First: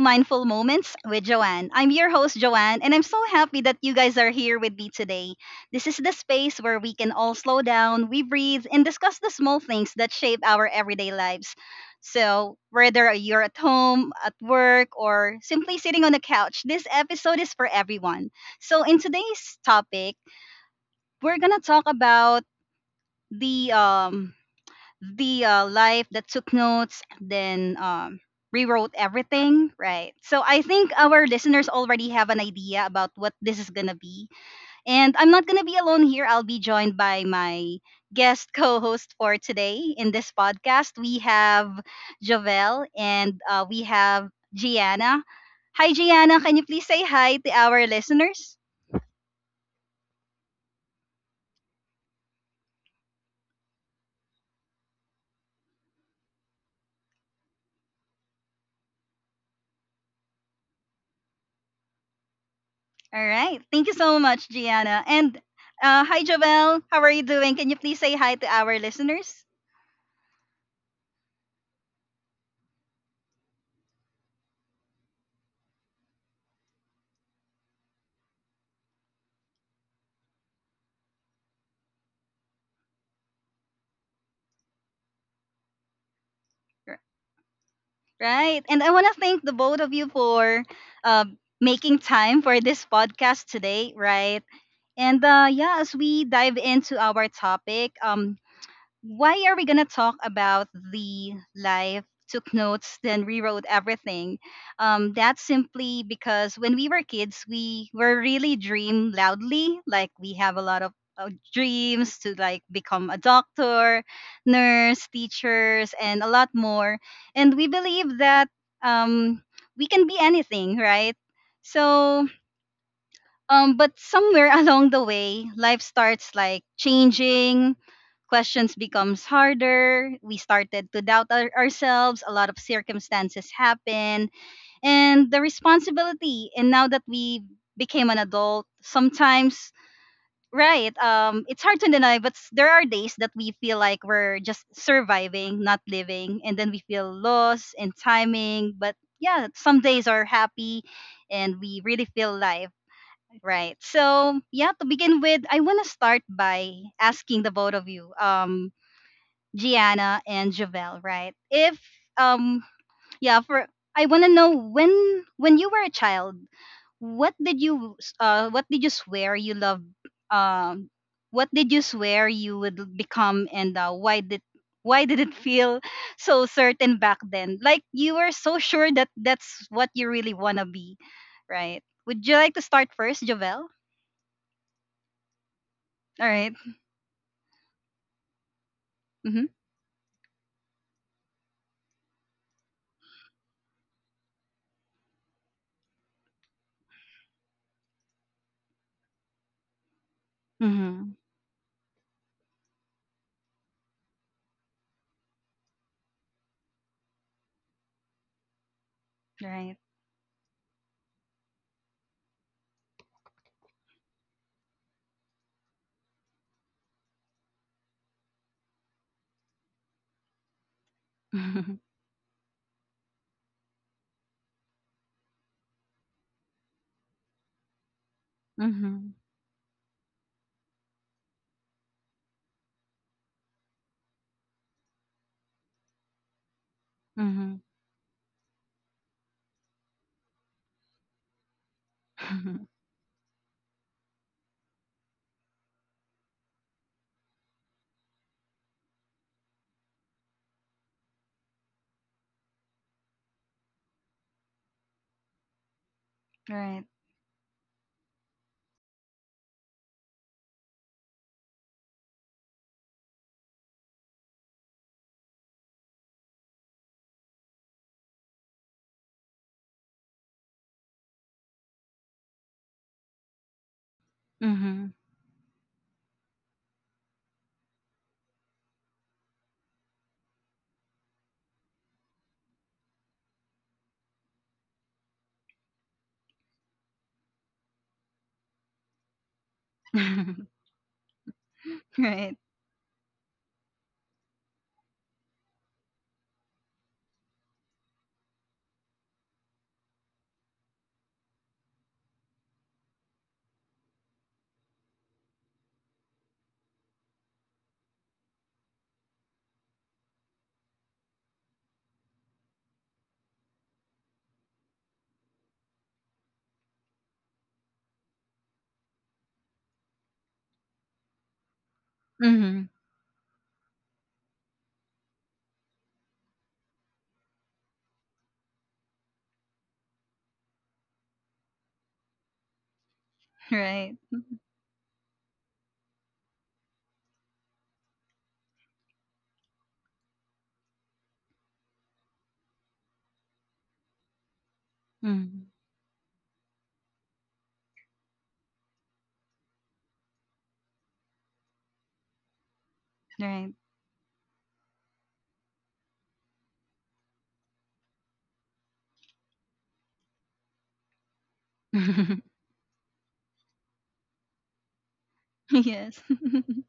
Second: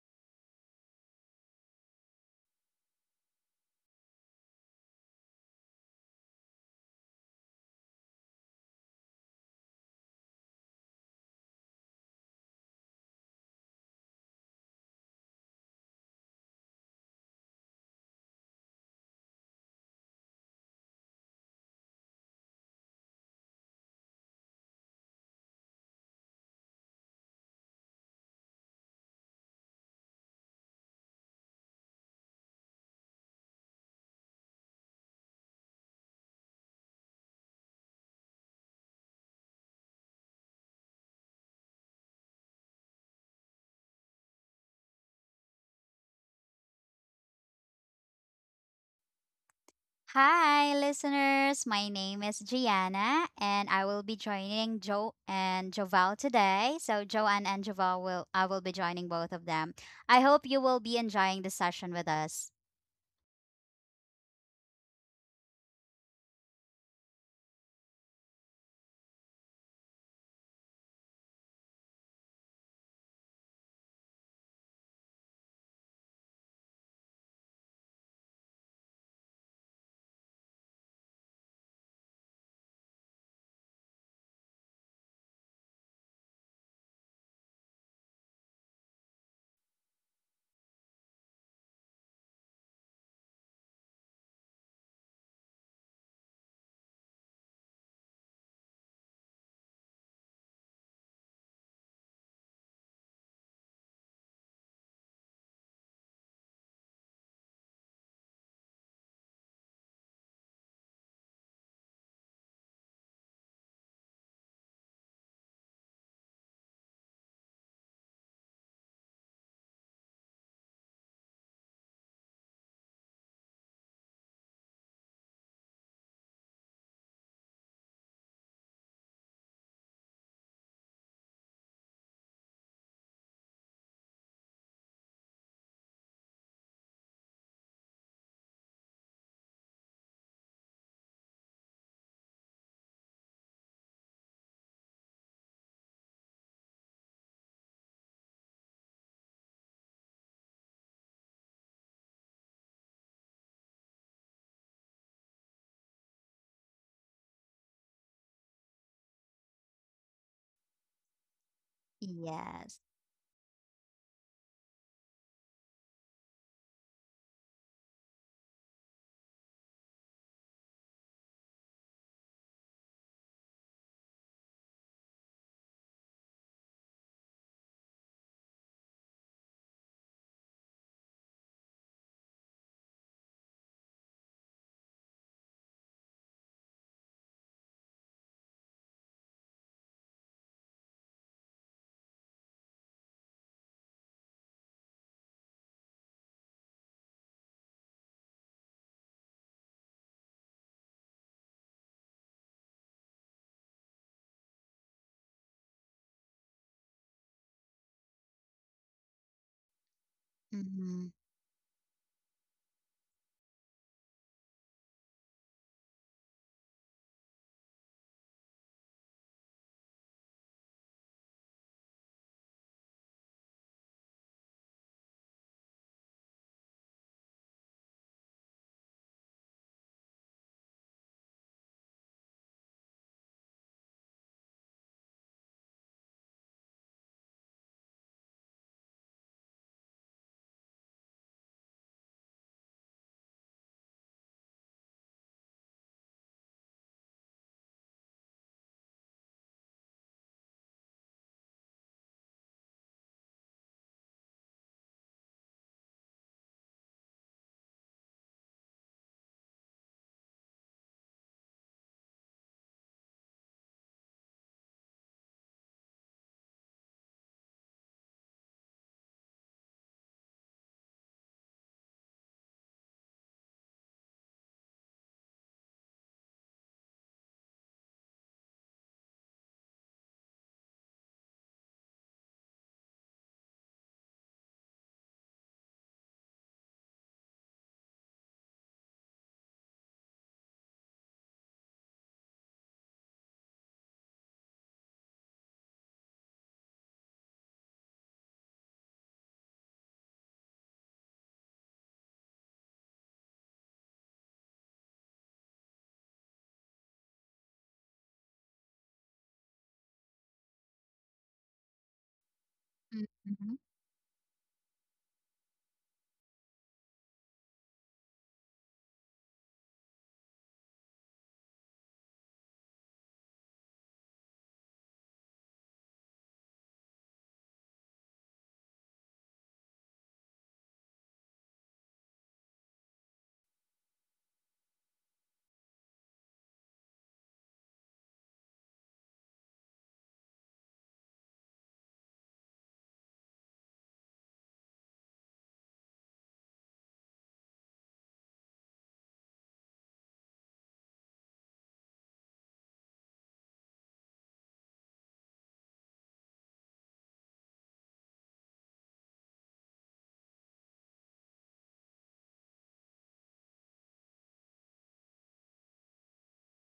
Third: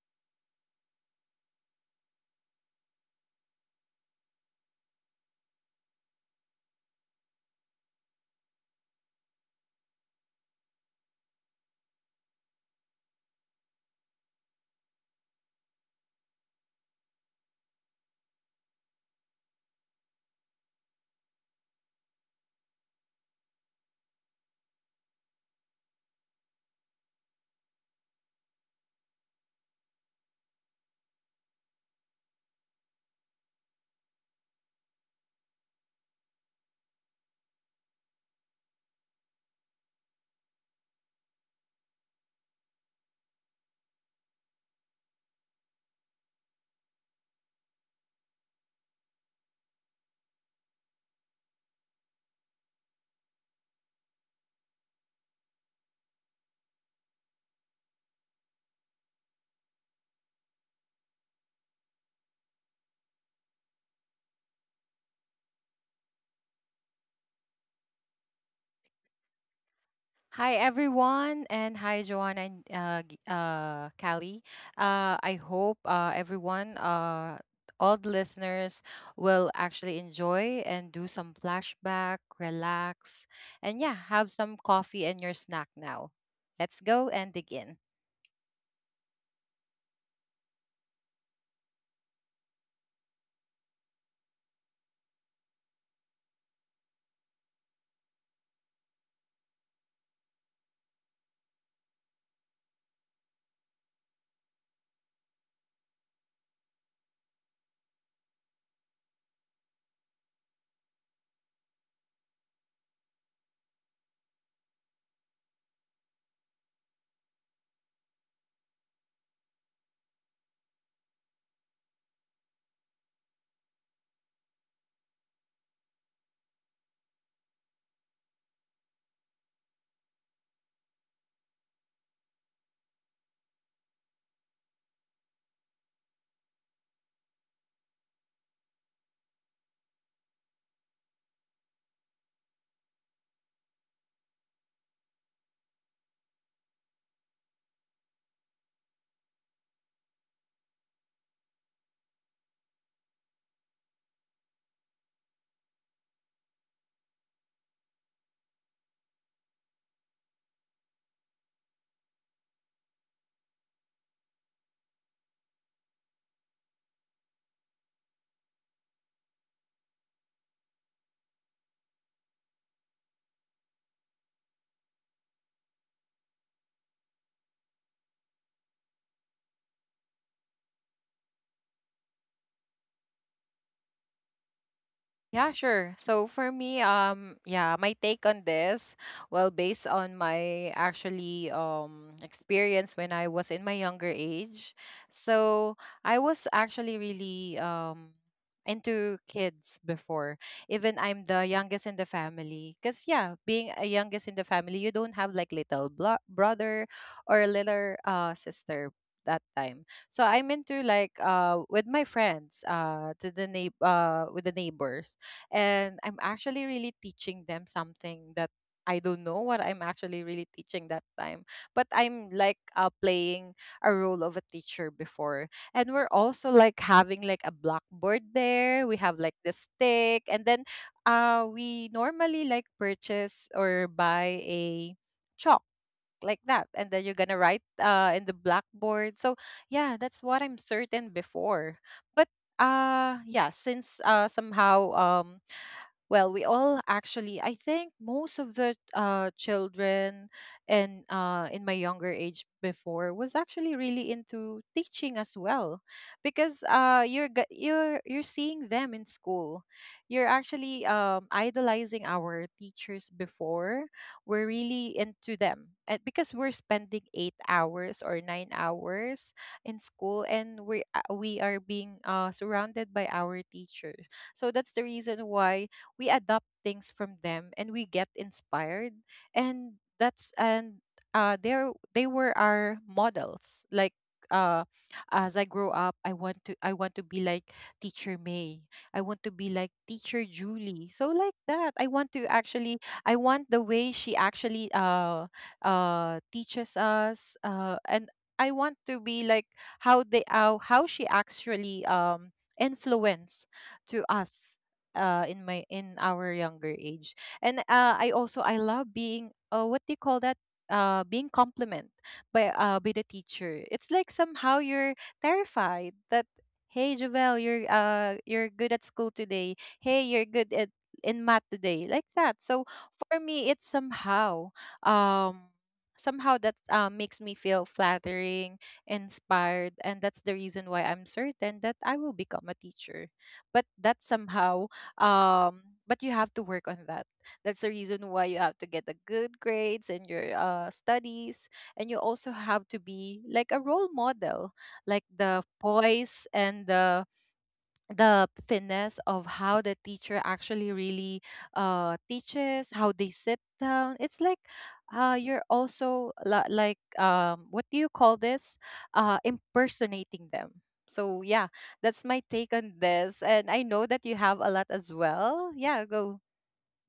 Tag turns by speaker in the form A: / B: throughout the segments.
A: Mindful Moments with Joanne. I'm your host, Joanne, and I'm so happy that you guys are here with me today. This is the space where we can all slow down, we breathe, and discuss the small things that shape our everyday lives. So, whether you're at home, at work, or simply sitting on the couch, this episode is for everyone. So, in today's topic, we're going to talk about the um, the life that took notes, then rewrote everything. Right, so I think our listeners already have an idea about what this is gonna be, and I'm not gonna be alone here. I'll be joined by my guest co-host. For today in this podcast we have Jovel, and we have Gianna. Hi, Gianna, can you please say hi to our listeners?
B: Hi, listeners. My name is Gianna, and I will be joining Joe and Joval today. So, Joanne and Joval will I will be joining both of them. I hope you will be enjoying the session with us.
A: All right, thank you so much, Gianna. And hi, Jovel. How are you doing? Can you please say hi to our listeners?
C: Hi everyone, and hi Joanna and Callie. I hope everyone, all the listeners, will actually enjoy and do some flashback, relax, and yeah, have some coffee and your snack now. Let's go and dig in.
A: Right. And I want to thank the both of you for uh, making time for this podcast today, right? And yeah, as we dive into our topic, why are we gonna talk about the live took notes then rewrote everything? That's simply because, when we were kids we were really dream loudly, like we have a lot of dreams to, like, become a doctor, nurse, teachers, and a lot more. And we believe that, um, we can be anything, right? So, but somewhere along the way, life starts like changing. Questions becomes harder. We started to doubt ourselves. A lot of circumstances happen, and the responsibility. And now that we became an adult, sometimes, right, it's hard to deny. But there are days that we feel like we're just surviving, not living, and then we feel lost in timing. But yeah, some days are happy, and we really feel life. Right. So, yeah, to begin with, I want to start by asking the both of you, Gianna and Javel, right? If um
B: Yes.
A: yeah, for I want to know, when you were a child, what did you swear you love, um what did you swear you would become? And why did it feel so certain back then? Like you were so sure that that's what you really want to be, right? Would you like to start first, Javel?
C: Yeah, sure. So
A: All
C: for
A: right.
C: me, yeah, my take on this, well,
A: Mhm.
C: based on my actually experience when I was in my younger age, so I was actually really into kids before. Even I'm
A: Mhm.
C: the youngest in the family, cause yeah, being a youngest in the family, you don't have like little brother or little sister that time.
A: Right.
C: So I'm into like
B: Mm-hmm.
C: with my friends to the neigh with the neighbors, and I'm actually really teaching them something that I don't know what I'm actually really teaching that time. But
A: Mhm.
C: I'm like playing a role of a teacher before. And we're also like having like a blackboard there. We have
A: Mhm.
C: like the stick. And then we normally like purchase or buy a chalk like that. And then you're going to write
A: Mhm.
C: in the blackboard. So yeah, that's what I'm certain before. But yeah, since somehow well, we all actually, I think most of the children, and in my younger age before was actually really into teaching as well, because
A: Right.
C: you're seeing them in school. You're actually idolizing our teachers before. We're really into them, and because we're spending 8 hours or 9 hours in school, and we are being surrounded by our teachers. So that's the
A: Mhm.
C: reason why we adopt things from them and we get inspired, and they were our models. Like uh as I grow up, I want to be like teacher May, I want to be like teacher Julie, so like that, I want to
A: Right.
C: actually, I want the way she actually teaches us, and I want to be like how they how she actually influence to us in my in our younger age. And I also I love being what do you call that being compliment by the teacher.
B: Mm-hmm.
C: It's like somehow you're terrified that, hey Jovel, you're good at school today, hey you're good at in math today, like that. So
A: Mhm.
C: for me it's somehow um somehow that makes me feel flattering, inspired, and that's the reason why I'm certain that I will become a teacher. But that
A: Right.
C: somehow, um but you have to work on that. That's the reason why you have to get the good grades in your studies, and you also have to be like a role model, like the
A: Mhm.
C: poise and the finesse of how the teacher actually really teaches, how they sit
A: Right.
C: down. It's like you're also like what do you call this impersonating them. So yeah, that's my take on this, and I know that you have a lot as well. Yeah, go.
A: Yes.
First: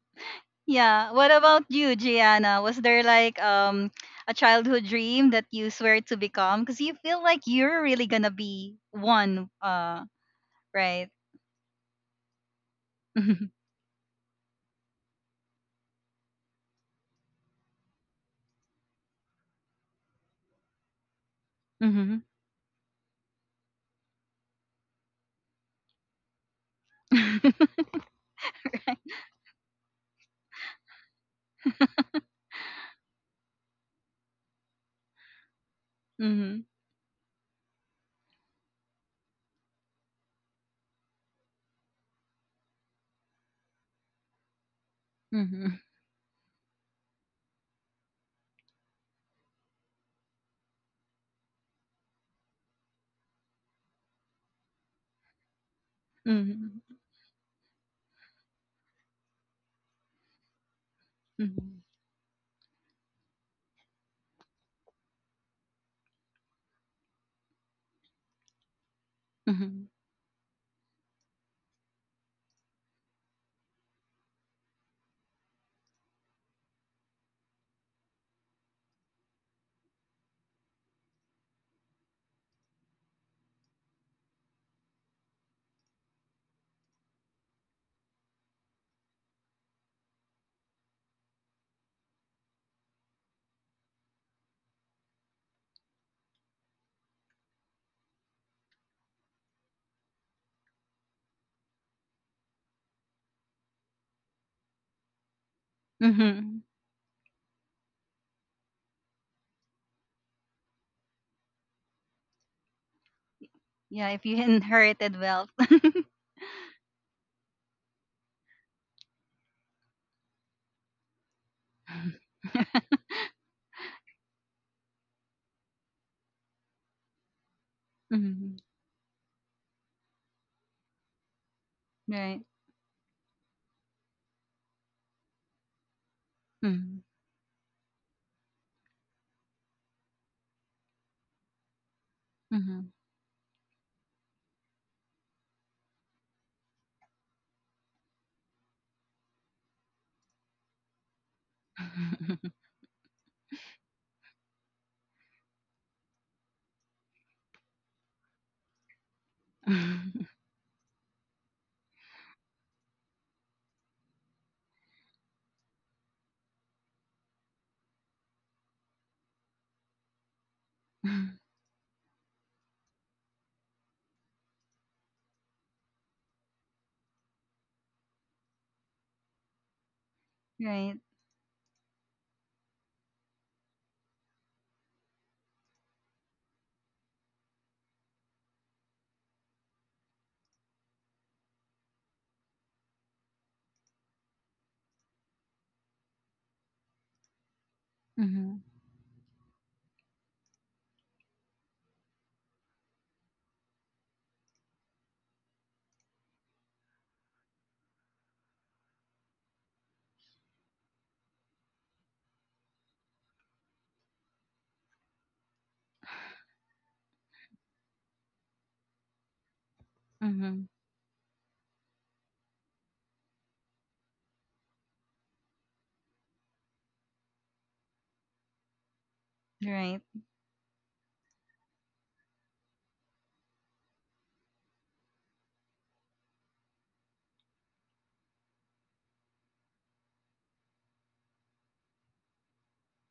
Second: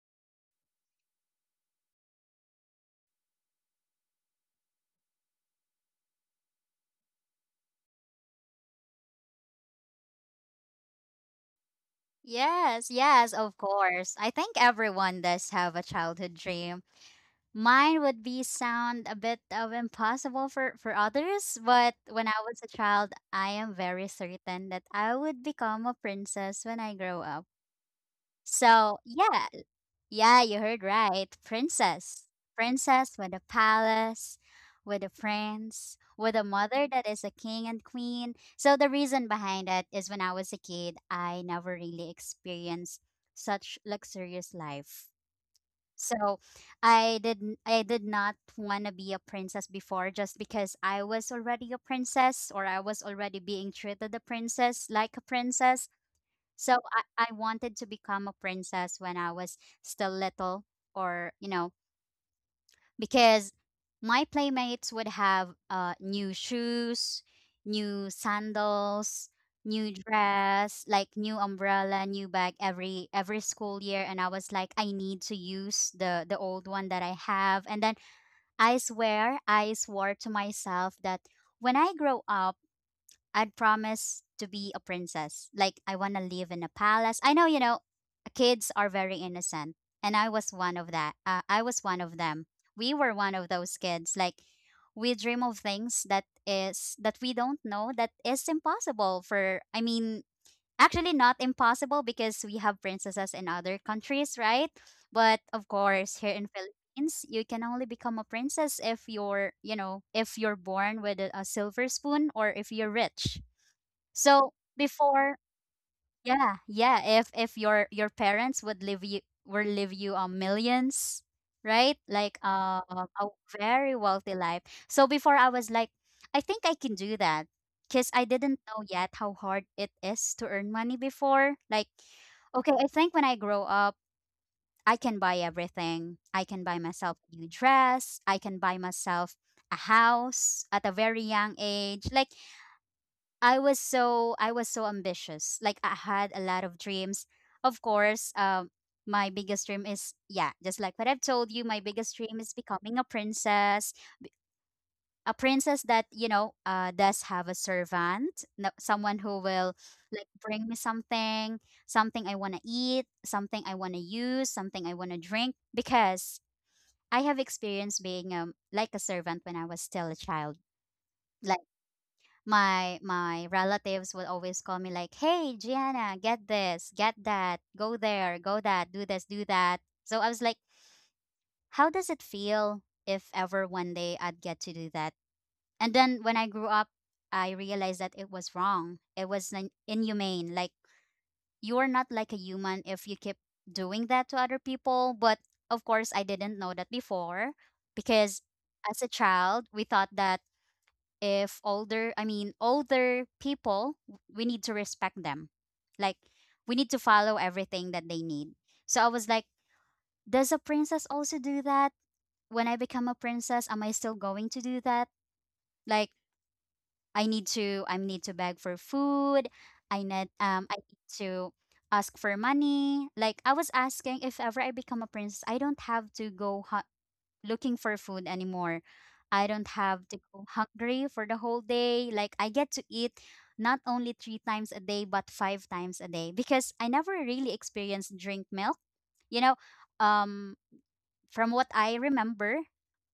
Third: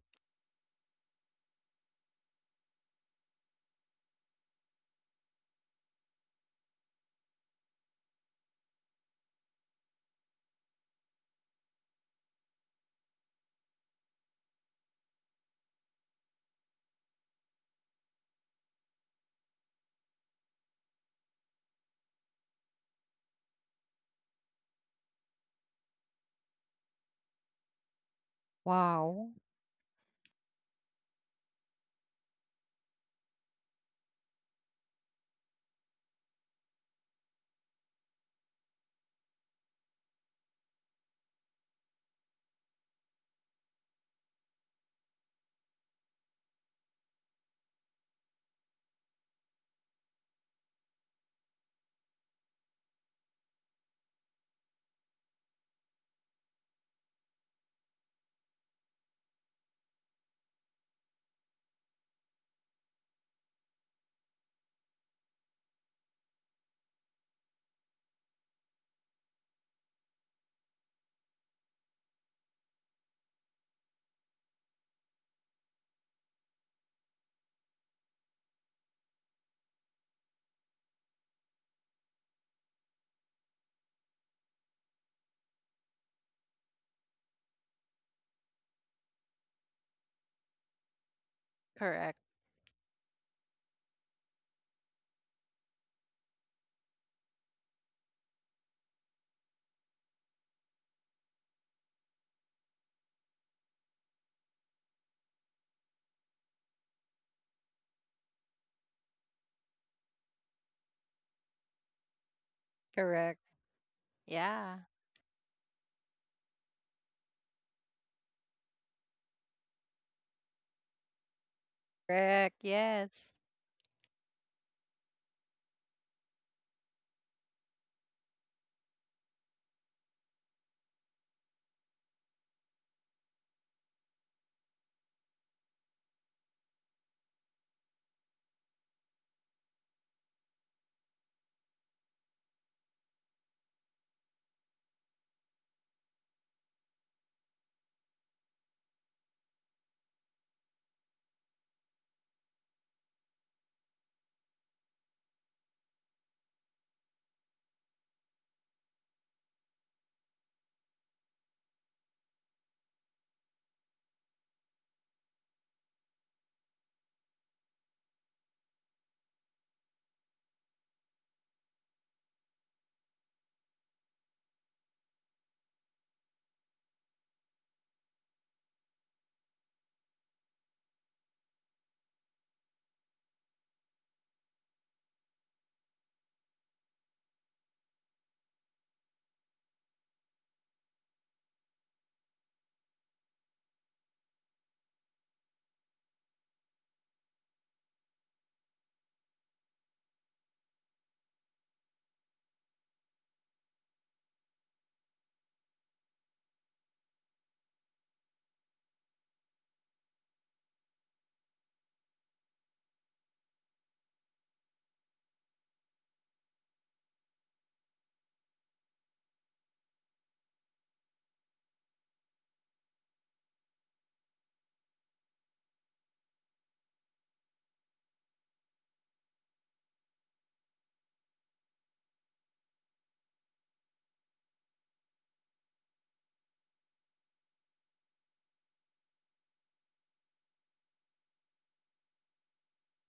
A: Yeah, what about you, Gianna? Was there like, a childhood dream that you swear to become? Because you feel like you're really gonna be one, right?
B: Yes. Yes.
A: Mm-hmm.
B: Of course. I think everyone does have a childhood dream. Mine would be sound a bit of impossible for others, but
A: Mm-hmm.
B: when I was a child, I am very certain that I would become a princess when I grow up. So,
A: Right.
C: Wow.
B: yeah, yeah, you heard right. Princess. Princess with a palace, with a prince, with a
A: Mm-hmm.
B: mother that is a king and queen. So, the reason behind that is when I was a kid, I never really experienced such luxurious life.
A: Mm-hmm.
B: So I did I did not want to be a princess before just because I was already a princess or I was already being treated a princess like a princess. So
A: Mm-hmm.
B: I wanted to become a princess when I was still little or because my playmates would have new shoes, new sandals,
A: Mm-hmm.
B: new dress, like new umbrella, new bag every school year, and I was like I need to use the old one that I have. And then I swore to myself that when I grow up, I'd promise to be a princess. Like I want to live in a palace. I know, kids are very innocent, and I was one of that. I was one of
C: Correct.
B: them. We were one of those kids. Like we dream of things that is that we don't know that is impossible for. I mean, actually not impossible because we have princesses in other countries, right? But of course, here in
A: Mm-hmm.
B: Philippines, you can only become a princess if you're, if you're born with a silver spoon or if you're rich.
C: Correct.
A: Yeah, if you
B: So
C: Yeah.
A: inherited
B: before,
A: wealth.
B: yeah, yeah, if your parents would leave you millions, right? Like
C: Correct.
B: a
C: Yes.
B: very wealthy life. So before I was like, I think I can do that because I
A: Mhm.
B: didn't know yet how hard it is to earn money before. Like,
A: Right.
B: okay, I think when I grow up, I can buy everything. I can buy
A: Mhm.
B: myself a new dress. I can buy myself a house at a very young age. Like
A: Mhm.
B: I was so ambitious. Like I had a lot of dreams. Of course, my biggest dream is, yeah, just like what I've told you, my biggest dream is becoming a princess. A princess that does have a servant, no, someone who will like bring me something, something I want to eat, something I want to use, something I want to drink because I have experience being like a servant when I was still a child. My relatives would always call me like, "Hey, Gianna, get this, get that, go there, go that, do this, do that." So I was like,
A: Right.
B: "How does it feel if ever one day I'd get to do that?" And then when I grew up, I realized that it was wrong. It was inhumane. Like you're not like a human if you keep doing that to other people. But of course, I didn't know that before because
A: Mhm.
B: as a child, we thought that if older, I mean, older people, we need to respect them. Like we need to follow everything that they need. So I was like, does a princess also do that? When I become a princess, am I still going to do that? Like, I need to beg for food. i need um
A: Mhm.
B: i need to ask for money. Like I was asking if ever I become a princess, I don't have to go looking for food anymore. I don't
A: Right.
B: have to go hungry for the whole day. Like I get to eat not only three times a day but five times a day because I never really experienced drink milk. You know, um, from what I remember,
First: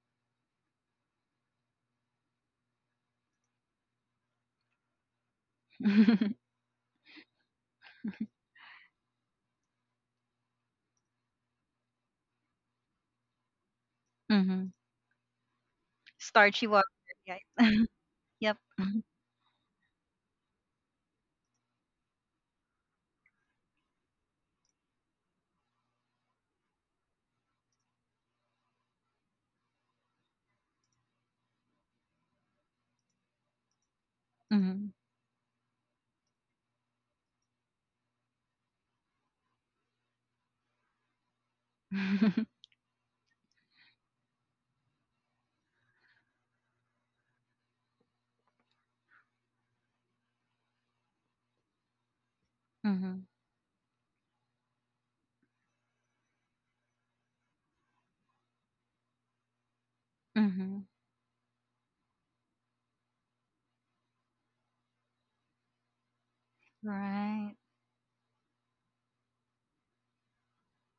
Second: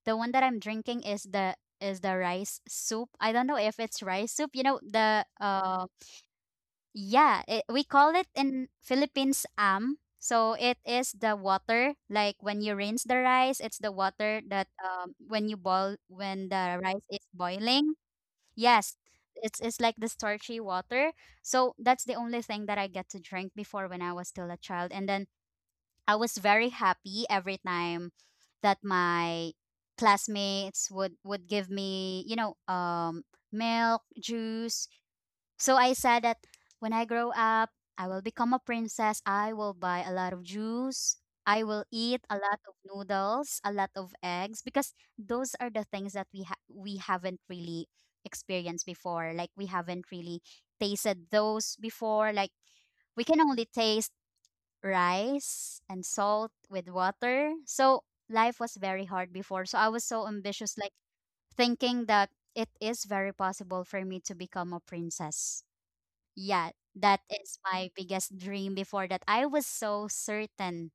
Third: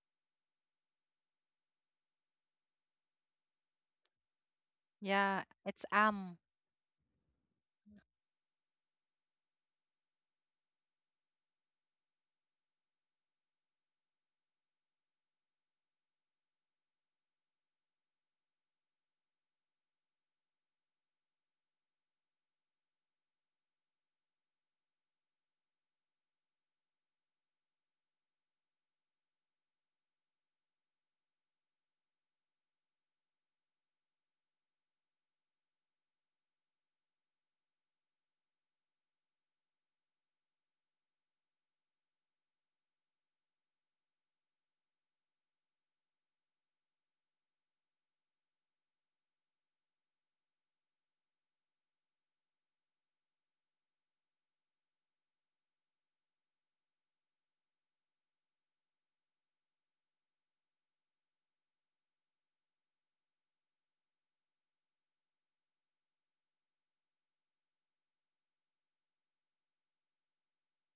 B: the one that I'm drinking is the rice soup. I don't know if it's rice soup. You know the
C: Yeah. It's am.
B: yeah, we call it in Philippines am. So it is the water, like when you rinse the rice, it's the water that
A: Mhm.
B: when
A: Starchy
B: the
A: water.
B: rice is
A: Yeah.
B: boiling.
A: Yep.
B: Yes, it's like the starchy water. So that's the only thing that I get to drink before when I was still a child, and then I was very happy every time that my classmates would give me milk juice.
A: Mhm.
B: So I said that when I grow up, I will become a princess. I will buy a lot of juice. I will eat a lot of noodles, a lot of eggs because those are the things that we haven't really experienced before. Like we haven't really tasted those before. Like we
A: Mhm.
B: can only taste rice and salt with water. So life was very hard before. So I was so ambitious
A: Mhm.
B: like thinking that it is very possible for me to become a princess. Yeah, that
A: Right.
B: is my biggest dream before that I was so certain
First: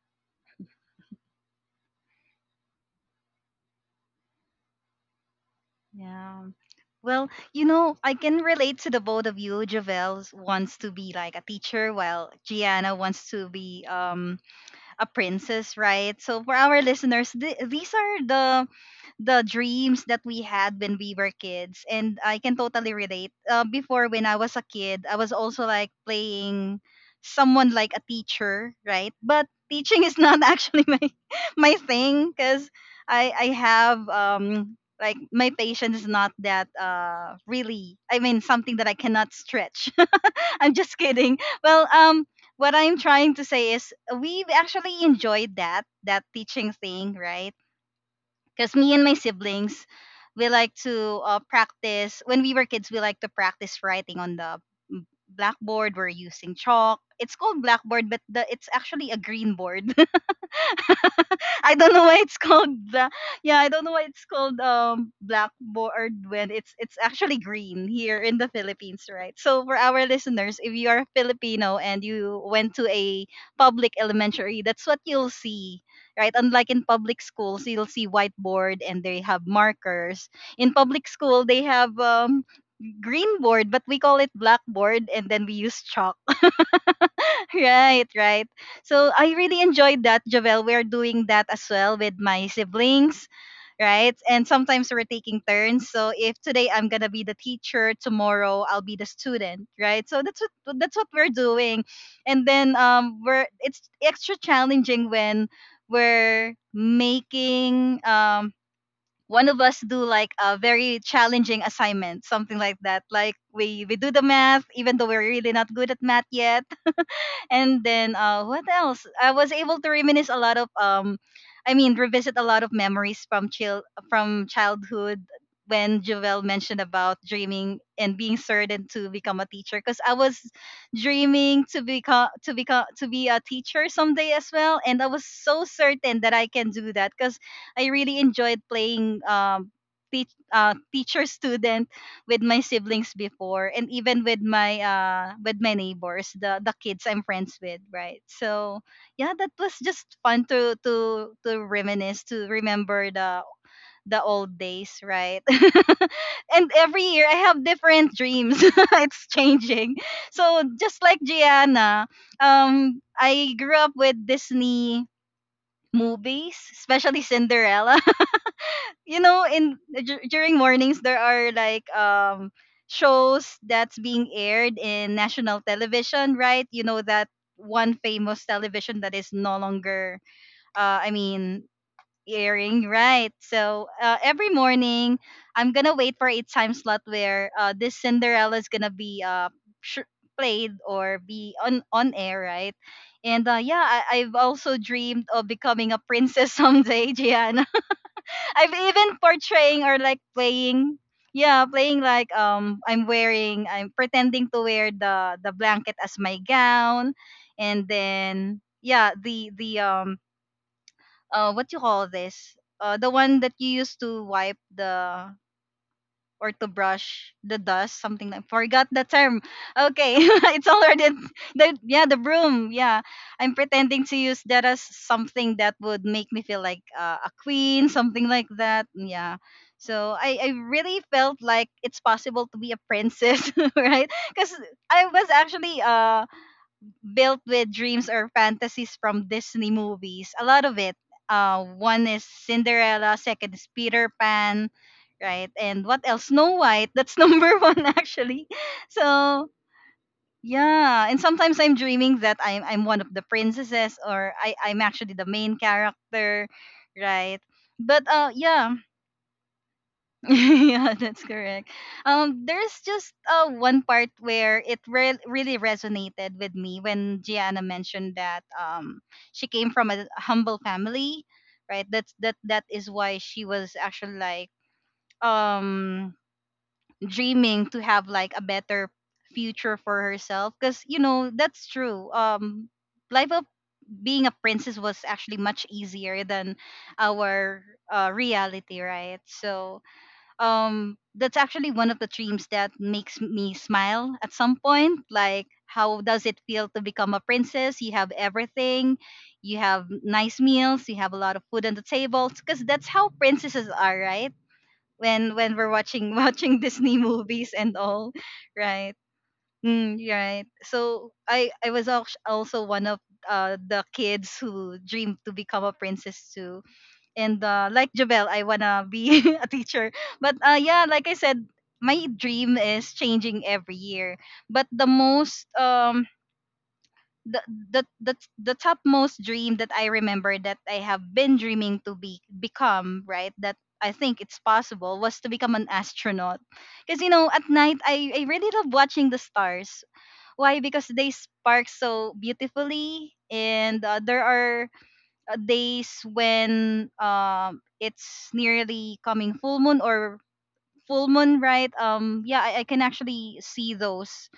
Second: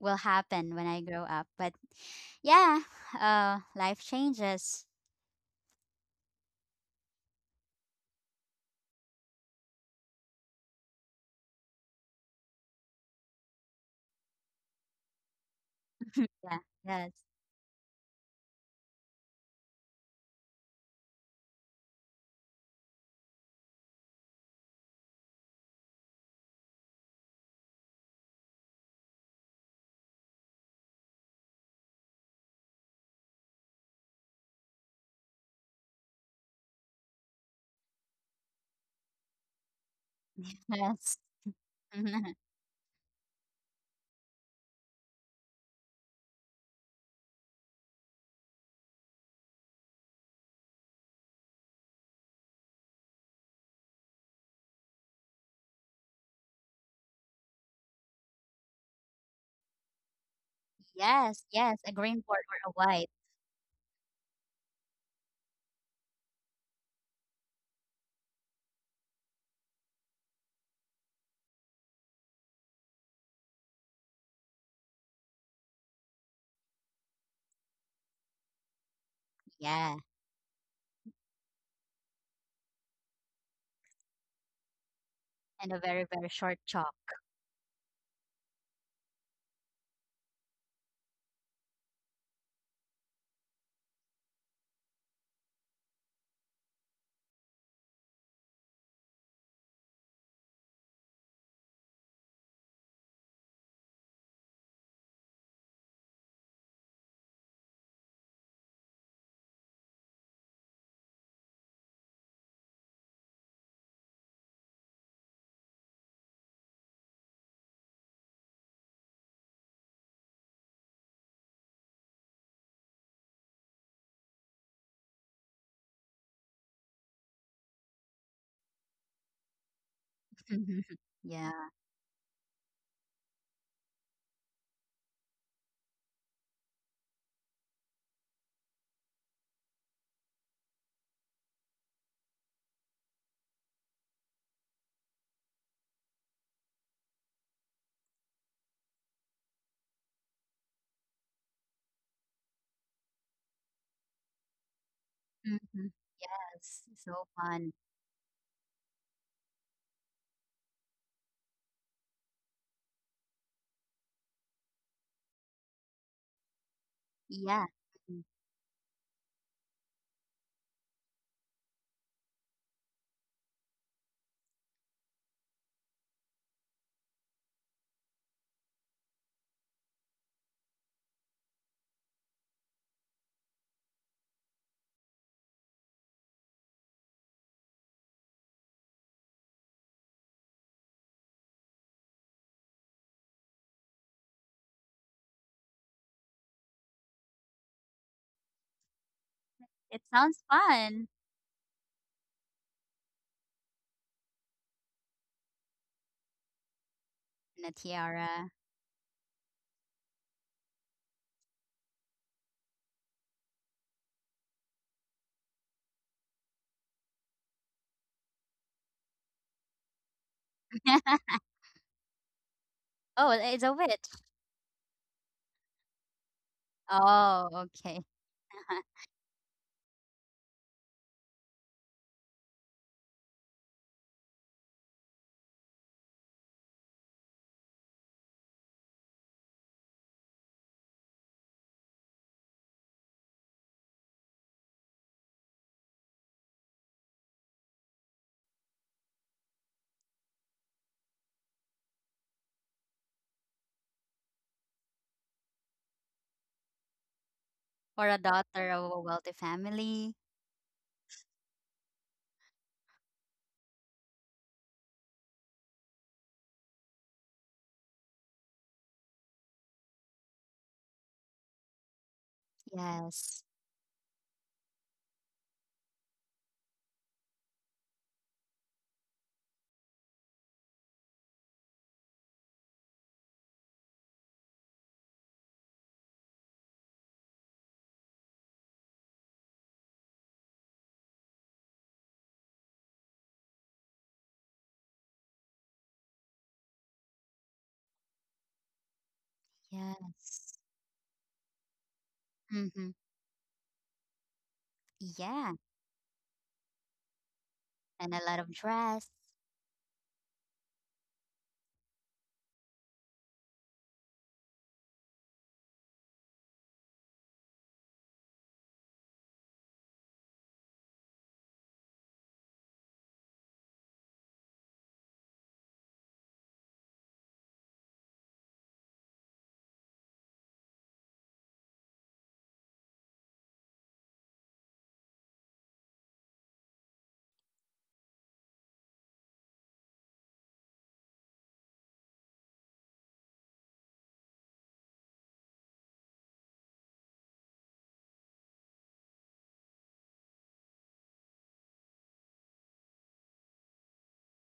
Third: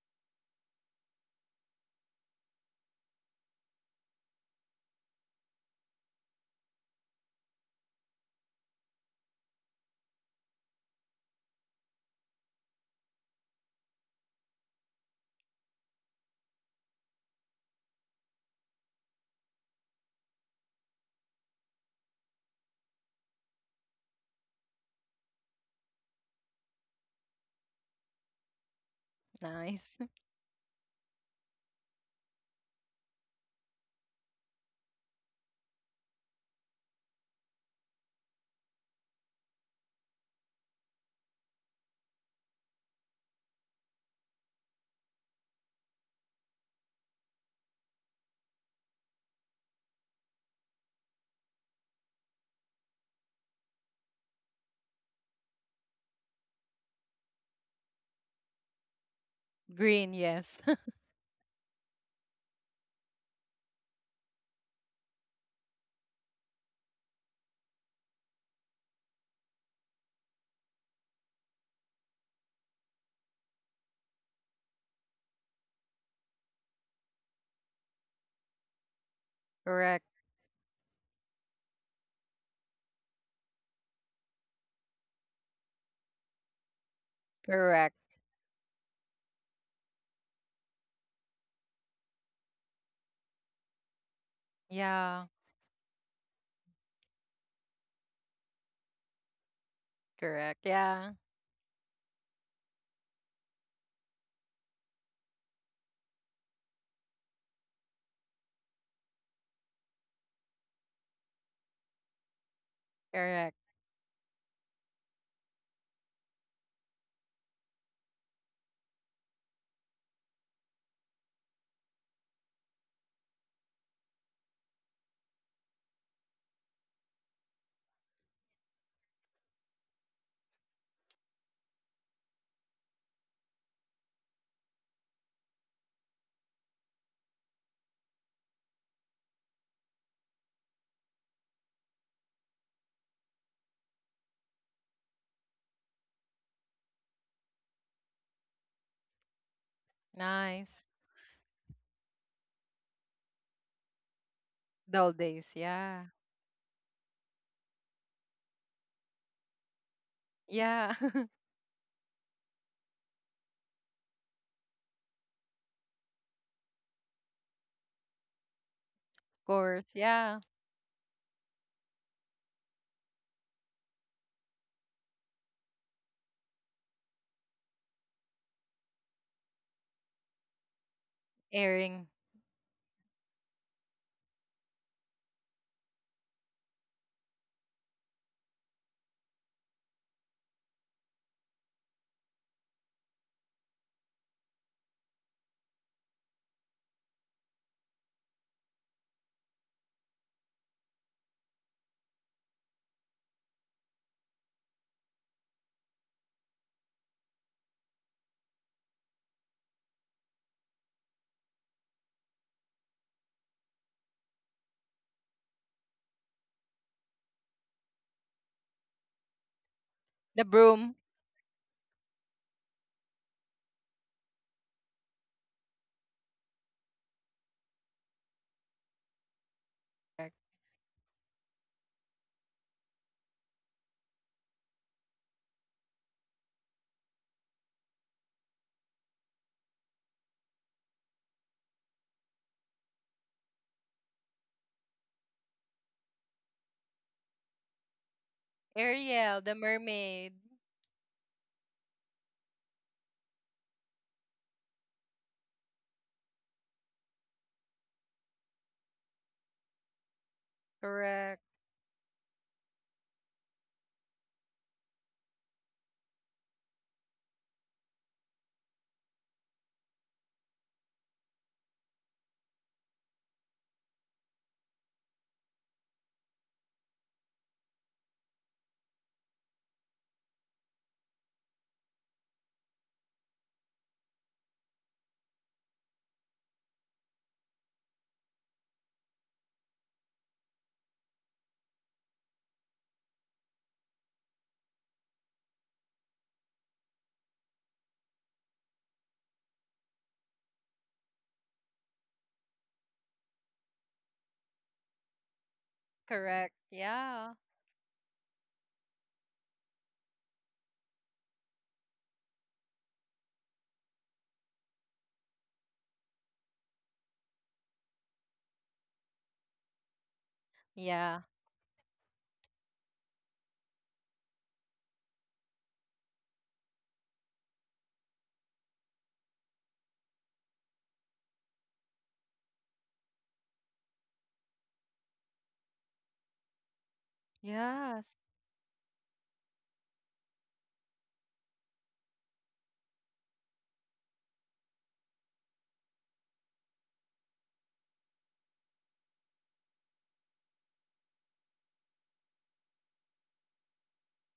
B: will happen when I grow up. But yeah, life changes.
A: Yeah. Well, you know, I can relate to the both of you. Javel wants to be like a teacher, while Gianna wants to be, a princess, right? So for
B: Yeah,
A: our
B: yes,
A: listeners, these are the dreams that we had when we were kids. And I can totally relate. Before when I was a kid I was also like playing someone like a teacher, right? But
C: Nice.
A: teaching is not actually my thing, because I have, like, my patience is not that really, I mean, something that I cannot stretch. I'm just
B: yes,
A: kidding. Well, what I'm trying to say is, we've actually enjoyed that teaching thing, right? Because me and my siblings, we like to practice. When we were kids we like to practice writing on the blackboard. We're using chalk, it's called blackboard, but it's actually a green board.
C: Green, yes.
B: yes, yes.
A: I
B: A
A: don't know
B: green
A: why
B: board
A: it's
B: or a
A: called
B: white.
A: bla- Yeah, I don't know why it's called blackboard when it's actually green here in the Philippines, right? So for our listeners, if you are Filipino and you went to a public elementary, that's what you'll see. Right, unlike in public schools, you'll see whiteboard and they have
B: Yeah,
C: Correct.
A: markers. In public school, they have, green board, but we call it blackboard, and then we
B: and a
A: use
B: very,
A: chalk.
B: very short chalk.
C: Correct.
A: Right, right. So I really enjoyed that, Javel. We're doing that as well with my siblings, right? And sometimes we're
C: Yeah.
A: taking turns. So if today I'm gonna be the teacher, tomorrow I'll be the student, right? So that's
C: Correct.
A: what that's what
C: Yeah.
A: we're doing. And then, we're it's extra challenging when we're making, one of us do like a very challenging assignment, something like that. Like
C: Correct.
A: we do the math, even though we're really not good at math yet. And then, what else? I was able to reminisce a lot of, I mean, revisit a lot of memories from chill from childhood, when Jovel mentioned about dreaming and being certain to become a teacher, because I was
B: Yeah,
A: dreaming to be a teacher someday as well. And I was so certain that I can do that, because I really enjoyed playing, teacher student with my siblings before, and even with my, with my neighbors, the kids I'm friends with, right? So yeah, that was just fun to
C: Nice.
A: to to reminisce, to remember the old days,
C: Dull
A: right.
C: days.
B: mhm.
C: Yeah.
A: And
B: That's
A: every
B: so
A: year I have
B: fun.
A: different dreams. It's changing. So,
C: Yeah.
A: just like
C: Of
A: Gianna, I grew up with Disney movies, especially
B: Yeah,
A: Cinderella.
B: mhm.
A: You know, in
C: course. Yeah.
A: during mornings there are, like, shows that's being aired in national television, right? You know that one famous television that is no longer, I mean,
C: Airing.
A: airing, right? So every morning I'm gonna wait for a time slot where, this Cinderella is gonna be, sh- played or be on air, right. And yeah, I've also dreamed of becoming a princess someday, Gian. I've even portraying or
B: It
A: like
B: sounds
A: playing,
B: fun.
A: yeah, playing like, I'm pretending to wear the blanket as my gown,
B: And a
A: and
B: tiara.
A: then yeah, the what you call this? The one that you use to wipe the, or to brush the dust, something like, forgot the term. Okay,
C: The
A: it's
C: broom.
A: already the yeah, the broom. Yeah,
B: Oh,
A: I'm
B: it's a witch.
A: pretending to use that as something that would make me feel like, a
B: Oh,
A: queen,
B: okay.
A: something like that. Yeah. So
C: Correct.
A: I really felt like it's possible to be a princess, right? Because I was actually, built with dreams or fantasies from Disney movies. A lot of it. One is Cinderella, second is Peter Pan, right? And what else? Snow White. That's number one actually.
C: Ariel,
A: So
C: the mermaid.
A: yeah, and sometimes I'm dreaming that I'm one of the princesses, or I'm actually the main character, right?
B: Or
A: But
B: a daughter
A: yeah,
B: of a wealthy family.
A: yeah, that's
C: Correct.
A: correct. There's just, one part where it really resonated with me, when Gianna mentioned that, she came from a humble family, right? That is why
B: Yes,
A: she was actually, like, um dreaming to have like a better future for herself, because you know that's true. Life of being a princess was actually much easier than our, reality, right? So, that's actually one of the dreams that makes me smile at some point, like, how does it feel to become a princess? You have everything, you have nice
B: yes.
A: meals, you have a lot of food on the table, because
B: Mm-hmm.
A: that's how princesses are, right? When
B: Yeah,
A: we're watching
C: Correct.
A: watching Disney
C: Yeah.
A: movies and
B: and
A: all,
B: a lot of
A: right.
B: dress
A: Mm, right. So I was also one of, the kids who dreamed to become a princess too. And like Javel, I wanna be a teacher. But yeah, like I
C: Yeah.
A: said, my dream is changing every year. But the most, the the the, the topmost dream that I remember, that I have been dreaming to be become, right, that I think it's possible, was to become an astronaut. Because you know, at night, I,
C: Yes.
A: I really love watching the stars. Why? Because they spark so beautifully. And there are, days when, it's nearly coming full moon, or full moon, right. Yeah, I can actually see those.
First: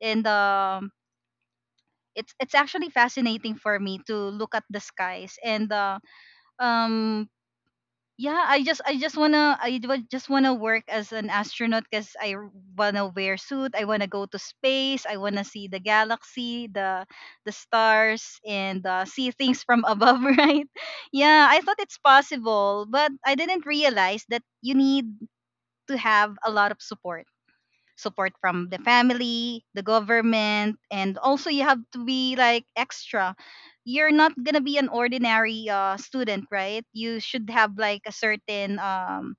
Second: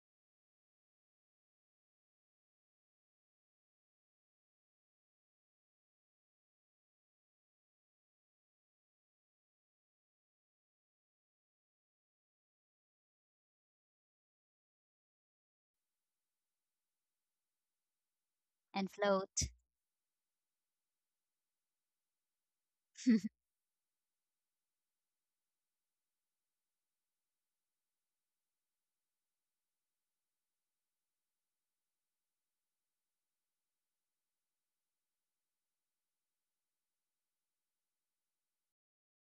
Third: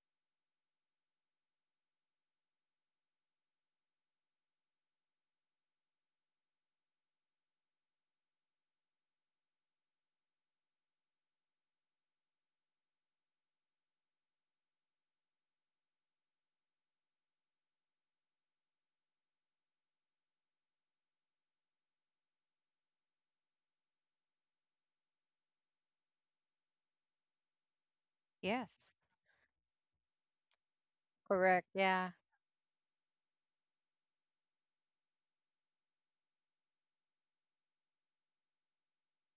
A: And, it's actually fascinating for me to look at the skies, and um yeah, I just wanna I wa- just wanna work as an astronaut, because wanna wear suit, I wanna go to space, I wanna see the galaxy, the stars, and
B: and
A: see
B: float.
A: things from above, right. Yeah, I thought it's possible, but I didn't realize that you need to have a lot of support from the
C: Yes.
A: family, the government, and also you
C: Correct.
A: have to
C: Yeah.
A: be like extra. You're not gonna be an ordinary student, right? You should have like a certain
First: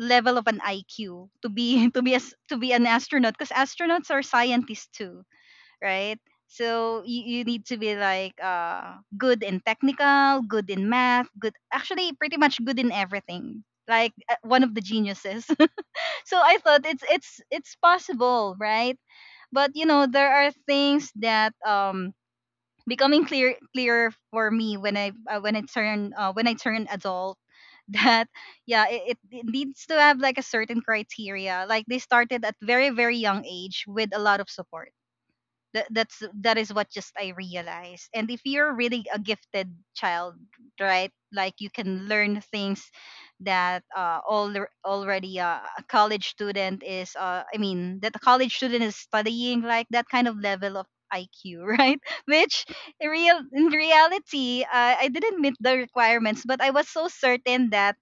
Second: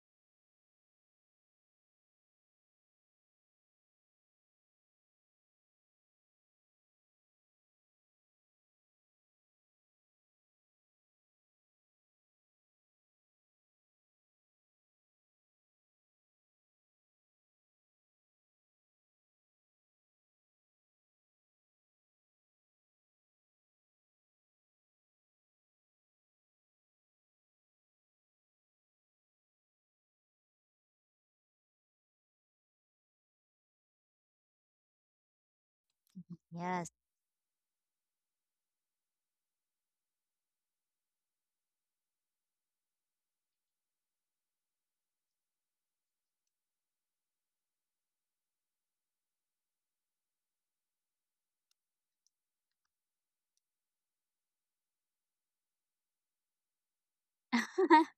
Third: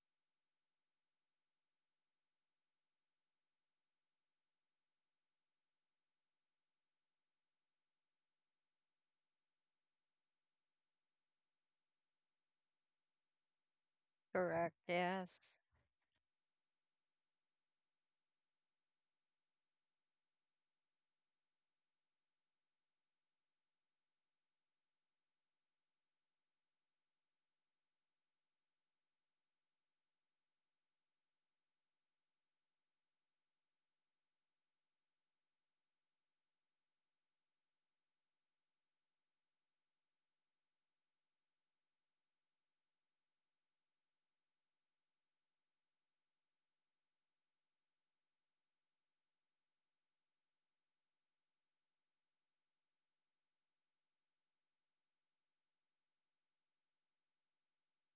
A: level of an IQ to be to be an astronaut, because astronauts are scientists too, right? So you need to be like good in technical, good in math, good actually pretty much good in everything. Like one
C: Correct.
A: of the geniuses.
C: Yes.
A: So I thought it's possible, right? But you know, there are things that becoming clearer for me when I turn adult that yeah it needs to have like a certain criteria. Like they started at very very young age with a lot of support. That is what
B: Yes,
A: just I realized. And if you're really a gifted child, right? Like you can learn things that all already a college student is I mean that a college student is studying like that kind of level of IQ, right? Which in reality, I didn't meet the requirements, but I was so certain that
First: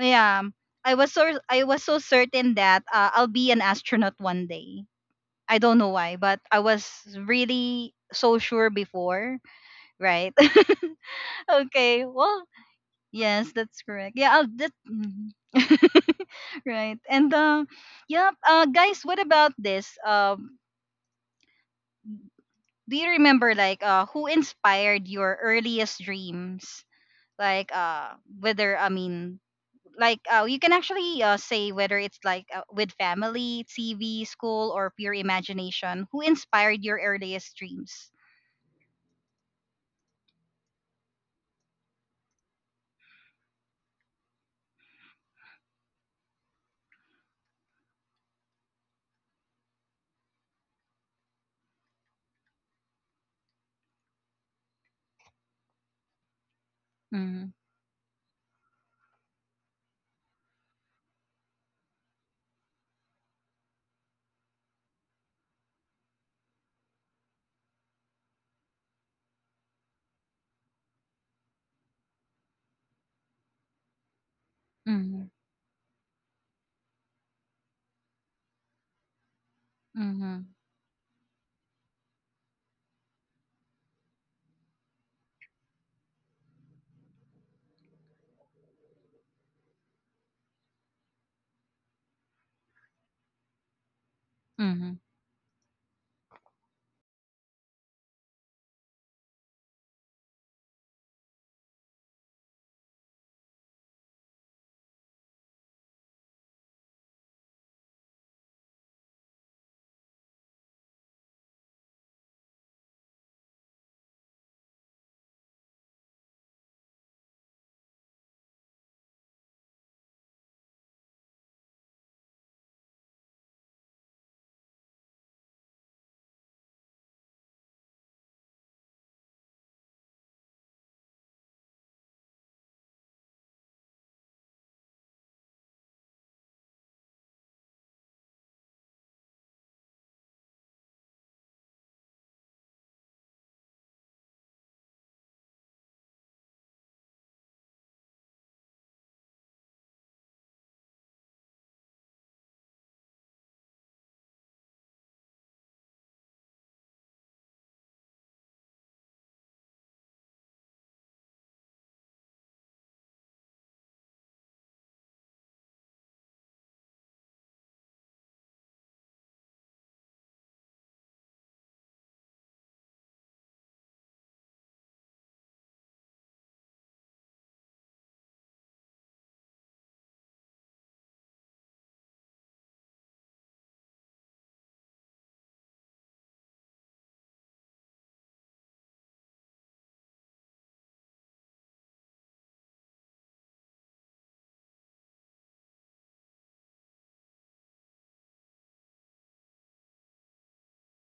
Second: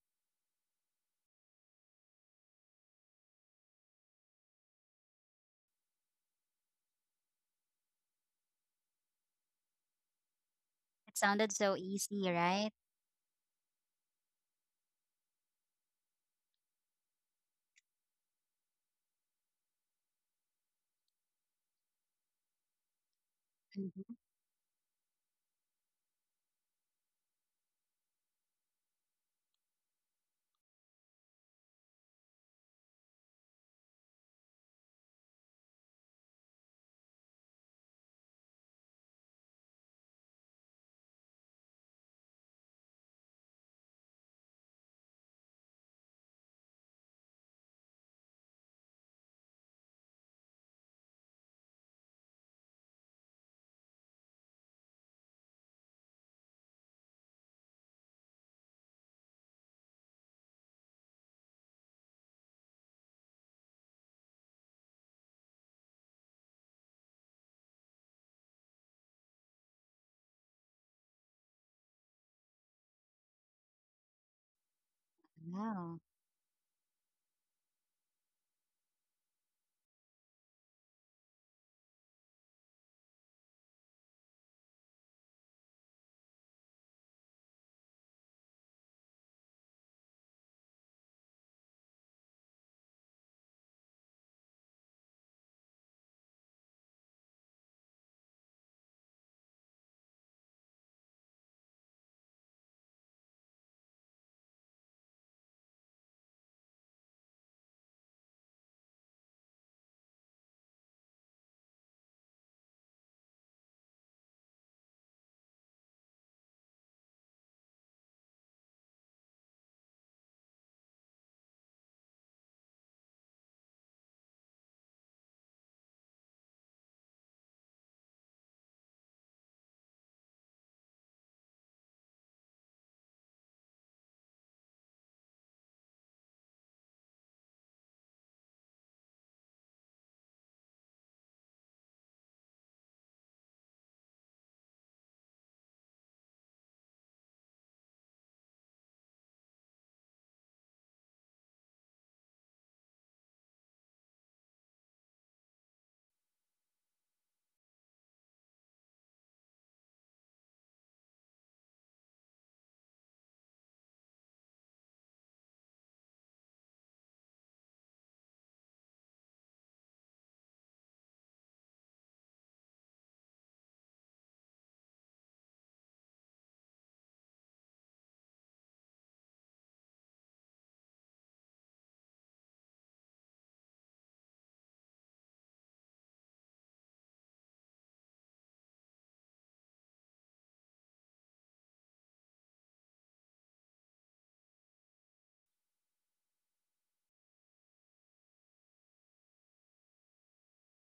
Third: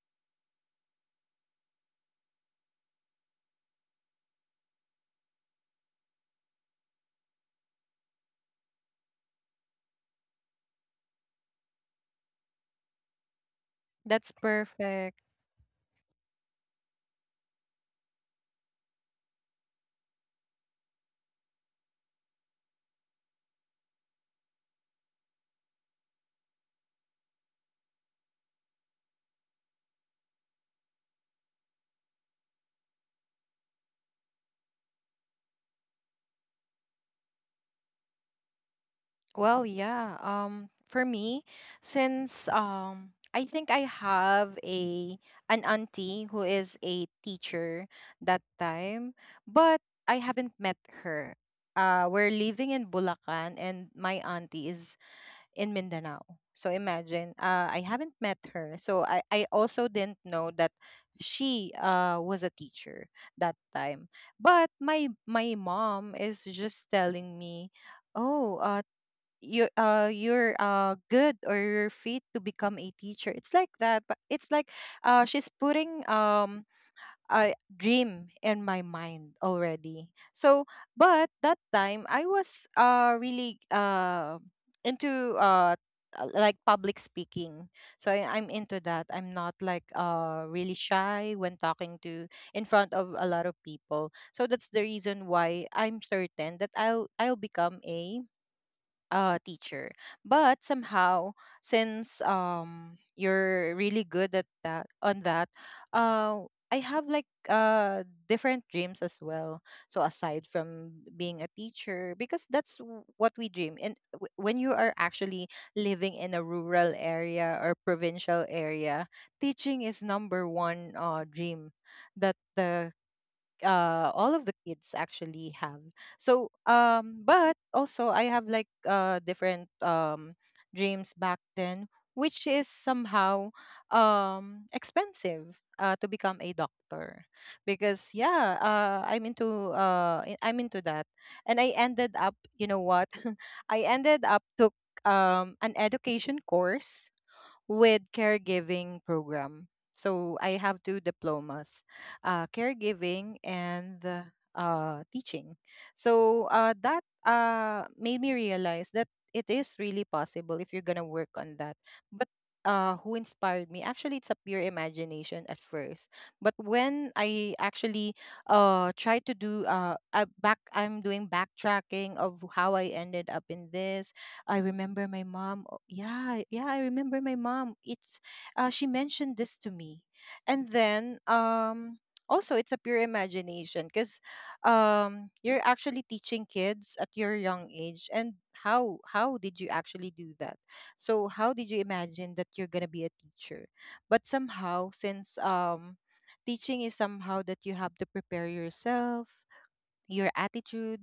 A: yeah, I was so certain that I'll be an astronaut one day. I don't know why, but I was really so sure before, right?
B: it sounded so
A: Okay,
B: easy,
A: well,
B: right?
A: yes, that's correct. Yeah,
C: That's
A: I'll that, mhm.
C: perfect.
A: Right. And yeah, guys, what about this? Do you remember like who
B: Mm-hmm.
A: inspired your earliest dreams? Like you can actually say whether it's like with family, TV, school, or pure imagination. Who inspired your earliest dreams?
C: Well, yeah. For me, since I think I have a an auntie who is a teacher that time, but I haven't met her. We're living in Bulacan, and my auntie is in Mindanao. So
A: Mm-hmm.
C: imagine, I haven't met her. So I also didn't know that she was a teacher that time. But my mom is just telling me, oh, you're good, or you're fit to become a teacher, it's like that. But it's like
A: Mm-hmm.
C: she's putting
B: Wow,
C: a dream in my mind already.
A: Mhm.
C: So, but that time I was really into like public speaking. So I'm into that, I'm not like really shy when talking to in front of a lot of people. So that's the
A: Mhm.
C: reason why I'm certain that I'll become a teacher. But somehow, since you're really good at that, on that, uh, I have like different dreams as well. So aside from being a teacher, because that's what we dream. And when you are actually living in a rural area or provincial area, teaching is number one dream that the all of the kids actually have. So but also I have like different dreams back then, which is somehow expensive, to become a doctor, because yeah, I'm into I'm into that. And I ended up, you know what, I ended up took an education course with caregiving program. So I have two diplomas, caregiving and teaching. So that made me realize that it is really possible if you're gonna work on that. But who inspired me? Actually, it's a pure imagination at first. But when I actually try to do back, I'm doing backtracking of how I ended up in this. I remember my mom. Oh, yeah, yeah, I remember my mom. It's she mentioned this to me, and then also it's a pure imagination because you're actually teaching kids at your young age. And how did you actually do that? So how did you imagine that you're gonna be a teacher? But somehow, since teaching is somehow that you have to prepare yourself, your attitude,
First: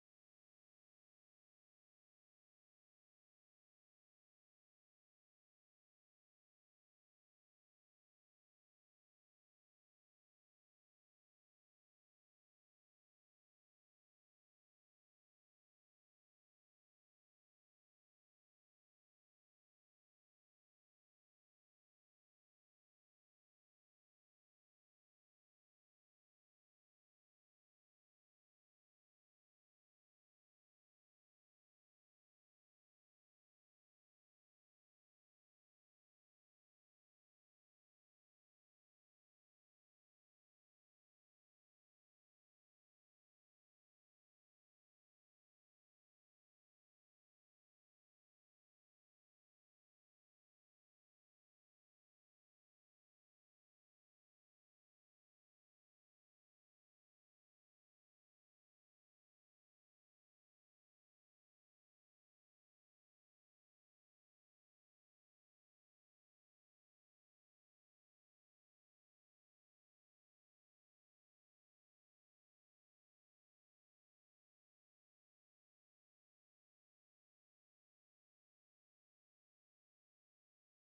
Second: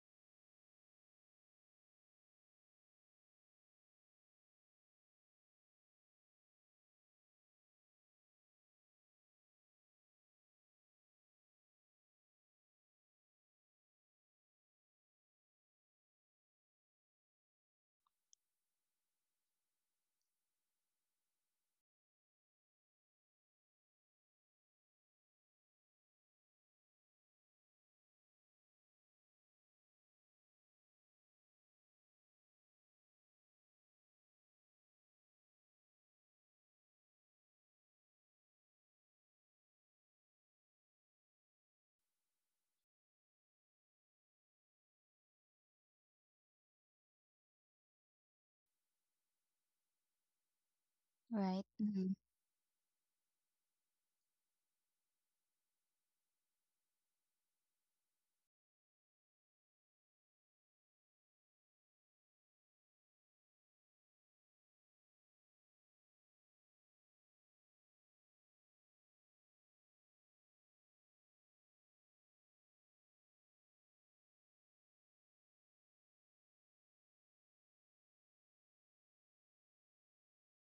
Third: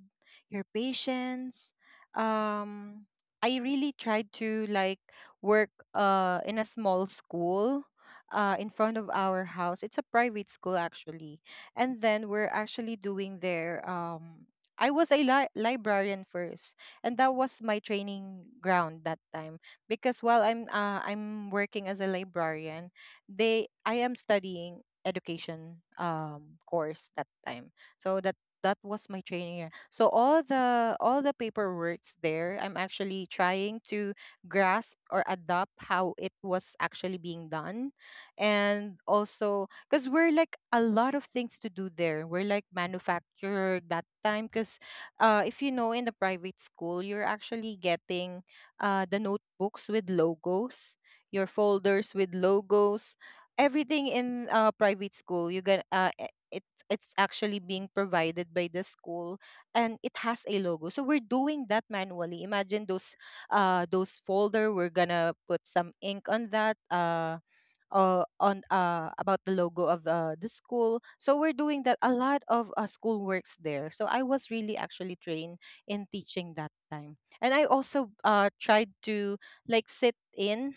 C: your patience. Um, I really tried to like work in a small school in front of our house. It's a private school actually. And then we're actually doing their I was a librarian first, and that was my training ground that time. Because while I'm working as a librarian, they I am studying education course that time. So that was my training year. So all the paperwork's there. I'm actually trying to grasp or adopt how it was actually being done. And also because we're like a lot of things to do there. We're like manufacturer that time, because if you know in the private school, you're actually getting the notebooks with logos, your
B: right. Mm-hmm.
C: folders with logos, everything in private school you get e, it's actually being provided by the school, and it has a logo. So we're doing that manually. Imagine those folder, we're gonna put some ink on that on about the logo of the school. So we're doing that, a lot of school works there. So I was really actually trained in teaching that time. And I also tried to like sit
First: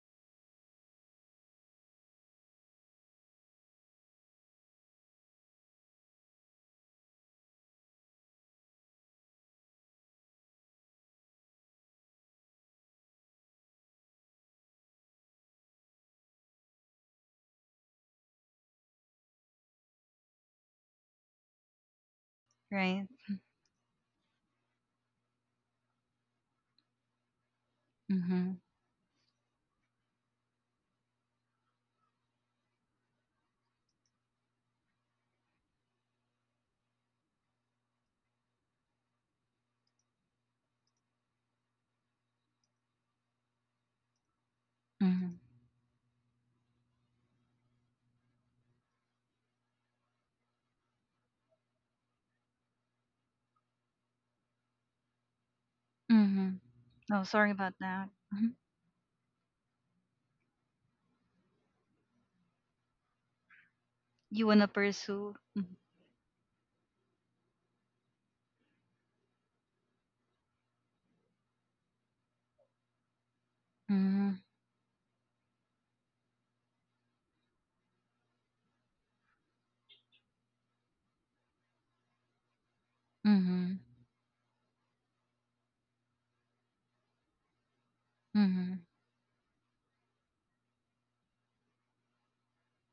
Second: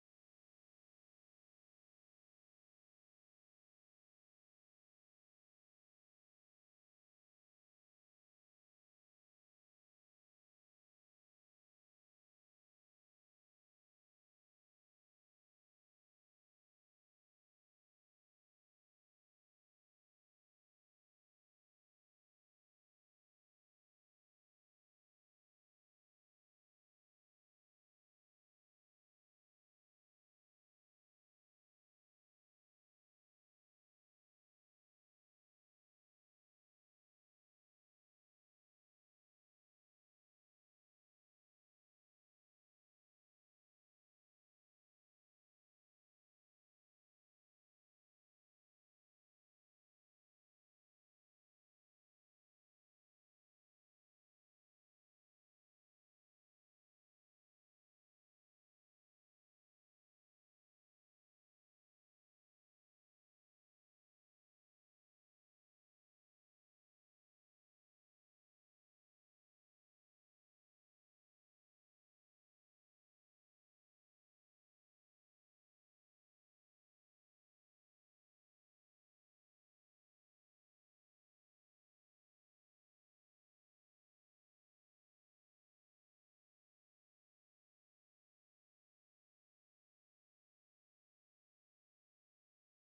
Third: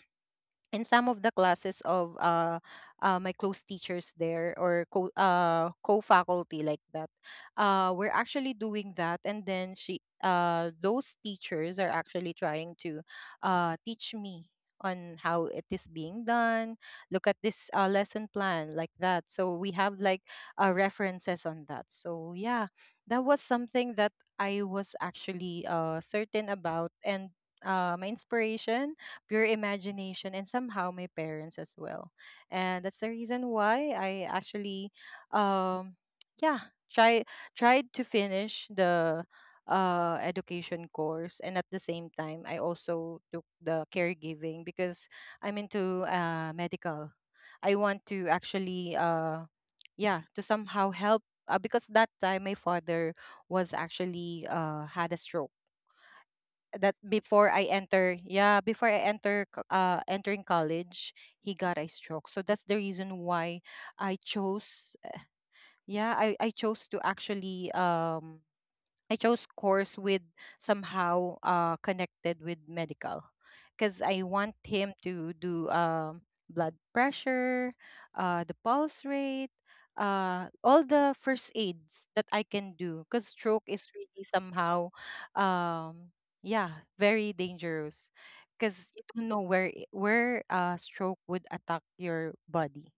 C: in some of the classes of my close teachers there, or co co-faculty, like that. We're actually doing that. And then she, those teachers are actually trying to teach me on how it is being done. Look at this lesson plan, like that. So we have like references on that. So yeah,
A: Right?
C: that was something that I was actually certain about. And my
A: Mhm.
C: inspiration, pure imagination, and somehow my parents as well. And that's the reason why I actually, um, yeah, try tried to finish the education course. And at the same time I also took the caregiving because
A: Mhm.
C: I'm into medical. I want to actually yeah, to somehow help, because that time my father was actually had a stroke,
A: Mhm.
C: that
A: Oh,
C: before
A: sorry
C: I
A: about that.
C: enter,
A: Mhm.
C: yeah, before I enter, entering college, he got a stroke. So that's the reason why I
A: You wanna
C: chose,
A: pursue, mhm.
C: yeah, I chose to actually I chose course with somehow connected with medical, because I
A: Mhm.
C: want him to do blood pressure, the pulse rate, all the first aids that I can do, because stroke
A: Mhm.
C: is really somehow um yeah, very dangerous,
A: Mhm.
C: because you don't know where where stroke would attack your body.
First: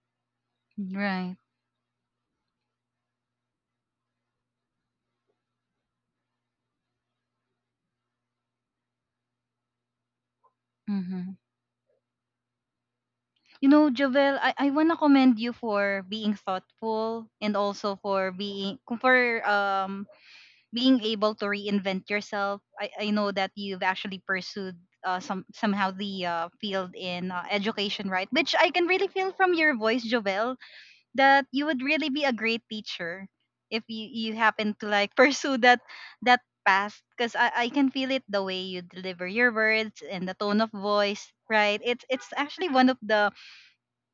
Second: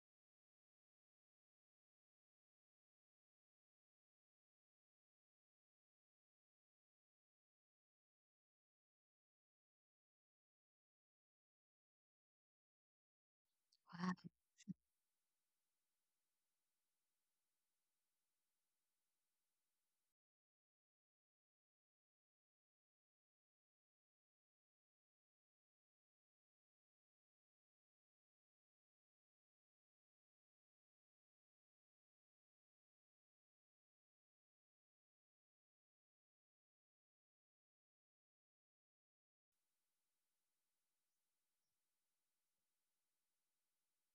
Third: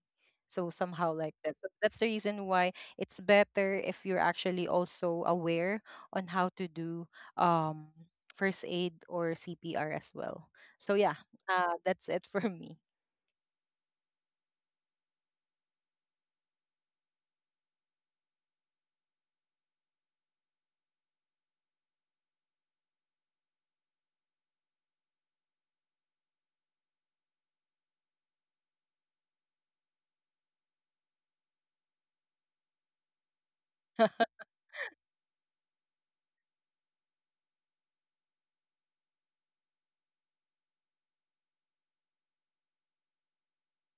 C: So somehow like
A: Right?
C: that. So that's the reason why it's better if you're actually also aware on how to do um, first aid or CPR as well. So yeah,
A: Mhm.
C: that's it for me.
A: You know,
B: Wow.
A: Jovel, I wanna commend you for being thoughtful and also for being able to reinvent yourself. I know that you've actually pursued somehow the field in education, right? Which I can really feel from your voice, Jovel, that you would really be a great teacher if you happen to like pursue that path because I can feel it the way you deliver your words and the tone of voice, right? It's actually one of the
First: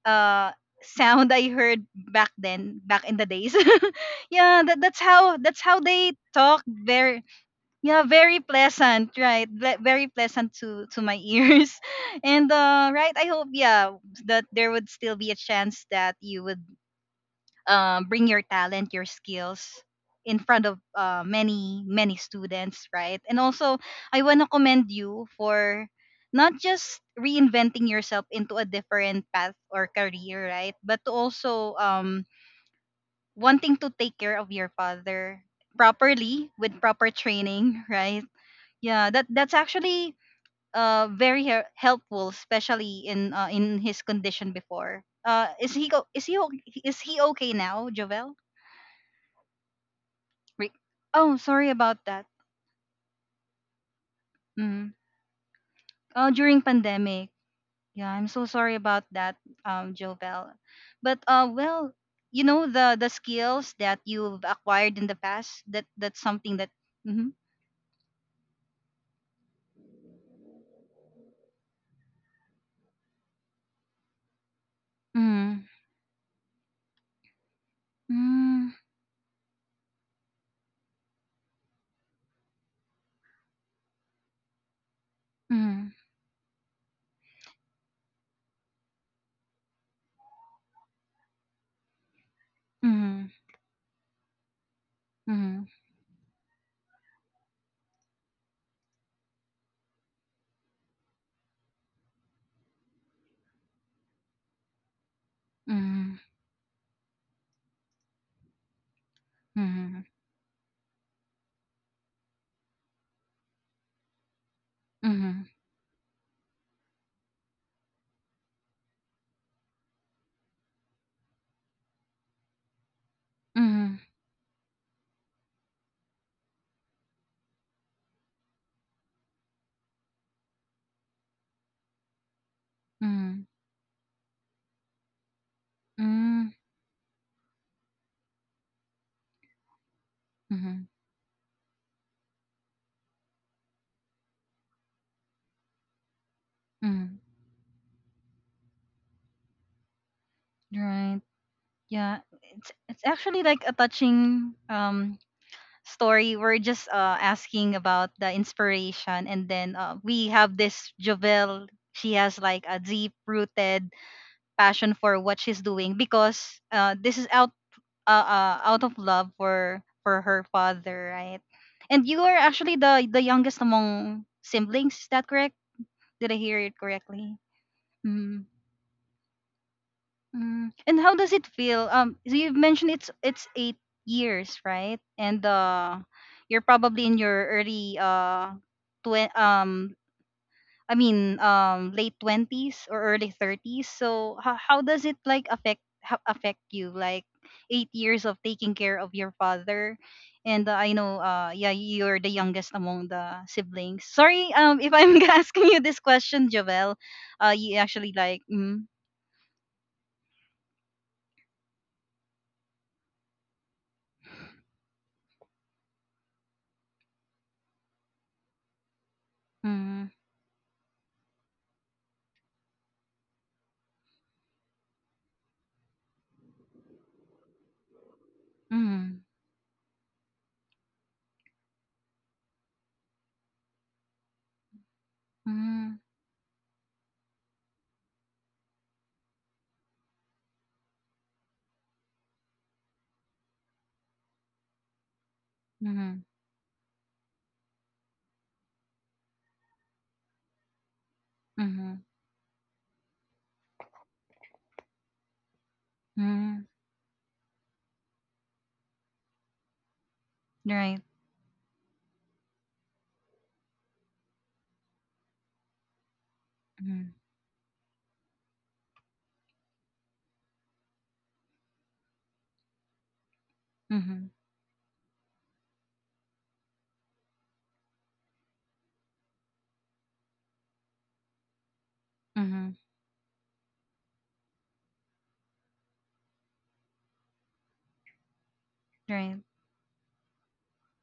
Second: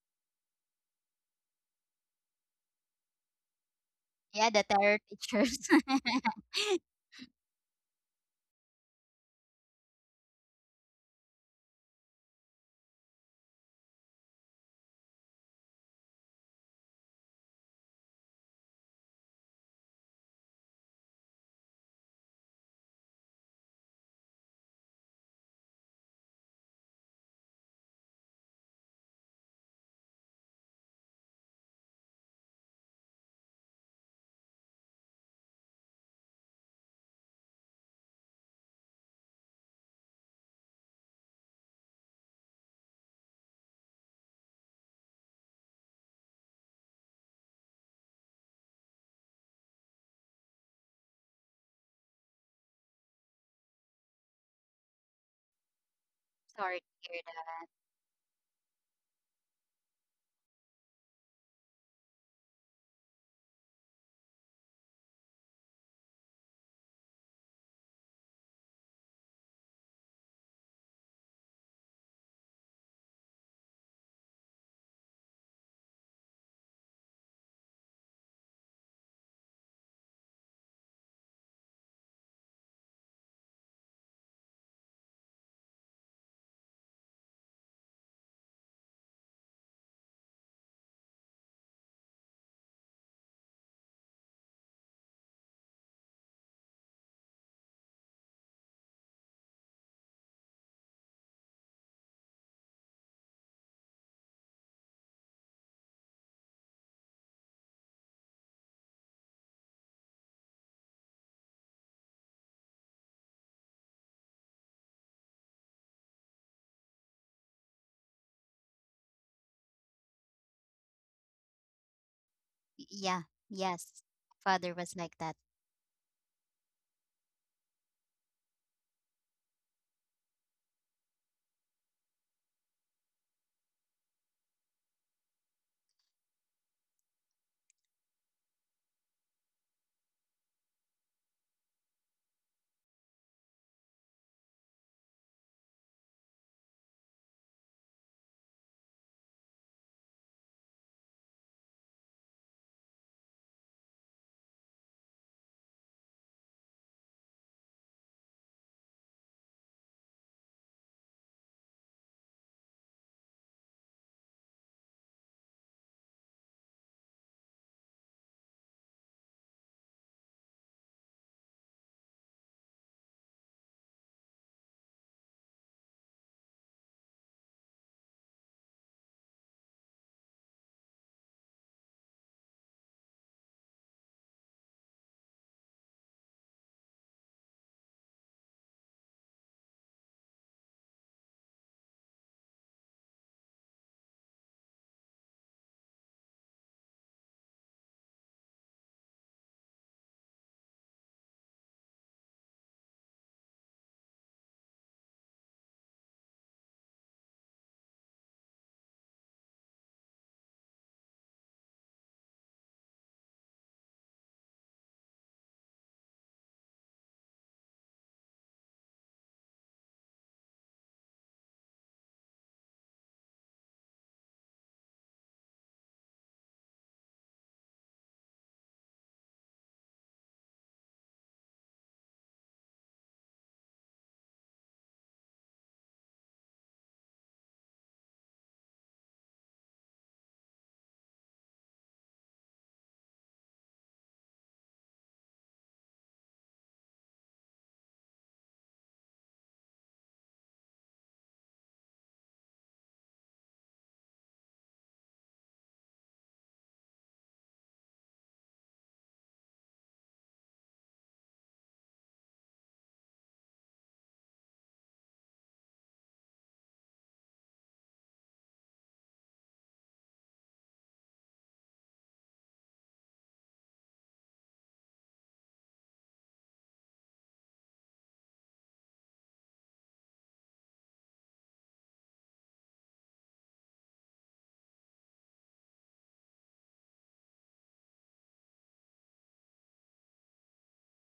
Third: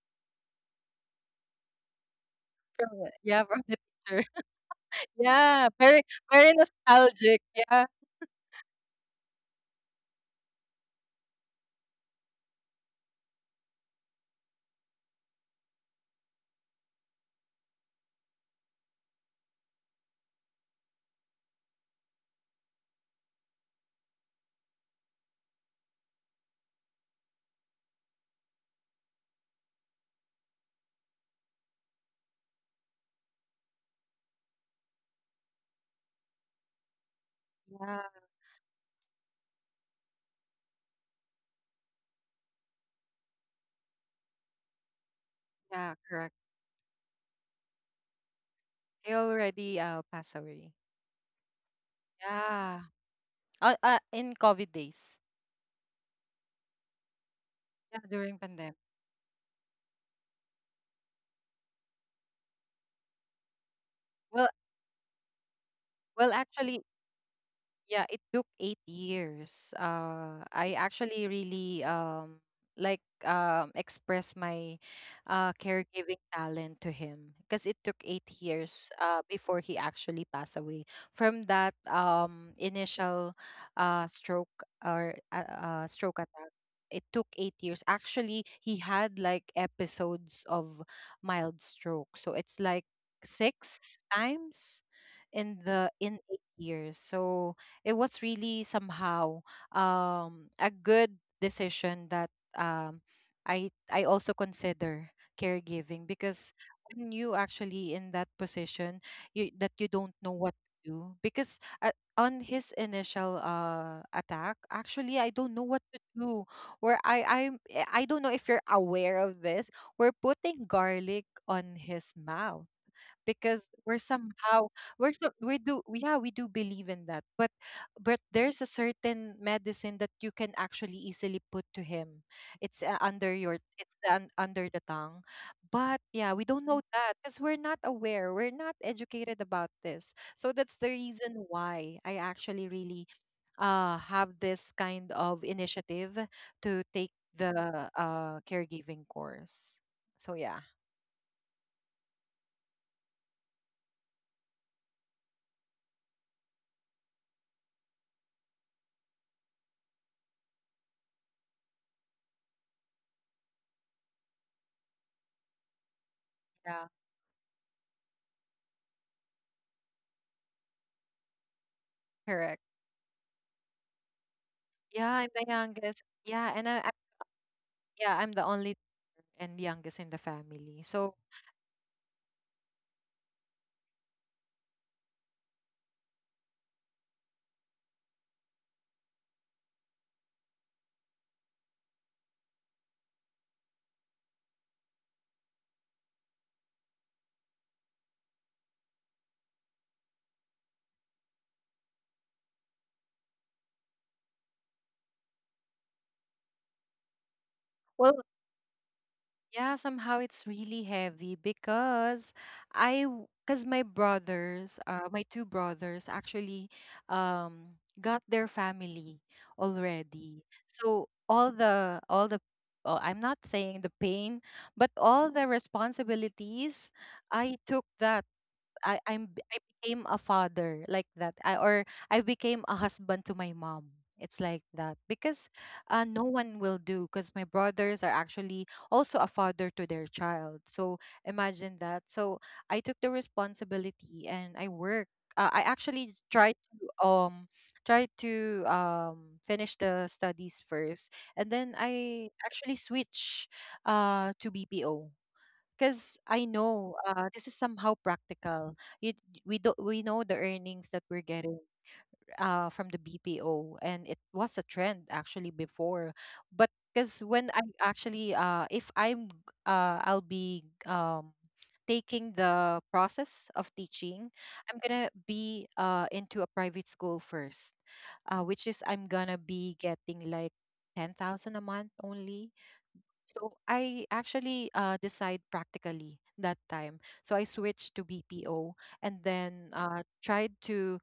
A: uh sound I heard back then,
C: From
A: back
C: the—
A: in the
C: yeah,
A: days.
C: from the teacher.
B: Yeah, the
A: Yeah,
B: terror pictures.
A: that's
C: Yeah,
A: how
C: very
A: they
C: very
A: talk. Very
C: nostalgic. Yeah,
A: yeah, very pleasant, right? Very pleasant to my ears. And uh, right, I hope, yeah, that there would still be a chance that you would bring your talent, your skills in front of many many students, right? And also, I want to commend you for not just reinventing yourself into a different path or career, right? But to also wanting to take care of your father properly with proper training,
C: yeah,
A: right? Yeah, that that's actually very helpful, especially in his condition before. Is
C: yeah,
A: he go-
C: correct.
A: is he o- Is he okay now, Jovel?
C: They already pass away.
A: Re- oh, sorry about that.
C: Yeah. In COVID
A: Mm.
C: days.
A: Oh, during
B: Sorry to hear
A: pandemic.
B: that.
C: Yeah,
A: Yeah,
C: during
A: I'm so
C: pandemic.
A: sorry about that, Jovel. But well, you know the skills that
C: Well,
A: you've acquired in the past. That
C: well,
A: that's something that.
C: actually,
A: Mm-hmm.
C: yeah, it took 8 years. I actually really express my caregiving talent to him, because it took eight
A: Mm-hmm.
C: years before he actually passed away from that initial stroke, or
A: Mm-hmm.
C: stroke attack. It took 8 years. Actually, he had like episodes of mild stroke, so it's like
A: Mm-hmm.
C: six times in 8 years. So it was really somehow a good decision that um I also consider caregiving
A: Mm-hmm.
C: because when you actually in that position you that you
A: mm
C: don't know what to do because on his initial attack
A: mm
C: actually
A: mm
C: I don't
A: mm
C: know what to do where I don't know if you're aware of this. We're putting garlic on his mouth
B: Yeah,
C: because
A: mm
B: yes.
C: we're somehow
B: Father was
C: we're
B: like
C: so
B: that.
C: we do we- yeah, we do believe in that, but there's a certain medicine that you can actually easily put to him. It's under
A: Mm.
C: your it's the, un, under the tongue, but yeah, we
A: Mm.
C: don't know that because we're not aware, we're not educated about this. So that's
A: Mm.
C: the reason why I actually really have this kind of initiative to take
A: Mm.
C: the caregiving course. So yeah.
A: Right. Yeah. It's actually like a touching story. We're just asking about the inspiration, and then we have this Jovel. She has like a deep rooted passion for what she's doing because
C: Yeah.
A: this is out out of love for her father, right? And you are
C: Correct.
A: actually the youngest among siblings,
C: Yeah,
A: is
C: I'm
A: that
C: the
A: correct?
C: youngest.
A: Did
C: Yeah,
A: I
C: and
A: hear it
C: I
A: correctly?
C: yeah, I'm the
A: Mm-hmm.
C: only and youngest in the family.
A: Mm. And
C: So,
A: how does it feel? So you've mentioned it's 8 years, right? And you're probably in your early twen- um, late twenties or early thirties. So how does it like affect you? Like 8 years of taking care of your father, and I know yeah, you're the youngest among the siblings. Sorry if I'm asking you this question, Jovel. You
C: well,
A: actually like mm,
C: yeah, somehow it's really heavy because I, because my brothers, my two brothers actually got their family
A: mm,
C: already. So, all the oh, I'm not saying the pain, but all the responsibilities, I took that.
A: mm.
C: I became a father like that. I, or I became a husband to my mom. It's like that because
A: Mm,
C: no one will do because my brothers are actually also a father to their child. So imagine that. So I took the responsibility and I work. I actually
A: mhm,
C: tried to try to finish the studies first, and then
A: mhm,
C: I actually switch to BPO because I
A: mhm,
C: know, this is somehow practical. You, we do we know the earnings that
A: right.
C: we're getting, from the BPO, and it was a trend actually before. But because
A: Mhm,
C: when I actually if I'm g- I'll be, taking the process of teaching.
A: mhm,
C: I'm gonna be into a private school first, which is I'm gonna be getting like 10,000 a month only.
A: mhm,
C: So I actually, decide practically that time. So I switched to BPO, and
A: right.
C: then tried to,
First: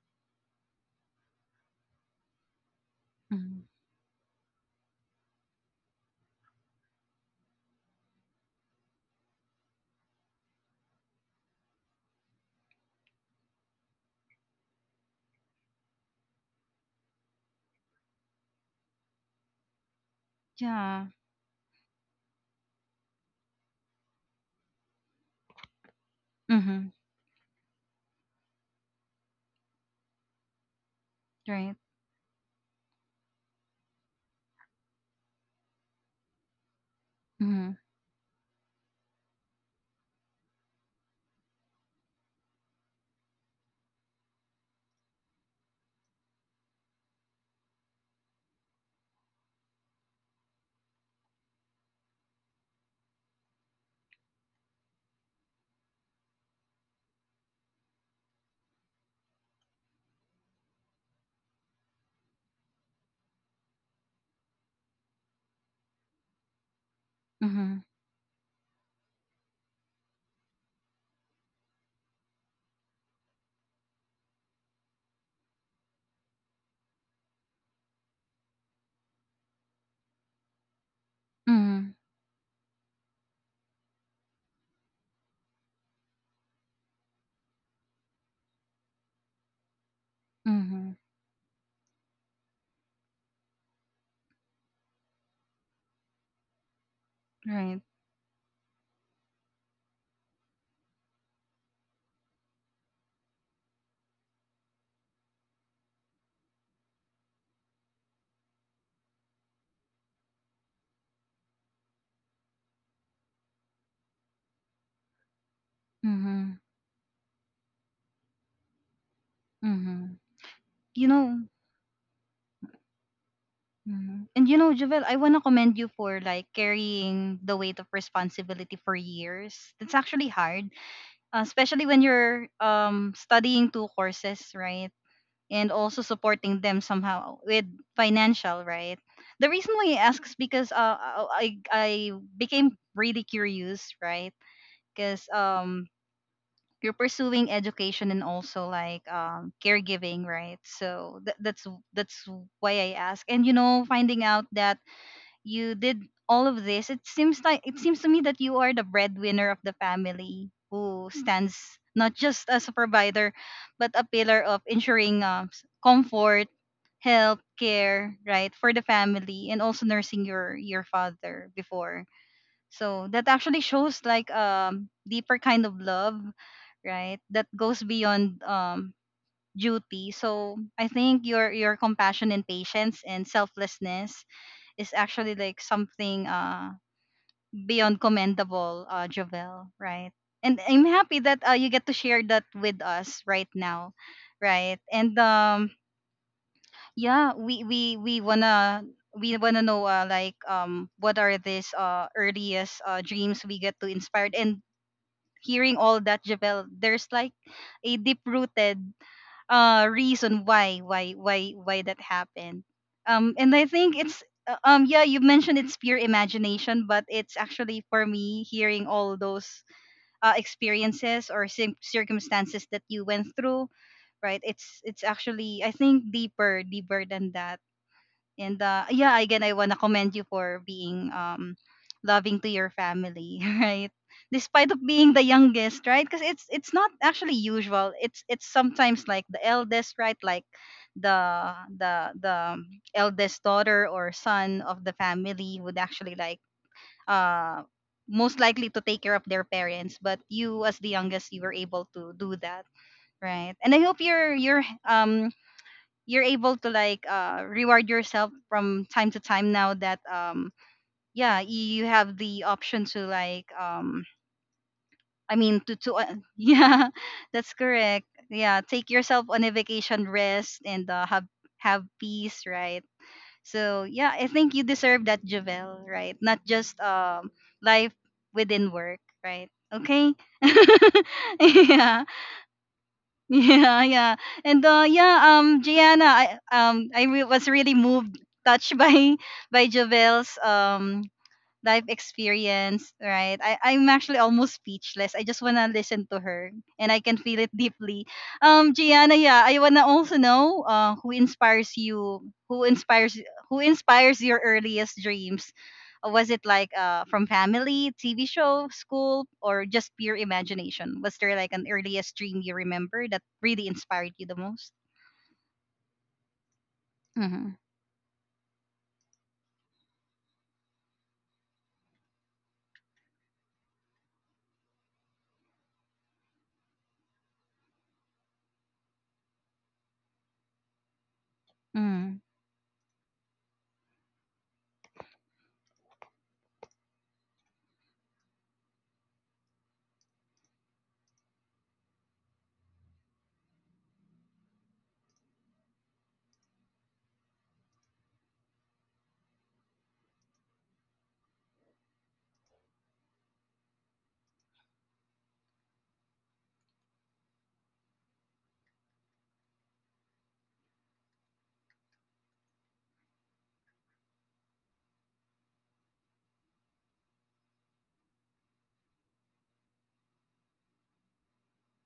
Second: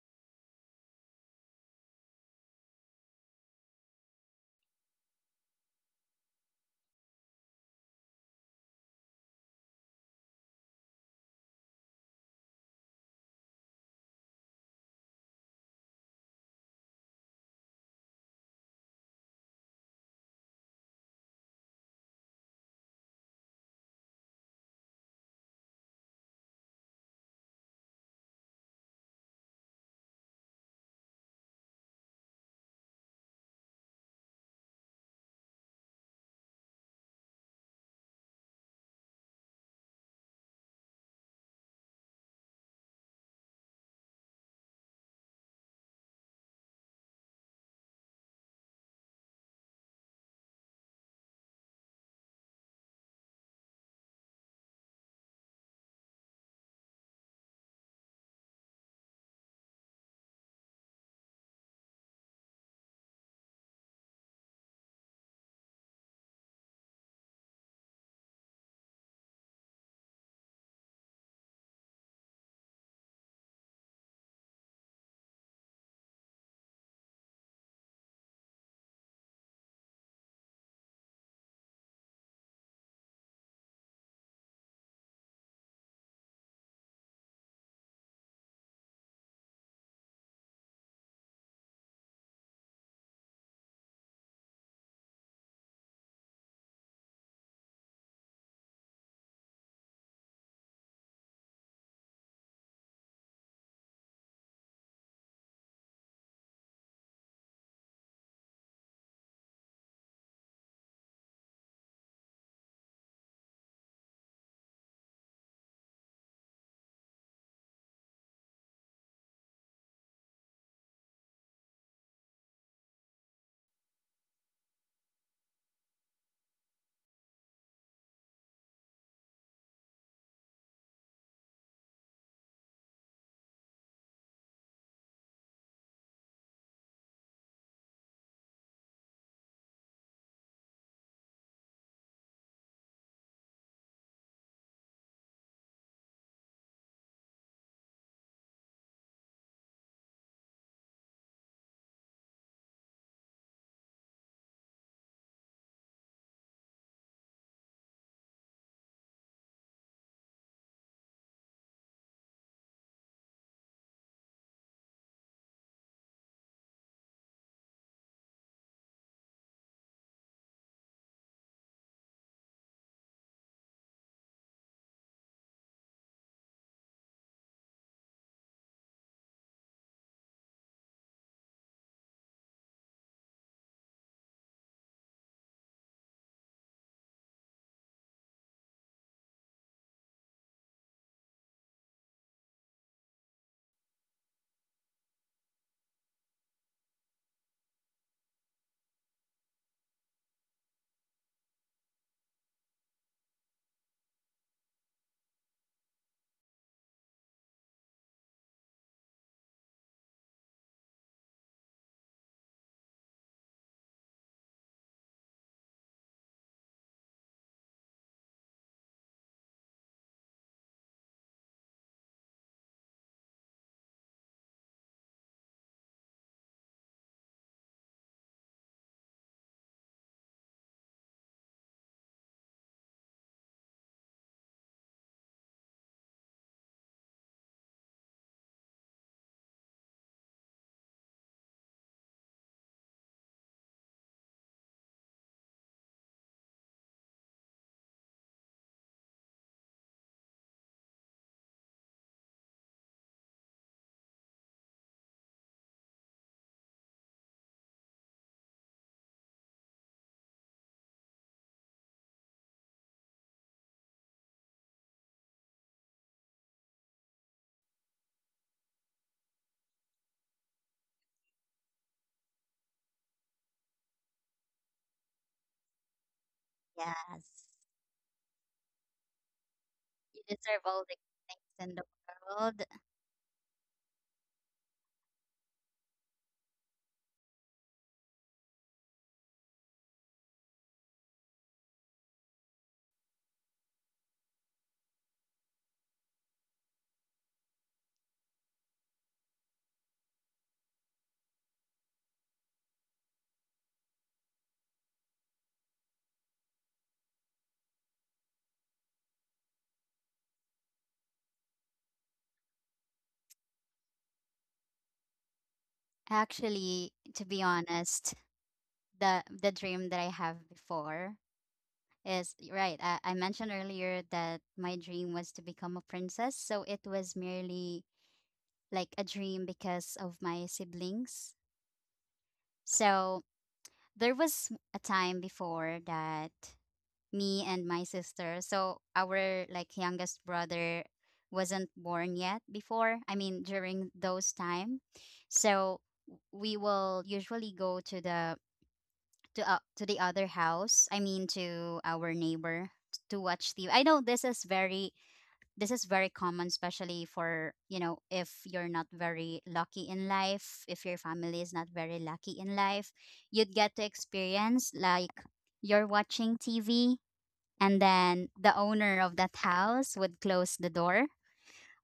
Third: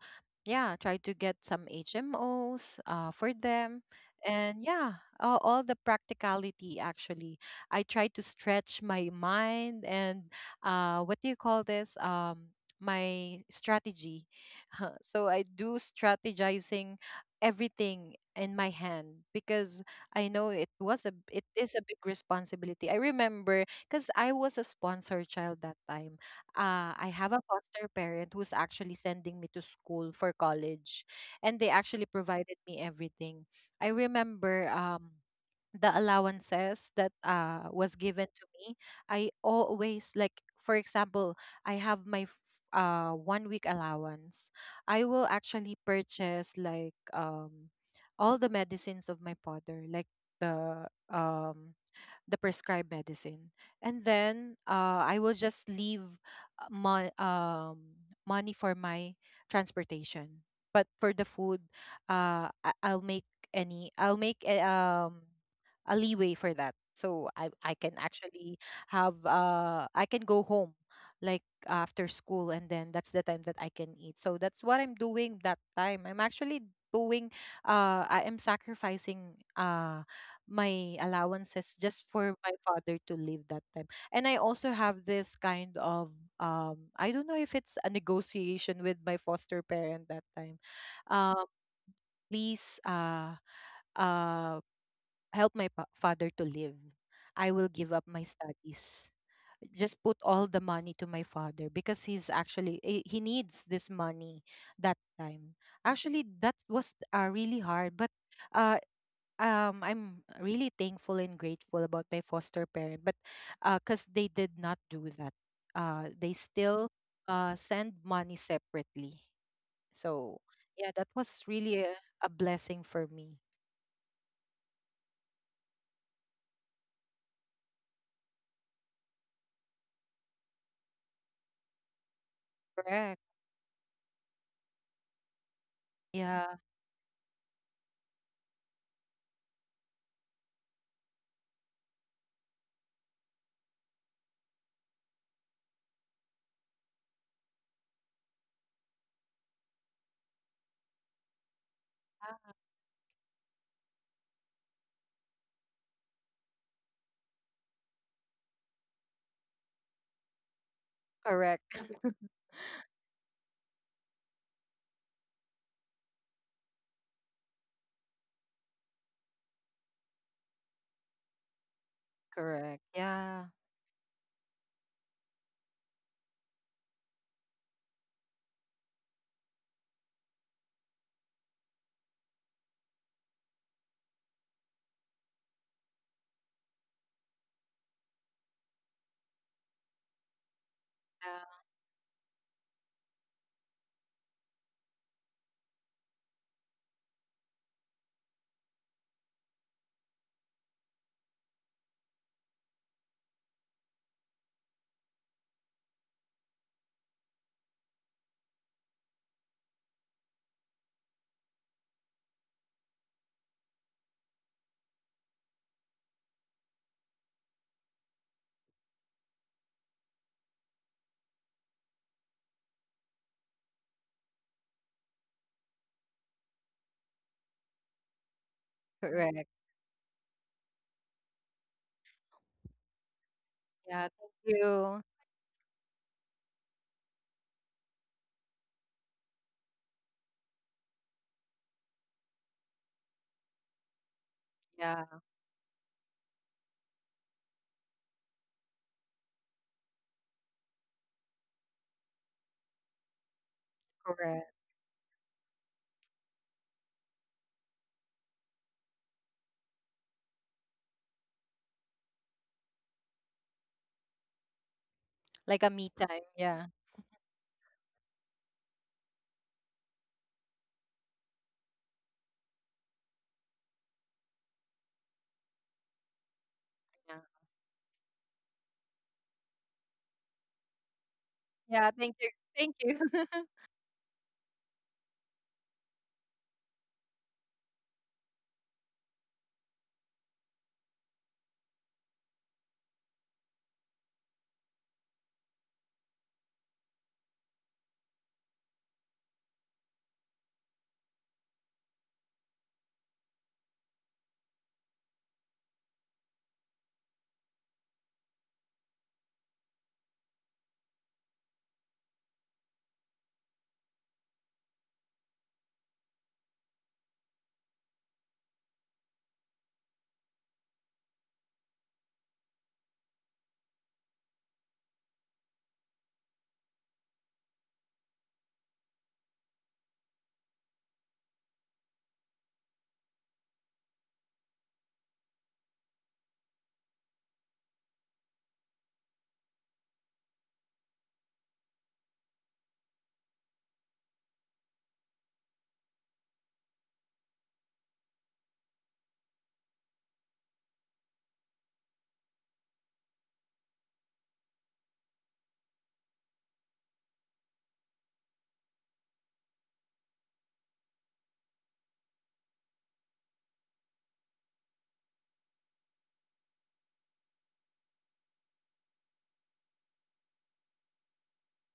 C: yeah, tried to get some HMOs, for
A: Mhm.
C: them. And yeah, all the practicality actually. I tried to stretch my mind and, what do you call this? My strategy. So I do strategizing everything in my hand because I know
A: Yeah.
C: it is a big responsibility. I remember because I was a sponsor child that time.
A: Mhm,
C: I have a foster parent who's actually sending me to school for college, and they
A: right.
C: actually provided me everything. I remember the allowances that
A: Mhm,
C: was given to me. I always, like, for example, I have my f- one week allowance, I will actually purchase like all the medicines of my father, like the the prescribed medicine. And then, I will just leave, uh, mon- um, money for my transportation. But for the food, I'll make I'll make a leeway for that. So I
A: mhm,
C: can actually I can go home like after school, and then that's the time that I can eat. So that's what I'm doing that time. I'm actually doing I am sacrificing my allowances
A: mhm,
C: just for my father to live that time. And I also have this kind of, I don't know if it's a negotiation with my foster parent that time.
A: mhm,
C: Uh, Please, uh help my father to live. I will
A: right.
C: give up my studies. Just put all the money to my father because he's actually he needs this money that time. Actually, that was really hard, but uh I'm really thankful and grateful about my foster parent, but, cause they did not do that. They
A: Mhm,
C: still send money separately.
A: mhm.
C: So yeah, that
A: You
C: was
A: know,
C: really a blessing for me.
A: mhm. And you know, Javel, I wanna commend you for like carrying the weight of responsibility for years. It's actually hard, especially when you're
C: Correct.
A: studying two courses, right? And also
C: Yeah.
A: supporting them somehow with financial, right? The reason why I ask is because I became really curious, right? Because you're pursuing education and also like caregiving, right? So tha- that's why I ask. And you know, finding out that you did all of this, it seems like it seems to me that you are the breadwinner of the family who stands
C: Correct.
A: not just as a provider but a pillar of ensuring comfort, health care, right, for the family, and also nursing your father before.
C: Correct.
A: So that
C: Yeah.
A: actually shows like deeper kind of love, right, that goes beyond duty. So I think your compassion and patience and selflessness is actually like something beyond commendable, Jovel, right? And I'm happy that
C: Yeah.
A: you get to share that with us right now, right? And yeah, we wanna know like what are these earliest dreams we get to inspired, and hearing all that, Javel, there's like a deep rooted reason why why that happened, and I think it's yeah, you mentioned it's pure imagination, but it's actually for me hearing all those experiences or circumstances that you went through, right? It's actually I think deeper deeper than that. And yeah, again,
C: Correct.
A: I wanna commend you for being loving to your family, right?
C: Yeah. Thank
A: Despite of
C: you.
A: being the youngest, right? Because it's not actually usual. It's sometimes like the eldest, right? Like the eldest daughter or son of the
C: Yeah.
A: family would actually like uh most likely to take care of their parents. But you as the youngest, you were able to do that, right? And I hope
C: Correct.
A: your um you're able to like reward yourself from time to time now that yeah, you have the option to like
C: Like a
A: to
C: me time. Yeah.
A: yeah, that's correct. Yeah, take yourself on a vacation, rest, and have peace, right? So yeah, I think you deserve that, Javel, right? Not just
C: Yeah.
B: Yes.
A: life within work, right? Okay.
B: You deserve all the good things in the
C: Yeah.
A: Yeah.
C: Thank you.
B: world.
C: Thank you.
A: Yeah, yeah. And yeah, Gianna, was really moved, touched by by Jovel's life experience, right? I'm actually almost speechless. I just wanna listen to her, and I can feel it deeply. Gianna, yeah, I wanna also know who inspires you, who inspires your earliest dreams. Was it like from family, TV show, school, or just pure imagination? Was there like an earliest dream you remember that really inspired you the most?
B: Actually, to be
A: Mm-hmm.
B: honest, the dream that I have before, yes, right, I mentioned earlier that my dream was to become a princess. So it was merely like a dream because of my siblings.
A: Mm-hmm.
B: So there was a time before that me and my sister, so our like youngest brother wasn't born yet before. I mean, during those time. So we will usually go to the other house. I mean, to our neighbor to watch TV. I know this is very common especially for if you're not very lucky in life, if your family is not very lucky in life, you'd get to experience like you're watching TV, and then the owner of that house would close the door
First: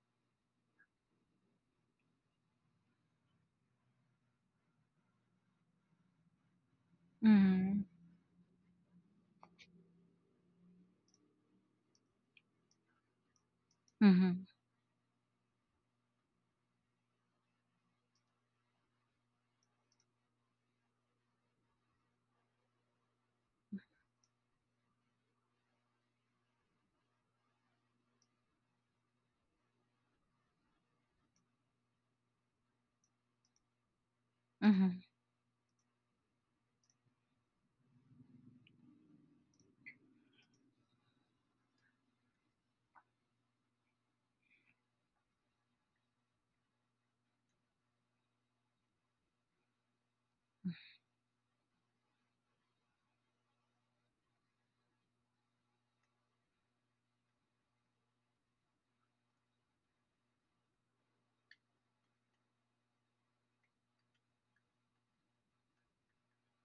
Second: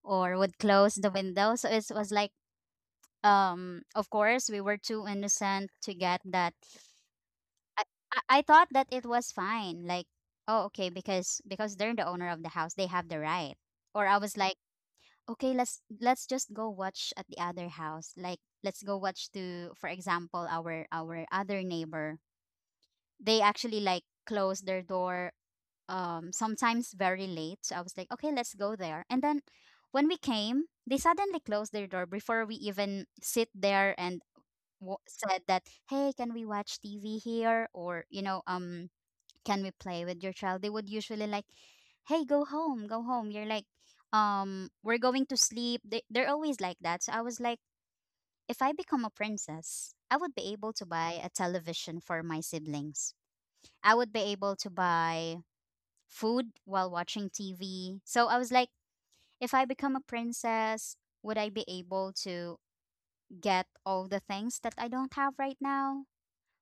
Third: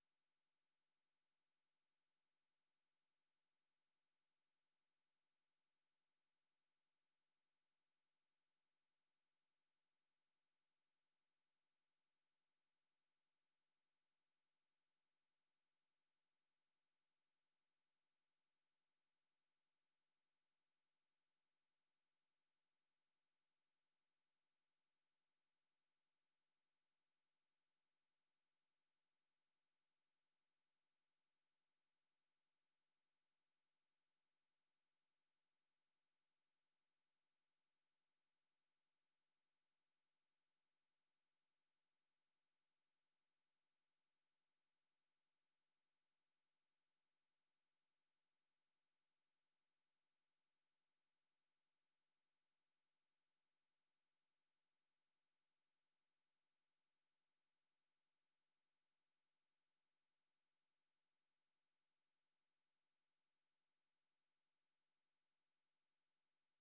B: or would close the window. So it was like of course we were too innocent to get that. I i I thought that it was fine. Like, oh, okay, because they're the owner of the house, they have the right. Or I was
A: Mm-hmm.
B: like, okay, let's just go watch at the other house. Like, let's go watch to, for example, our other neighbor. They actually like close their door sometimes very late. So I was like, okay, let's go there. And then when we came, they suddenly closed their door before we even sit there, and
A: Mm-hmm.
B: said that, hey, can we watch TV here, or can we play with your child. They would usually like, hey, go home, go home, you're like, we're going to sleep. They're always like that. So I was like, if I become a princess, I would be able to buy a television for my siblings. I would be able to buy food while watching TV. So I was like, if I become a princess, would I be able to get all the things that I don't have right now?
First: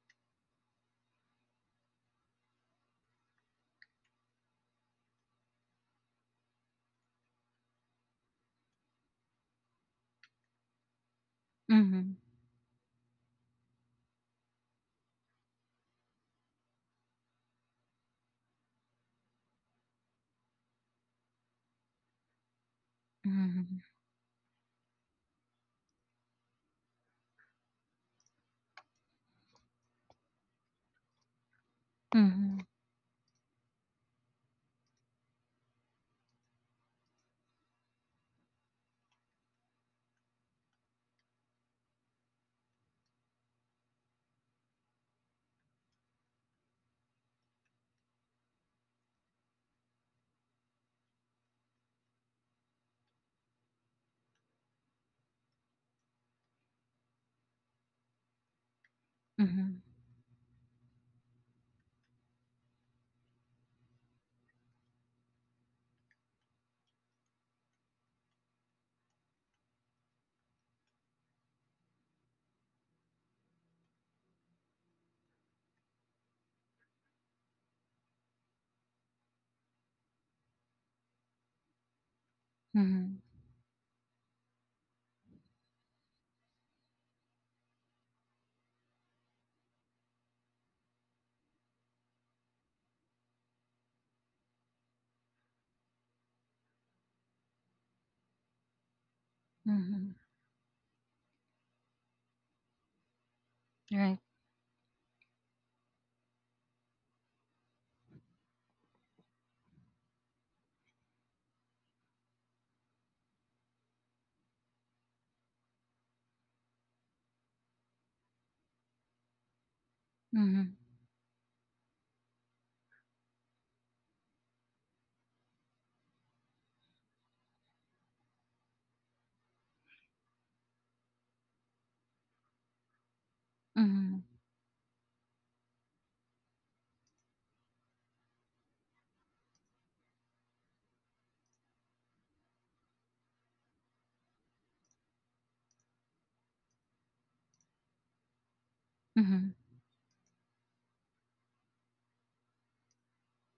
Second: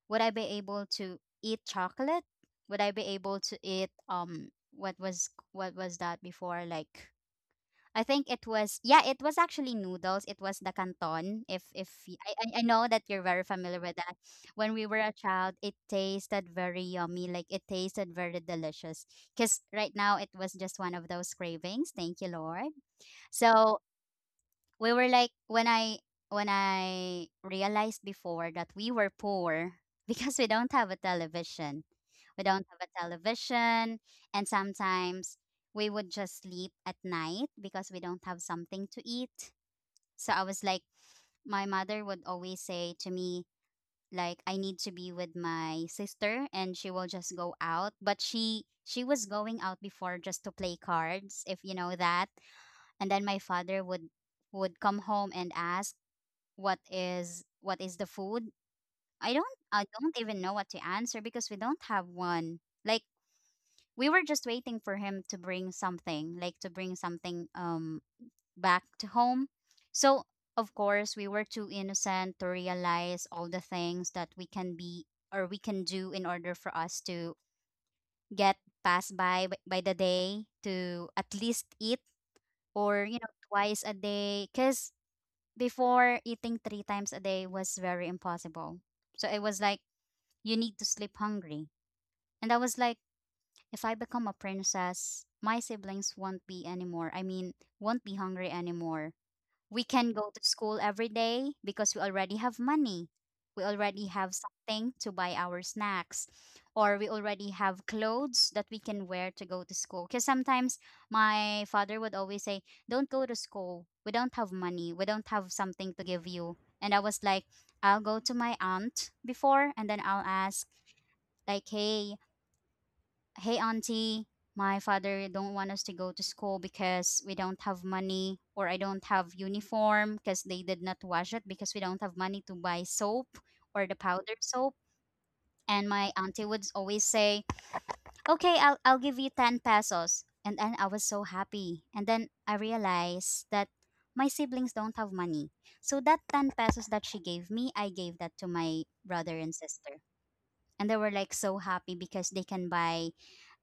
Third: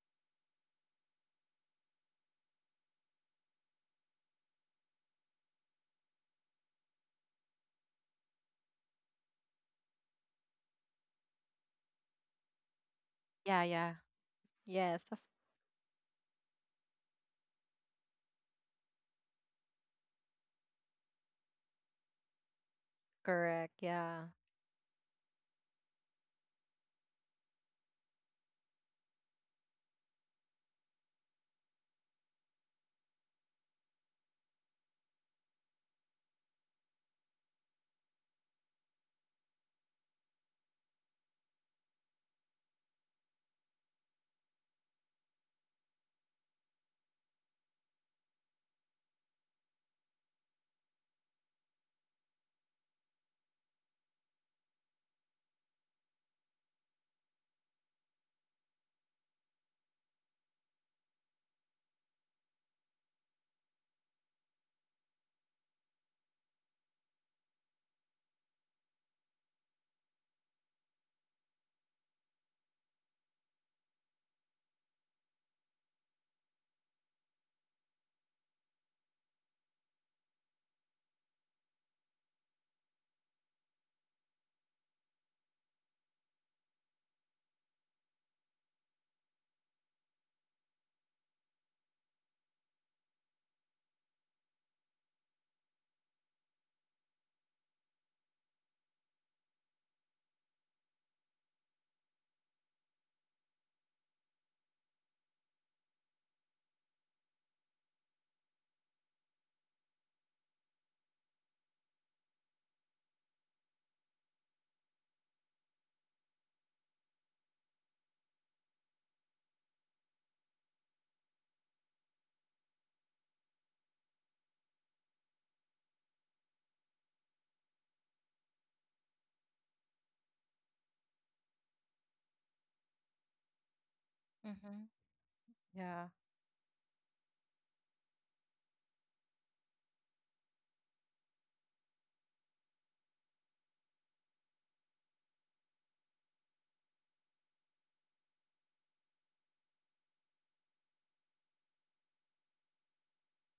B: Would I be able to eat chocolate? Would I be able to eat what was that before? Like I think it was, yeah, it was actually noodles. It was the canton. If
A: Mm-hmm. Mm-hmm.
B: I know that you're very
C: Yeah.
B: familiar
C: Yeah.
B: with that. When we were
C: Yes.
B: a child, it tasted very yummy. Like it tasted very delicious. Cause right now it was just one of those cravings. Thank you, Lord.
C: Correct.
A: Mm-hmm.
B: So
C: Yeah.
B: we were like when I realized before that we were poor because we don't have a television we
A: Mm-hmm.
B: don't have a television And sometimes we would just sleep at night because we don't have something to eat, so I was like my mother would always say to me like I need to be with my sister and she will just go out, but she was going out before just to play cards, if you know that. And then my father would come home and ask, what is the food? i don't i
A: Mm-hmm.
B: don't even know what to answer because we don't have one. Like we were just waiting for him to bring something, like to bring something back to home. So of course, we were too innocent to realize all the things that we can be or we can do in order for us to get passed by by the day to at least eat, or you
A: Mhm.
B: know, twice a day, cuz before eating three times a day was very impossible. So it was like, you need to sleep hungry. And I was like, if I become a princess, my siblings won't be anymore. I mean, won't be hungry anymore. We can
A: Mhm.
B: go to school every day because we already have money. We already
A: Right.
B: have something to buy our snacks, or we already have clothes that we can wear to go to school. Because sometimes my father would always say, don't go to school. We don't have money. We don't have something to give you. And I was like, I'll go to my aunt before and then I'll ask,
A: Mhm.
B: like, hey, hey auntie, my father don't want us to go to school because we don't have money, or I don't have uniform because they did not wash it because we don't have money to buy soap or the
A: Mhm.
B: powder soap.
C: Mm-hmm.
B: And my
C: Yeah.
B: auntie would always say, I'll give you 10 pesos. And then I was so happy, and then I realized that my siblings don't have money, so that 10 pesos that she gave me, I gave that to my brother and
A: Mhm.
B: sister. And they were like so happy because they can buy,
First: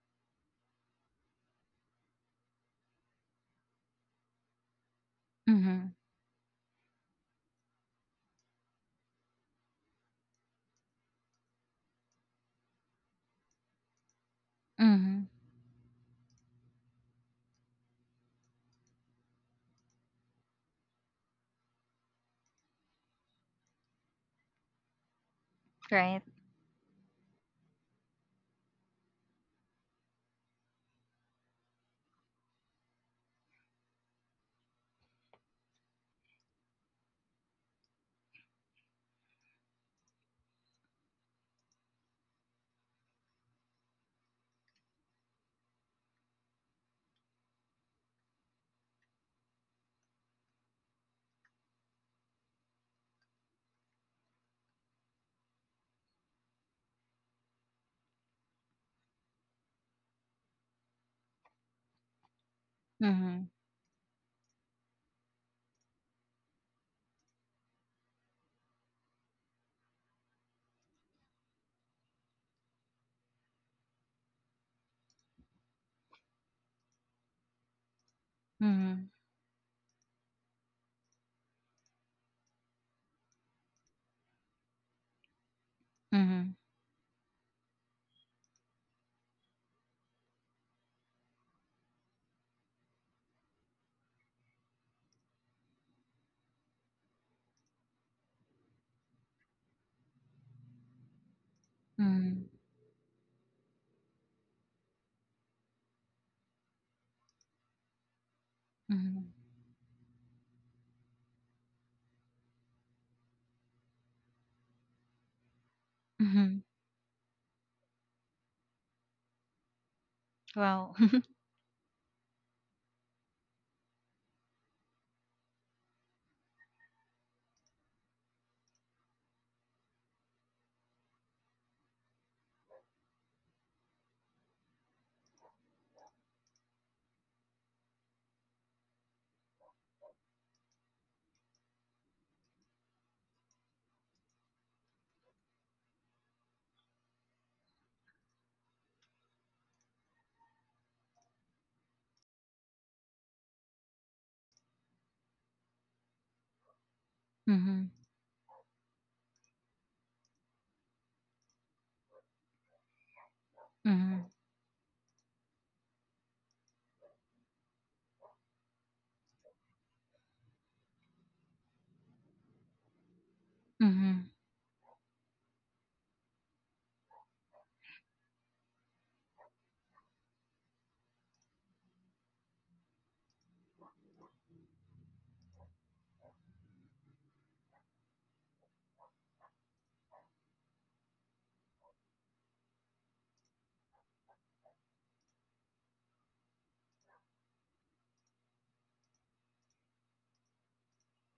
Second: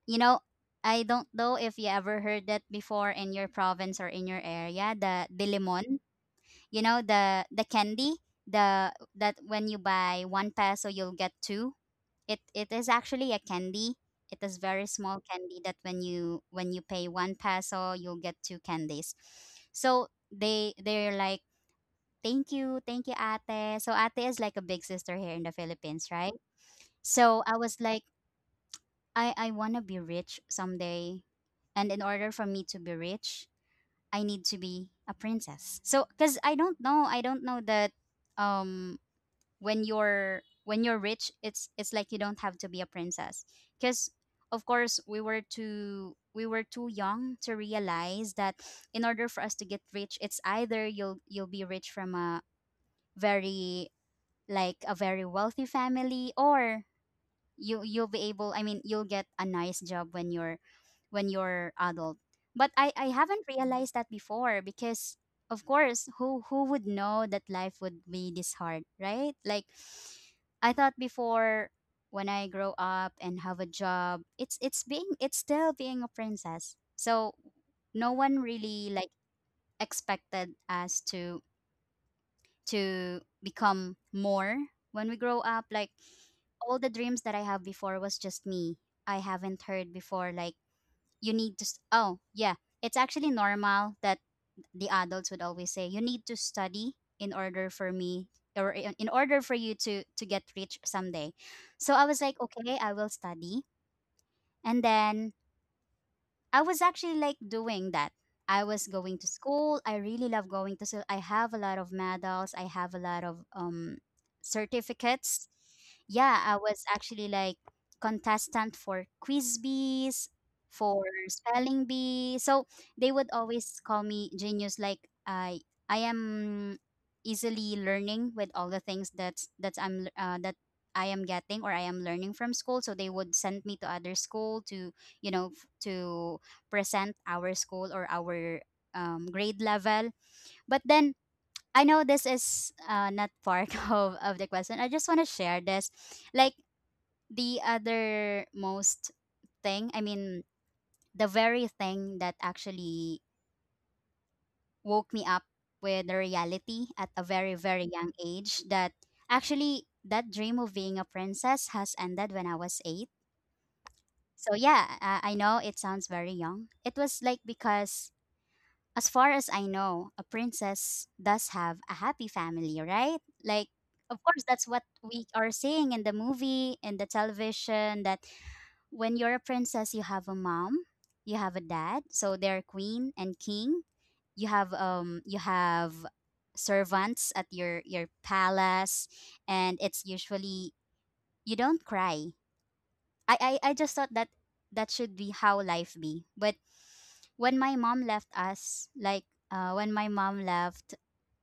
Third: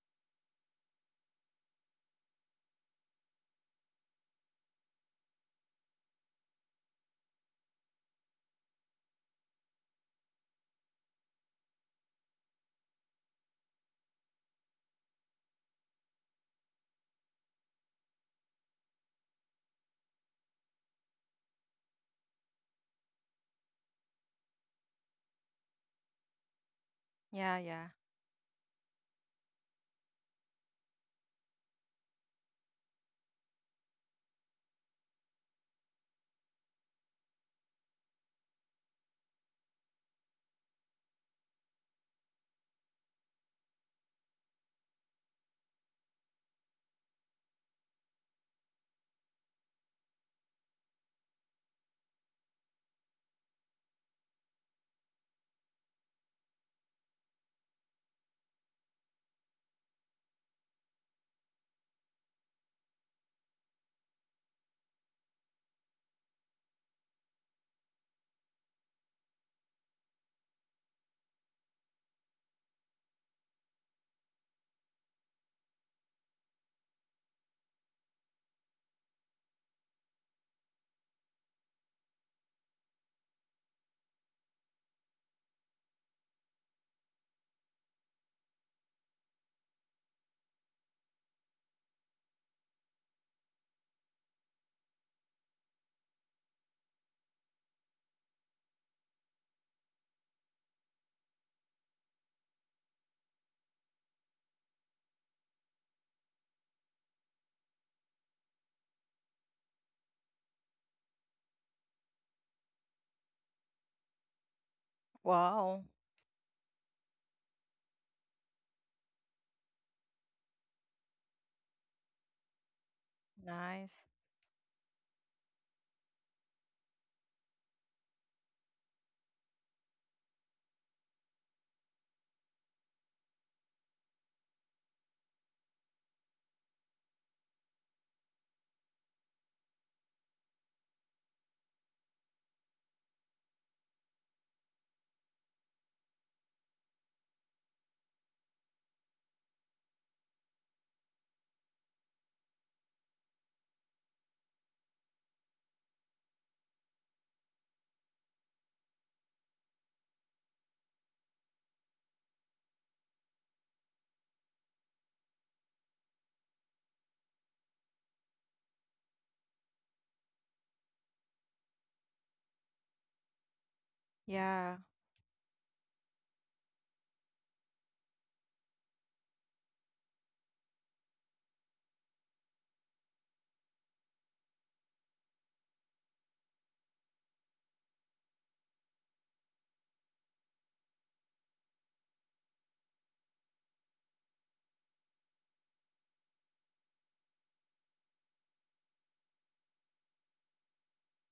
B: you know, I don't know if you ever heard that before in your province or in your area, the
A: Mhm.
B: dilimon. You know, the candy, the that when you buy one peso you'll get two. It is actually a candy. It is very small
A: Mhm.
B: candy that when you pay one peso you'll get two candies. So they're like thank you, ate. So ate is like a big sister here in the Philippines,
A: Right.
B: right? So I
C: Yeah,
B: was
C: yeah.
B: like, I want to be rich someday. And in order for me to be rich, I need to be a princess. So cuz I don't know that um when you're rich, it's like you don't have to be a princess. Cuz of course, we were too young to realize that in order for us to get rich, it's either you'll be rich from a very, like a very wealthy family, or you'll be able, I mean, you'll get a nice job when you're adult. But I haven't
A: Mhm.
B: realized that before because of course, who would know that life would be this hard, right? Like I thought before, when I grow up and have a job, it's still being a princess. So no one really like
A: Mhm.
B: expected us to become more when we grow up. Like
A: Mhm.
B: all the dreams that I have before was just me. I haven't heard before. Like you need to. S Oh yeah, it's actually normal that the adults would always say you need to study in order for me, or in order for you to get rich someday. So I was like,
A: Mhm.
B: okay, I will study, and then I was actually like doing that. I was going to
A: Mhm.
B: school. I really love going to school. I have a lot of medals. I have a lot of certificates.
C: Wow.
B: Yeah, I
A: Mhm.
B: was actually like contestant for quiz bees,
A: Wow.
B: for spelling bee. So they would always call
C: Nice.
B: me genius. Like I am easily learning with all the things that I am getting or I am learning from school. So they would send me to other school to, you know, to present our school or our grade level. But then I know this is not part of the question. I just want to share this. Like the other most thing, I mean, the very thing that actually woke me up with the reality at a very, very
A: Mhm.
B: young age, that actually that dream of being a princess has ended when I was eight.
A: Mhm.
B: So yeah, I know it sounds very young. It was like because as far as I know, a princess does have a happy family, right? Like, of
A: Mhm.
B: course, that's what
C: Yeah.
B: we are seeing in the movie, in the television, that when you're a princess, you have a mom, you have a dad, so they're queen and king. You have servants at your palace, and it's usually you don't cry. I just thought that that should be how life be. But when my mom left us, like when my mom left,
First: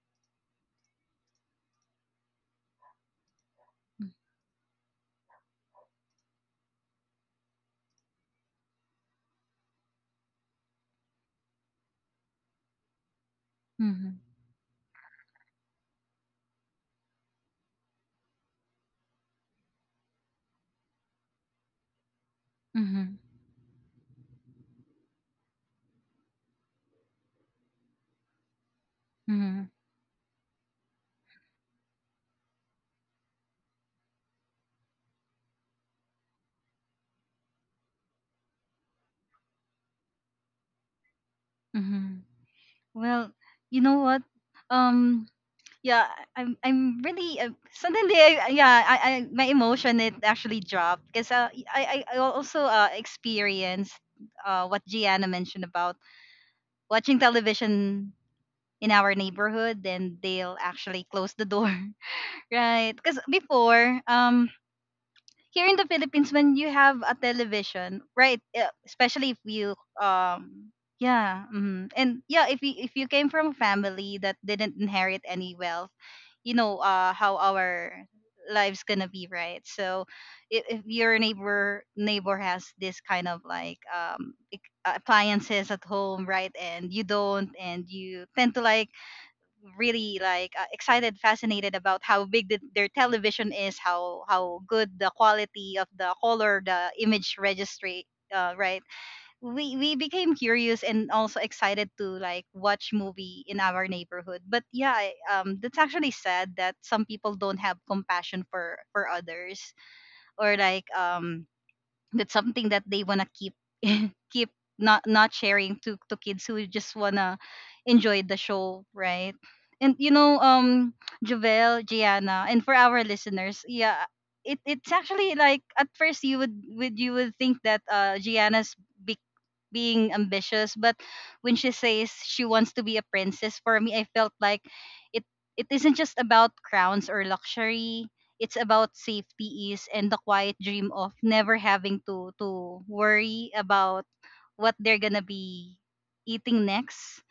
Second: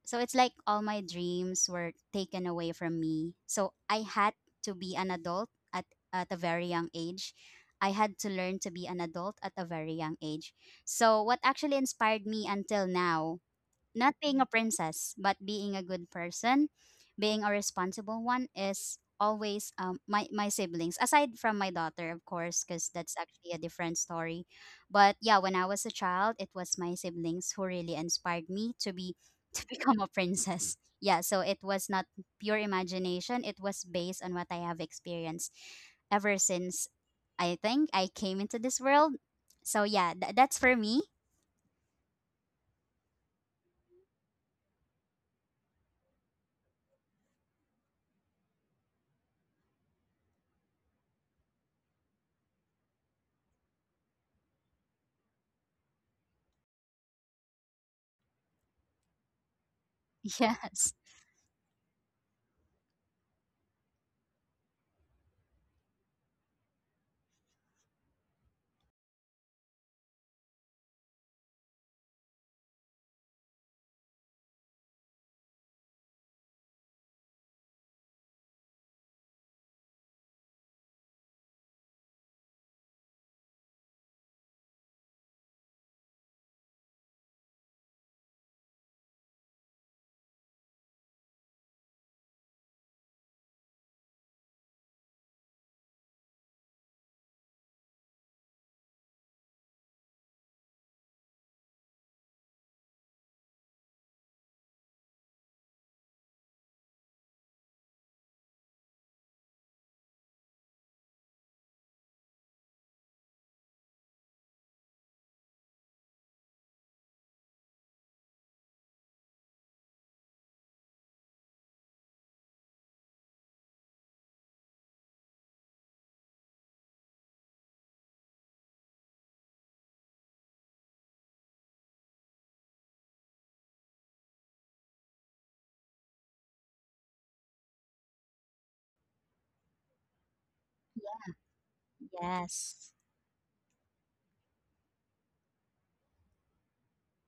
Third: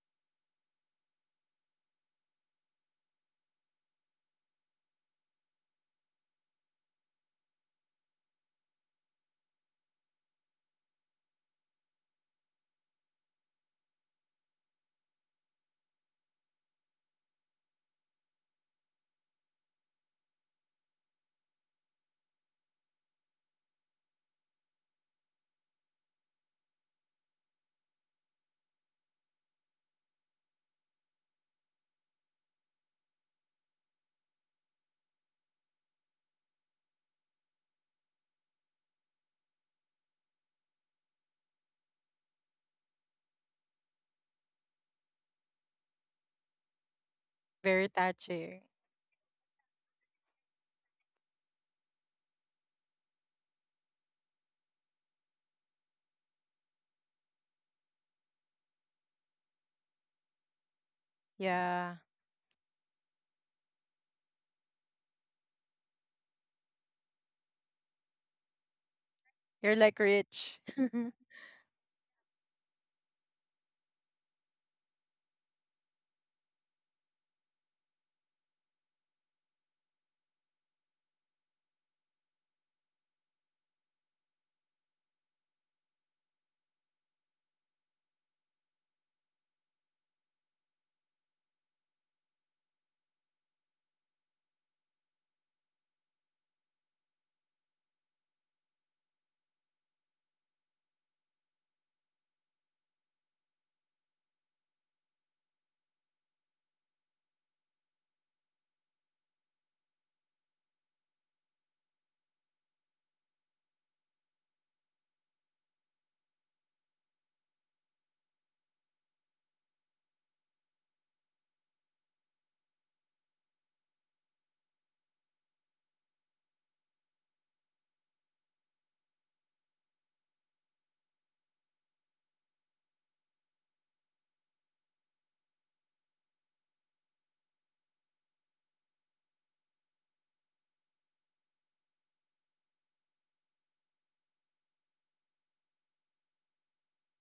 B: so it's like all my dreams were taken away from me. So I had to be an adult at a very young age. I had to learn to be an adult at a very young age. So what actually inspired me until now, not
A: Mhm.
B: being a princess, but being a good person, being a responsible one is always my siblings, aside from my daughter, of course, because that's
A: Mhm.
B: actually a different story. But yeah, when I was a child, it was my siblings who really inspired me to be to
A: Mhm.
B: become a princess. Yeah, so it was not pure imagination. It was based on what I have experienced ever since I think I came into this world. So yeah, that's for me.
A: Mhm. Well, you know what? Um. Yeah. I'm. I'm really.
C: Very
A: Suddenly. I,
C: touching.
A: yeah. I. My emotion. It actually dropped because I. I also experienced what Gianna mentioned about watching television in our neighborhood, then they'll
B: Yes.
A: actually close the door,
C: Yeah.
A: right? Because before, here in the Philippines, when you have a television, right, especially if you,
C: You're like rich.
A: um, yeah, mm, and yeah, if you came from a family that didn't inherit any wealth, you know, how our lives gonna be, right? So, if your neighbor has this kind of like appliances at home, right, and you don't, and you tend to like really like excited fascinated about how big their television is, how good the quality of the color, the image registry, right, we became curious and also excited to like watch movie in our neighborhood. But yeah, that's actually sad that some people don't have compassion for others, or like that's something that they want to keep keep not sharing to kids who just wanna enjoy the show, right? And Javel, Gianna, and for our listeners, yeah, it's actually like at first you would you would think that Gianna's big being ambitious. But when she says she wants to be a princess, for me I felt like it it isn't just about crowns or luxury. It's about safety, ease, and the quiet dream of never having to
B: Yes.
A: worry about what they're gonna be eating next,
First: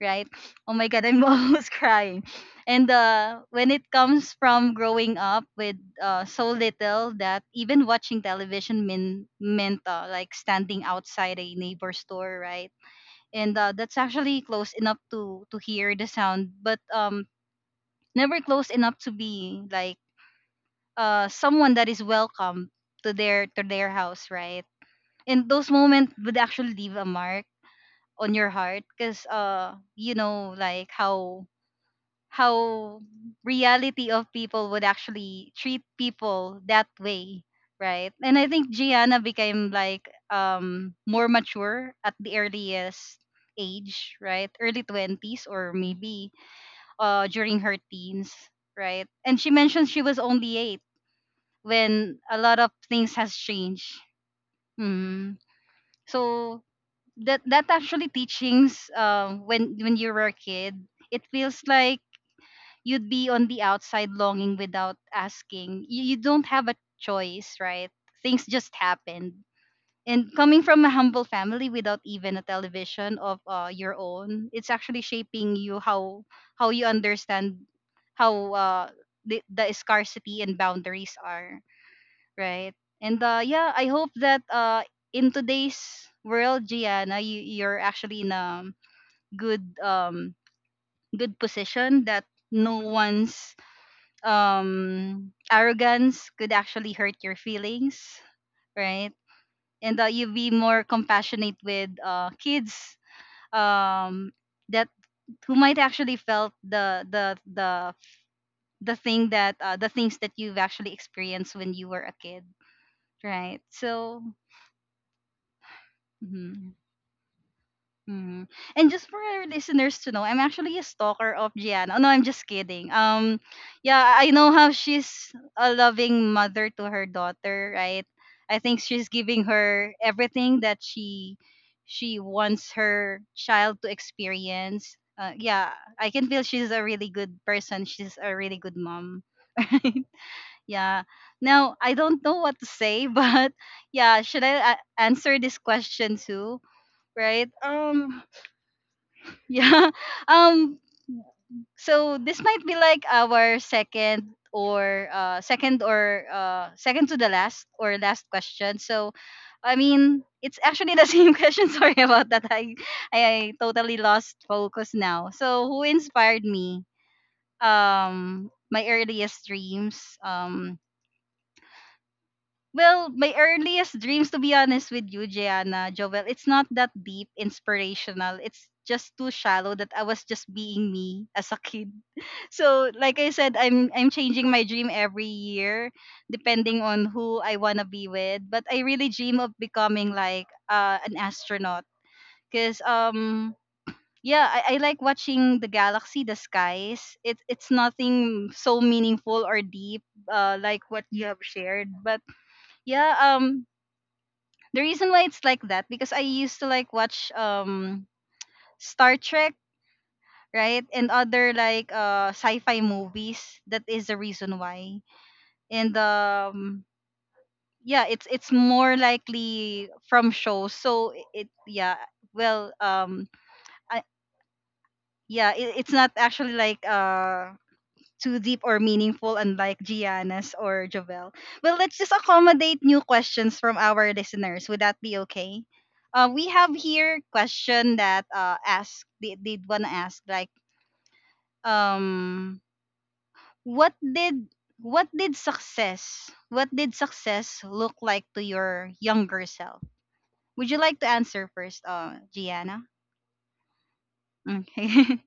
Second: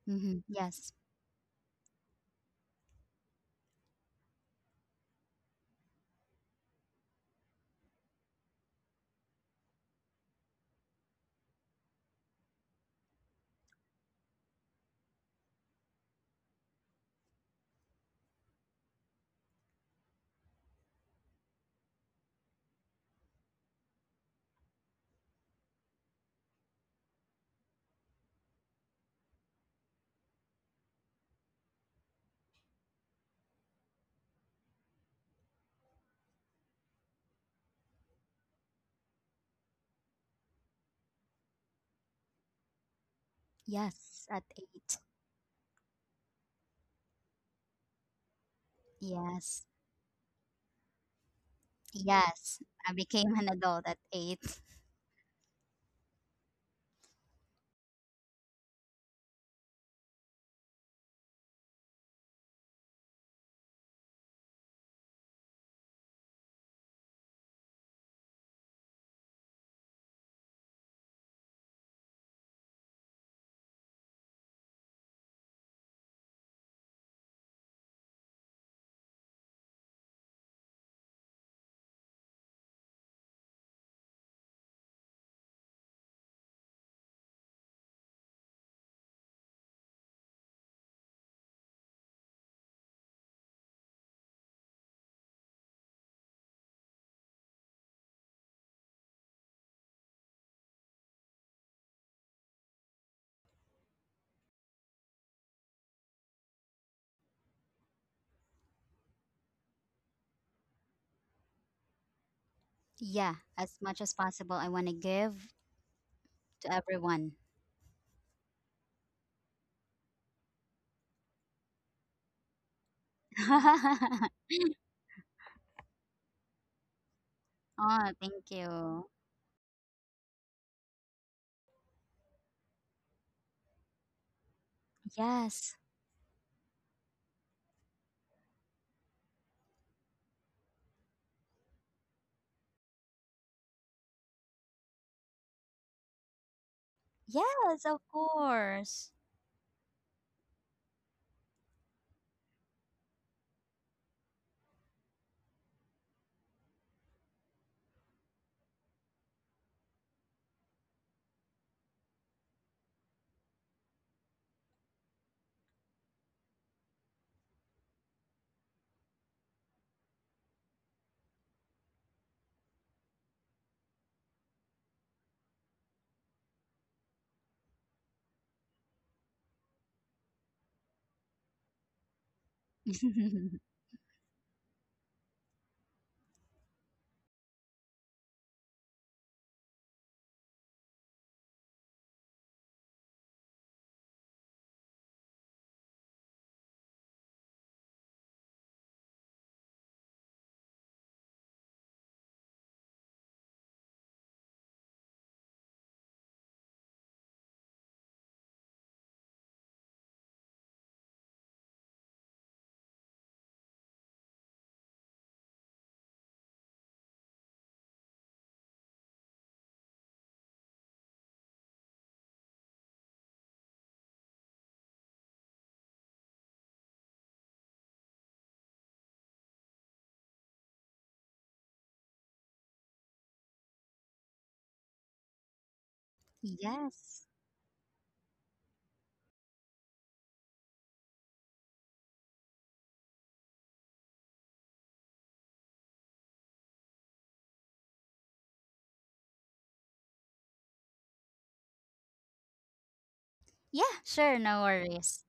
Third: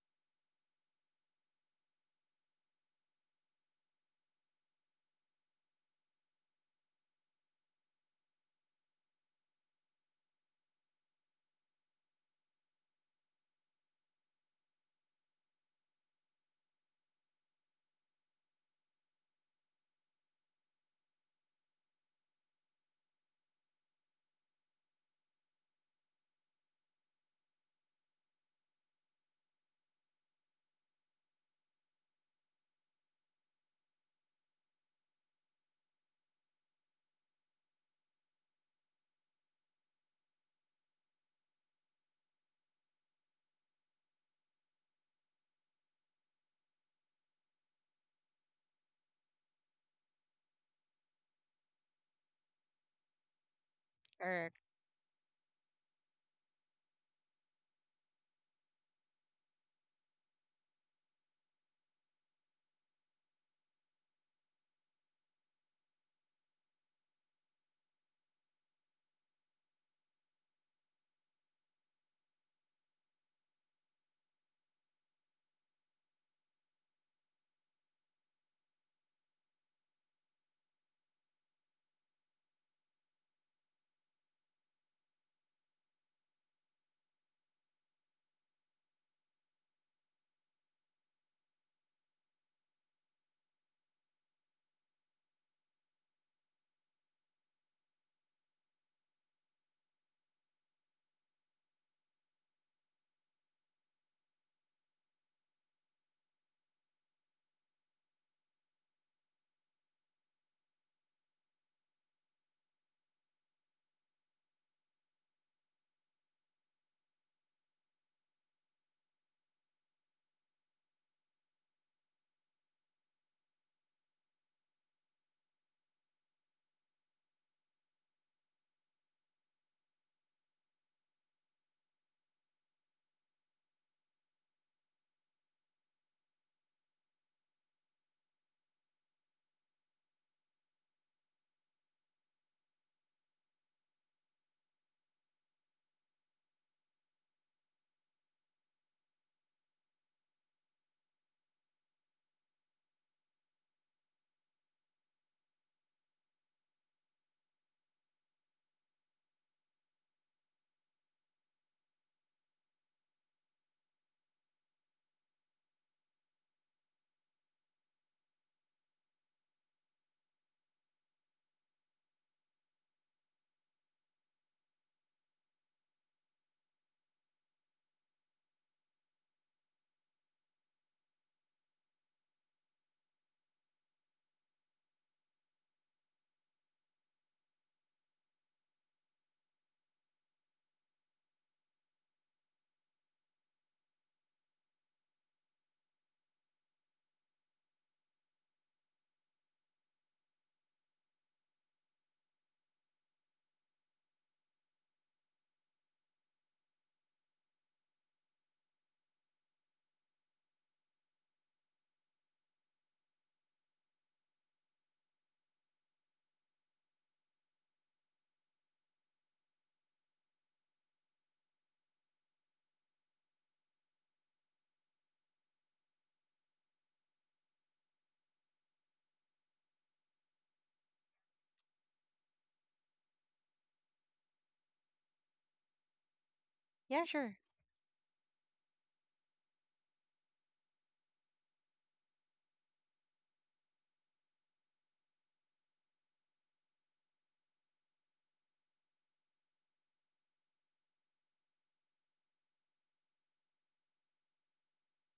A: right?
B: Mm-hmm.
A: Oh my
B: Yes.
A: god, I'm almost crying. And when it comes from growing up with so little that even watching television meant like standing outside a neighbor's door, right? And that's actually close enough to hear the sound, but never close enough to be like someone that is welcome to their house, right? And those moments would actually leave a mark on your heart, because you know, like how how reality of people would actually treat people that way, right? And I think Gianna became like more mature at the earliest age,
B: Yes. At
A: right? Early
B: eight.
A: 20s, or maybe during her teens, right? And she
B: Yes.
A: mentioned she was only 8 when a lot
B: Yes.
A: of
B: I
A: things has
B: became an adult
A: changed.
B: at eight.
C: Correct.
A: Mm. So that actually teachings, when you were a kid, it feels like you'd be on the outside longing without asking. You don't have a choice, right? Things just happened. And coming from a humble family without even a television of your own, it's actually shaping you how you understand how the scarcity and boundaries are, right? And yeah, I hope that in today's world, Gianna, you're actually in a good good position that no one's arrogance could actually hurt your feelings, right? And that you be more compassionate with kids, um that who might actually felt the thing that the things that you've actually experienced when you were a kid,
B: Yeah.
A: right?
B: As much as
A: So
B: possible, I want to give to
A: mhm.
B: everyone.
A: Mhm. And just for our listeners to know, I'm actually a stalker of Gianna. Oh, no, I'm just kidding. Yeah,
B: Oh,
A: I know how she's a loving mother to her daughter, right?
B: thank
A: I think
B: you.
A: she's giving her everything that she wants her child to experience. Yeah,
B: Yes.
A: I can feel she's a really good person. She's a really good mom. Yeah. Now, I don't know what to say, but yeah, should I answer this question too, right?
B: Yes, of course.
A: Yeah. Um. So this might be like our second, or second to the last, or last question. So, I mean, it's actually the same question. Sorry about that. I totally lost focus now. So who inspired me? My earliest dreams. Well, my earliest dreams, to be honest with you, Gianna, Jovel, it's not that deep, inspirational. It's just too shallow that I was just being me as a kid. So, like I said, I'm changing my dream every year, depending on who I wanna be with. But I really dream of becoming like an astronaut, cause yeah, I like watching the galaxy, the skies. It's nothing so meaningful or deep, like what you have shared, but yeah, the reason why it's like that because I used to like watch Star Trek, right? And other like sci-fi movies. That is the reason why. And yeah, it's more likely from shows. So it, yeah, well, I, yeah, it's not actually like too deep or meaningful, unlike Gianna's or Jovel. Well, let's just accommodate new questions from our listeners. Would that be okay? We have
C: Yeah,
A: here
B: Yes.
C: sure.
A: question that ask, they did wanna ask like um what did success look like to your younger self? Would you like to answer first, Gianna?
B: Yeah, sure. No
A: Okay.
B: worries.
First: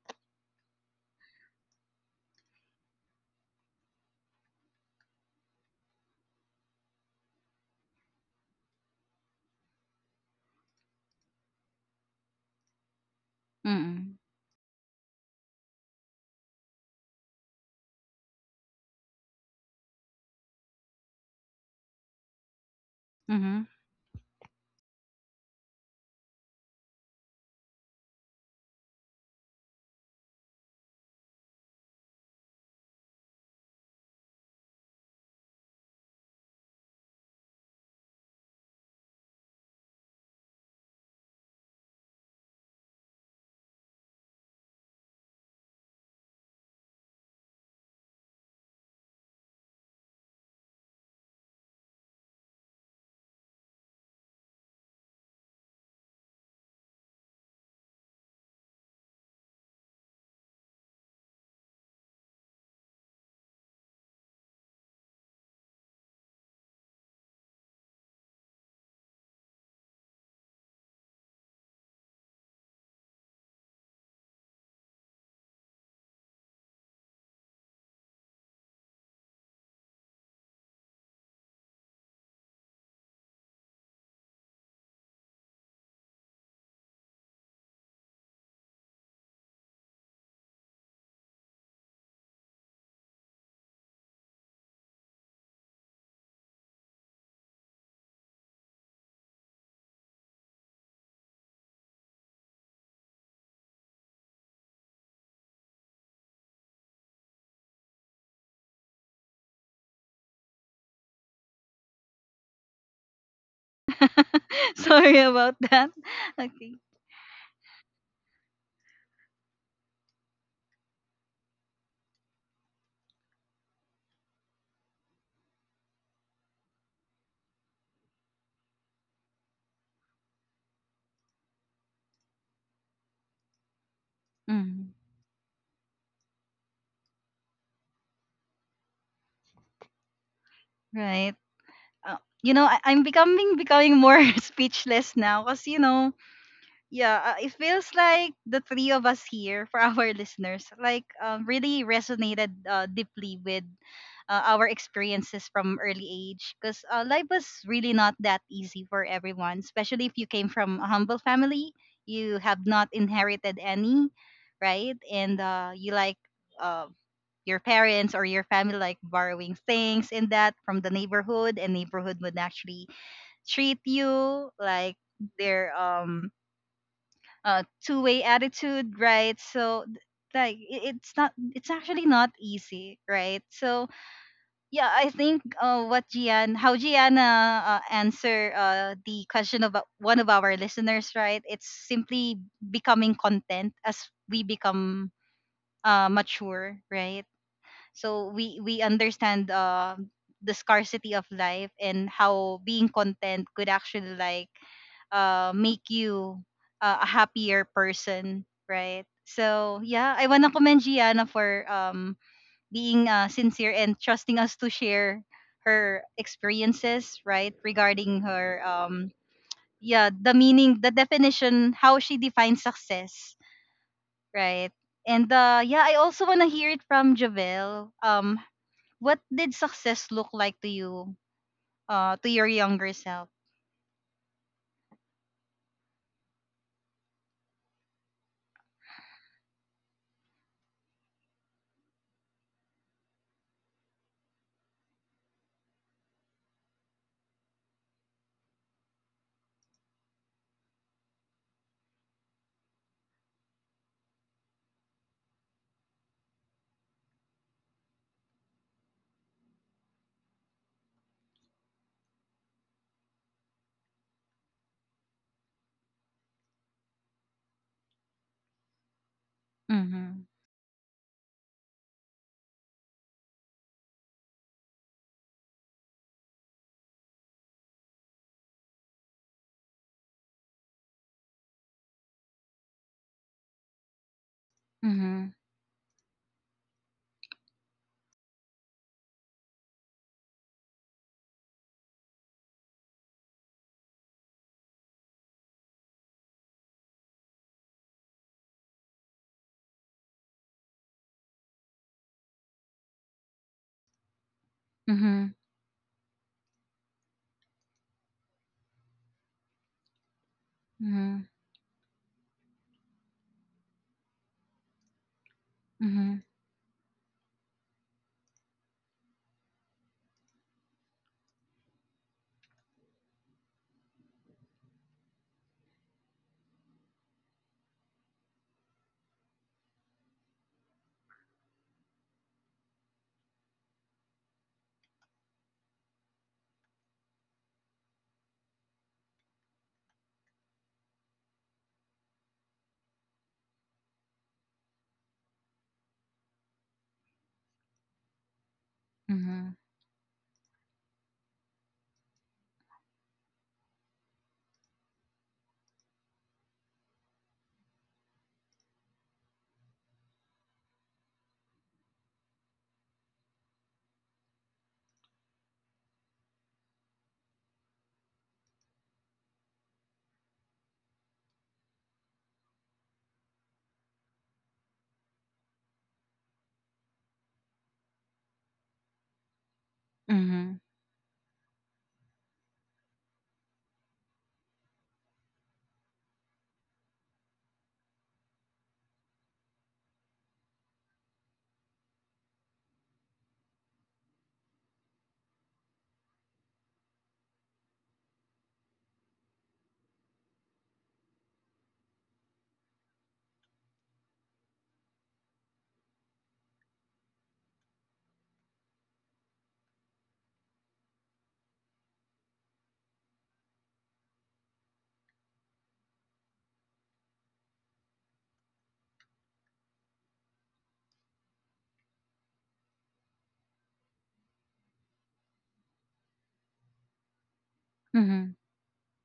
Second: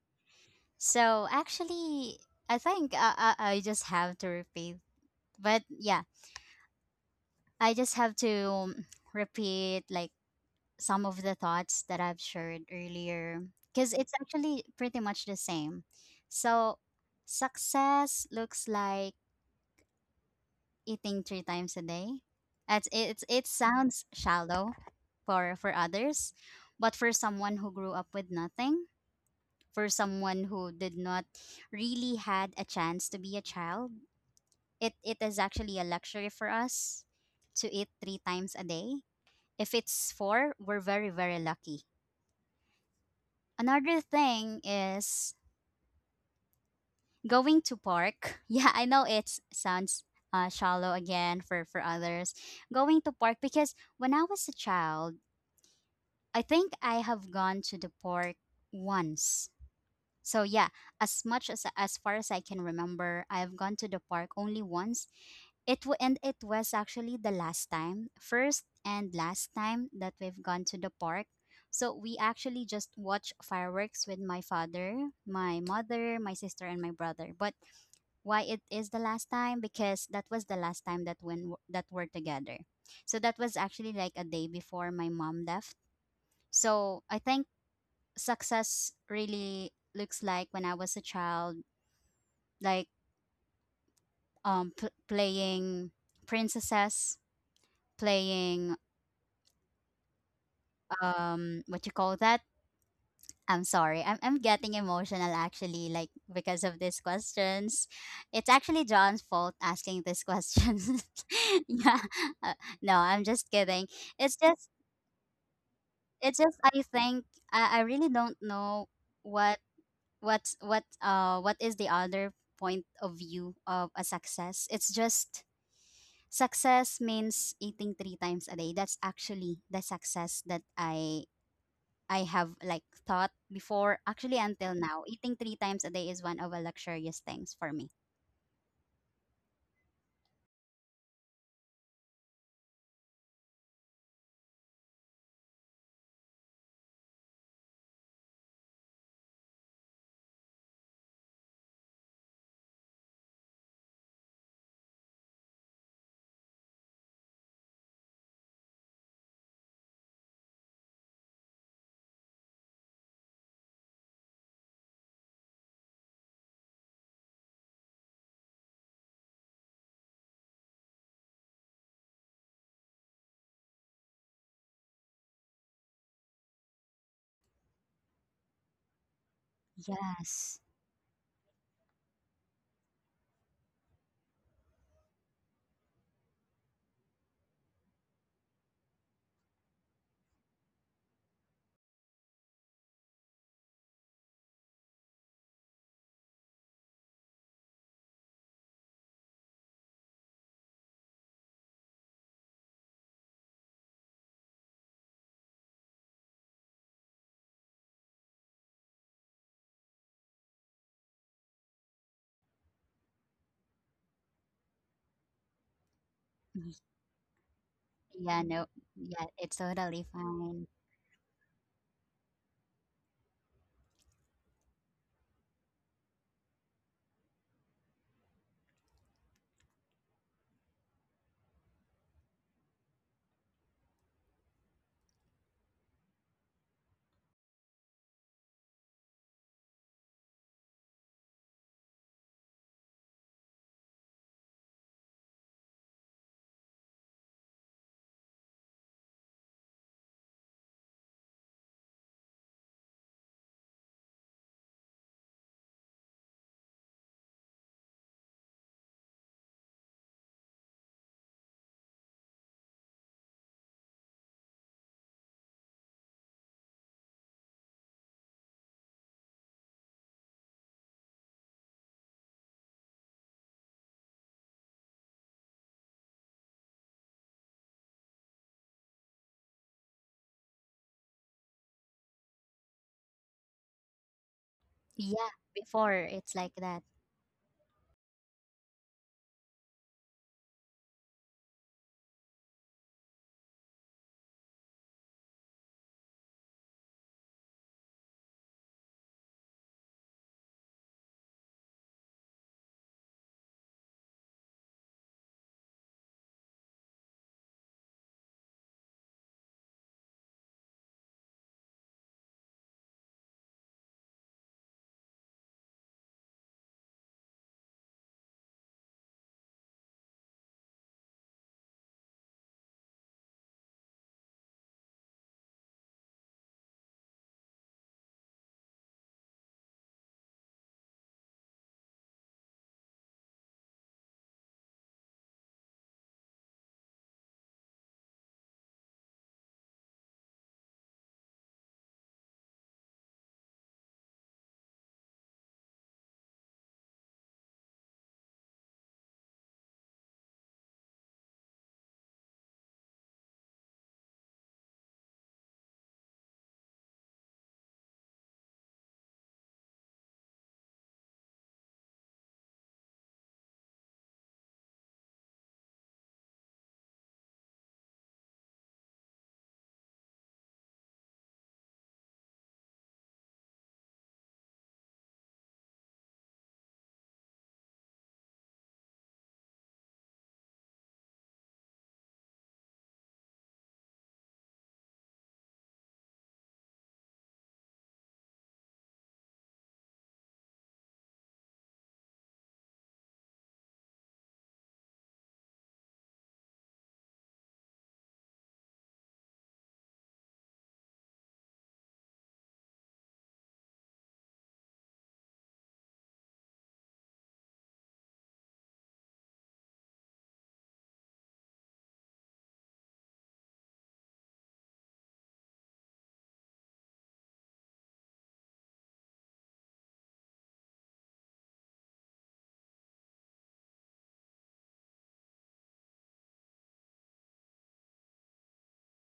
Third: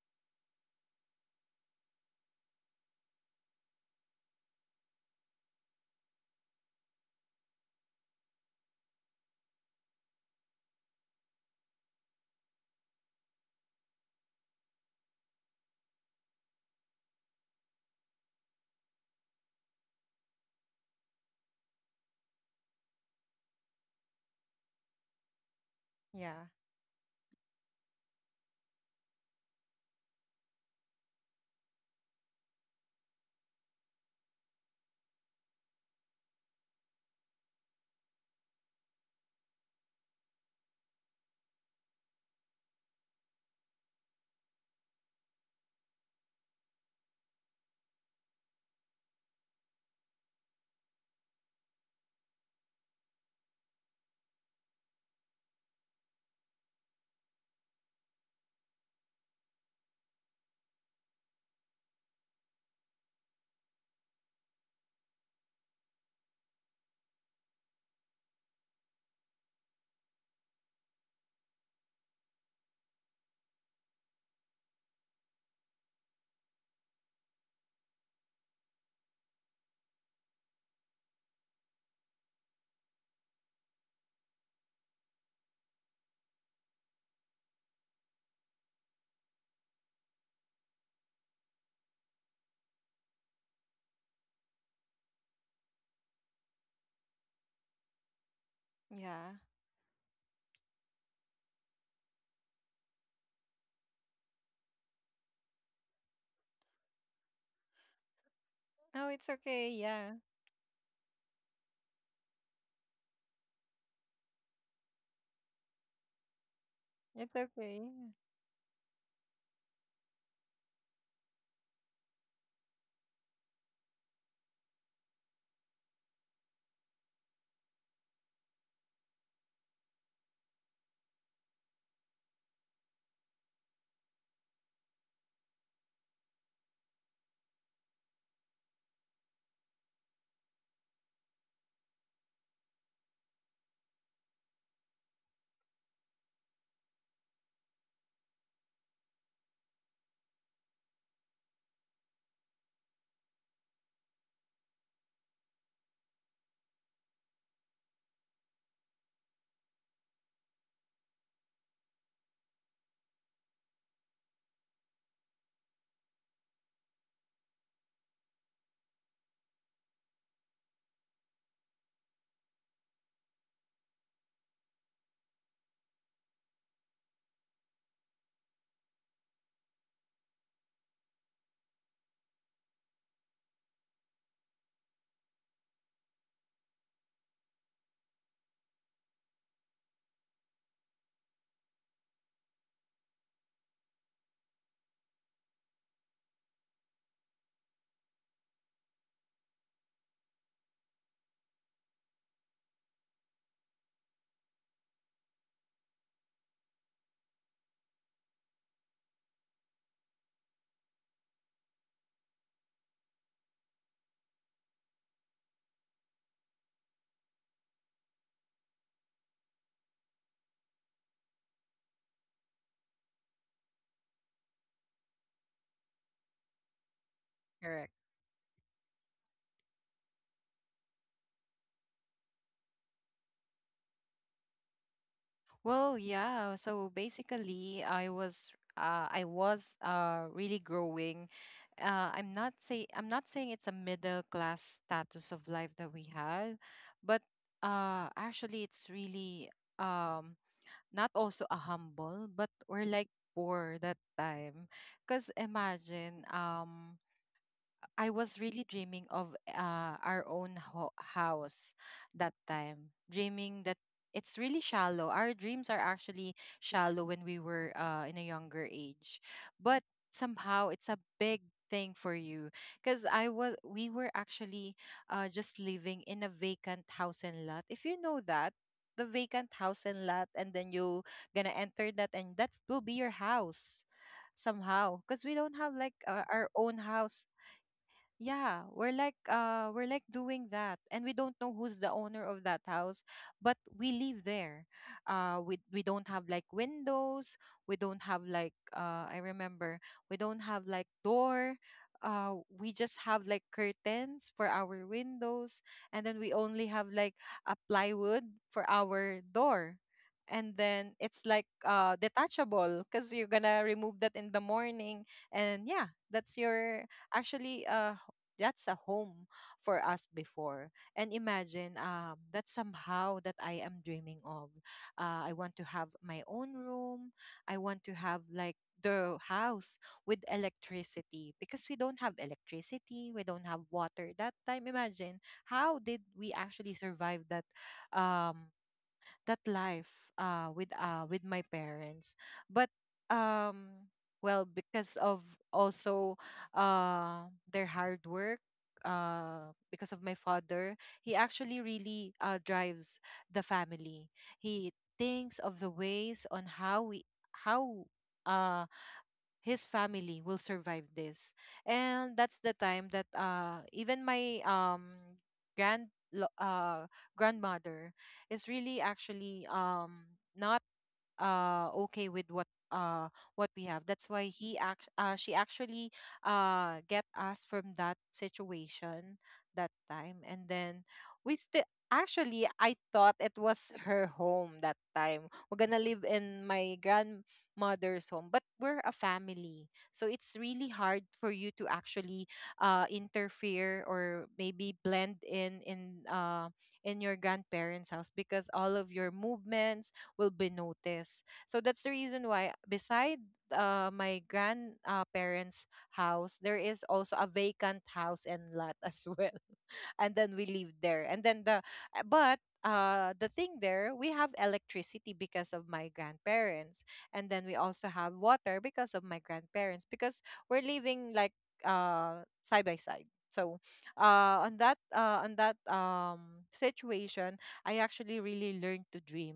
B: So, actually, I think I just have to repeat. But yeah, I just have to repeat like some of the thoughts that I've shared earlier because it's
A: Mm-mm.
B: actually pretty much the same. So, success looks like eating three times a day. It
A: Mm-hmm.
B: sounds shallow for others,
C: Yeah.
B: but for someone who grew up with nothing, for someone who did not really had a chance to be a child, it is actually a luxury for us to eat three times a day. If it's four, we're very, very lucky. Another thing is going to park. Yeah, I know it sounds shallow again for others. Going to park because when I was a child, I think I have gone to the park once. So yeah, as much as far as I can remember, I have gone to the park only once. And it was actually the last time, first and last time that we've gone to the park. So we actually just watch fireworks with my father, my mother, my sister, and my brother. But why it is the last time? Because that was the last time that when that we're together. So that was actually like a day before my mom left. So I think success really looks like when I was a child, like playing princesses, playing
C: Yeah.
B: what you call that? I'm sorry. I'm getting emotional actually like because of these questions. It's actually
C: Oh,
B: John's
C: it's
B: fault
C: okay.
B: asking
C: Yeah.
B: these questions. Yeah. Uh, no, I'm just kidding. It's just,
A: Sorry about that. Okay.
B: I think
C: It's
B: I
C: okay.
B: really
C: Yeah.
B: don't know what what is the other point of view of a success. It's just success means eating three times a day. That's actually the success that I have like thought before. Actually, until
A: Mm.
B: now, eating three times a day is one of the luxurious things for me.
A: Right. You know, I'm becoming more speechless now, because you know, yeah, it feels like the three of us here for our listeners like, really resonated deeply with our experiences from early age, because life was really not that easy for everyone, especially if you came from a humble family. You have not inherited any, right? And you like uh, your parents or your family like borrowing things in that from the neighborhood, and neighborhood would actually treat you like their two-way attitude, right? So like
B: Yes.
A: it's not, it's actually not easy, right? So yeah, I think what gian how Gianna answer the question of one of our listeners, right? It's simply becoming content as we become mature, right? So we understand the scarcity of life and how being content could actually like make you a happier person, right? So yeah, I want to commend Gianna for being sincere and trusting us to share her
B: Mm,
A: experiences, right? Regarding
B: yeah.
A: her
B: No, yeah, it's
A: yeah,
B: totally fine.
A: the definition how she defines success, right? And yeah, I also want to hear it from Javel.
C: Correct.
A: What did success look like to you, to your younger self?
C: Well, yeah. So basically, I was really growing. I'm not saying it's a middle class status of life that we had, but actually it's really, um not also a humble, but we're like poor that time. Cause imagine, I was really dreaming of, our own house that time, dreaming that it's really shallow. Our dreams are actually shallow when we were, in a younger age, but
A: Mhm.
C: somehow it's a big thing for you because I was we were actually, just living in a vacant house and lot. If you know that, the vacant house and lot, and then you gonna enter that, and that will be your house somehow
A: Mhm.
B: Yeah,
C: because we don't have
B: before
C: like,
B: it's like
C: our
B: that.
C: own house. Yeah, we're like doing that, and we don't know who's the owner of that house, but we live there. We don't have like windows, we don't have like, I remember, we don't have like door. We just have like curtains for our
A: Mhm.
C: windows, and then we only have like a plywood for our door. And then
A: Mhm.
C: it's like, detachable because you're gonna remove that in the morning. And yeah,
A: Mhm.
C: that's your actually that's a home for us before. And imagine, that's somehow that I am dreaming of. I want to have my own room. I want to have like the house with electricity because we don't have electricity, we don't have water that time. Imagine how did we actually survive that, um that life, with my parents. But, um well, because of also uh their hard work,
A: Mhm.
C: because of my father, he actually really drives the family. He thinks of the ways on how we how uh his family will survive this. And that's the time that, even my, grand lo- uh grandmother is really actually, not okay with what we have. That's why he act she actually get us from that situation that time. And
A: Mhm.
C: then we still, actually, I thought it was her home that time. We're gonna live in my grandmother's home, but we're a family, so it's really hard for you to actually interfere, or maybe blend in, in your grandparents house, because all of your movements will be noticed. So that's the reason why beside, my grandparents', parents' house, there is also a vacant house and lot as well. And then we live there. And then uh, but the thing there, we have electricity because of my grandparents, and then we also have water because of my grandparents, because we're living like, side by side. So, on that, situation, I actually really
A: Mhm.
C: learned to dream,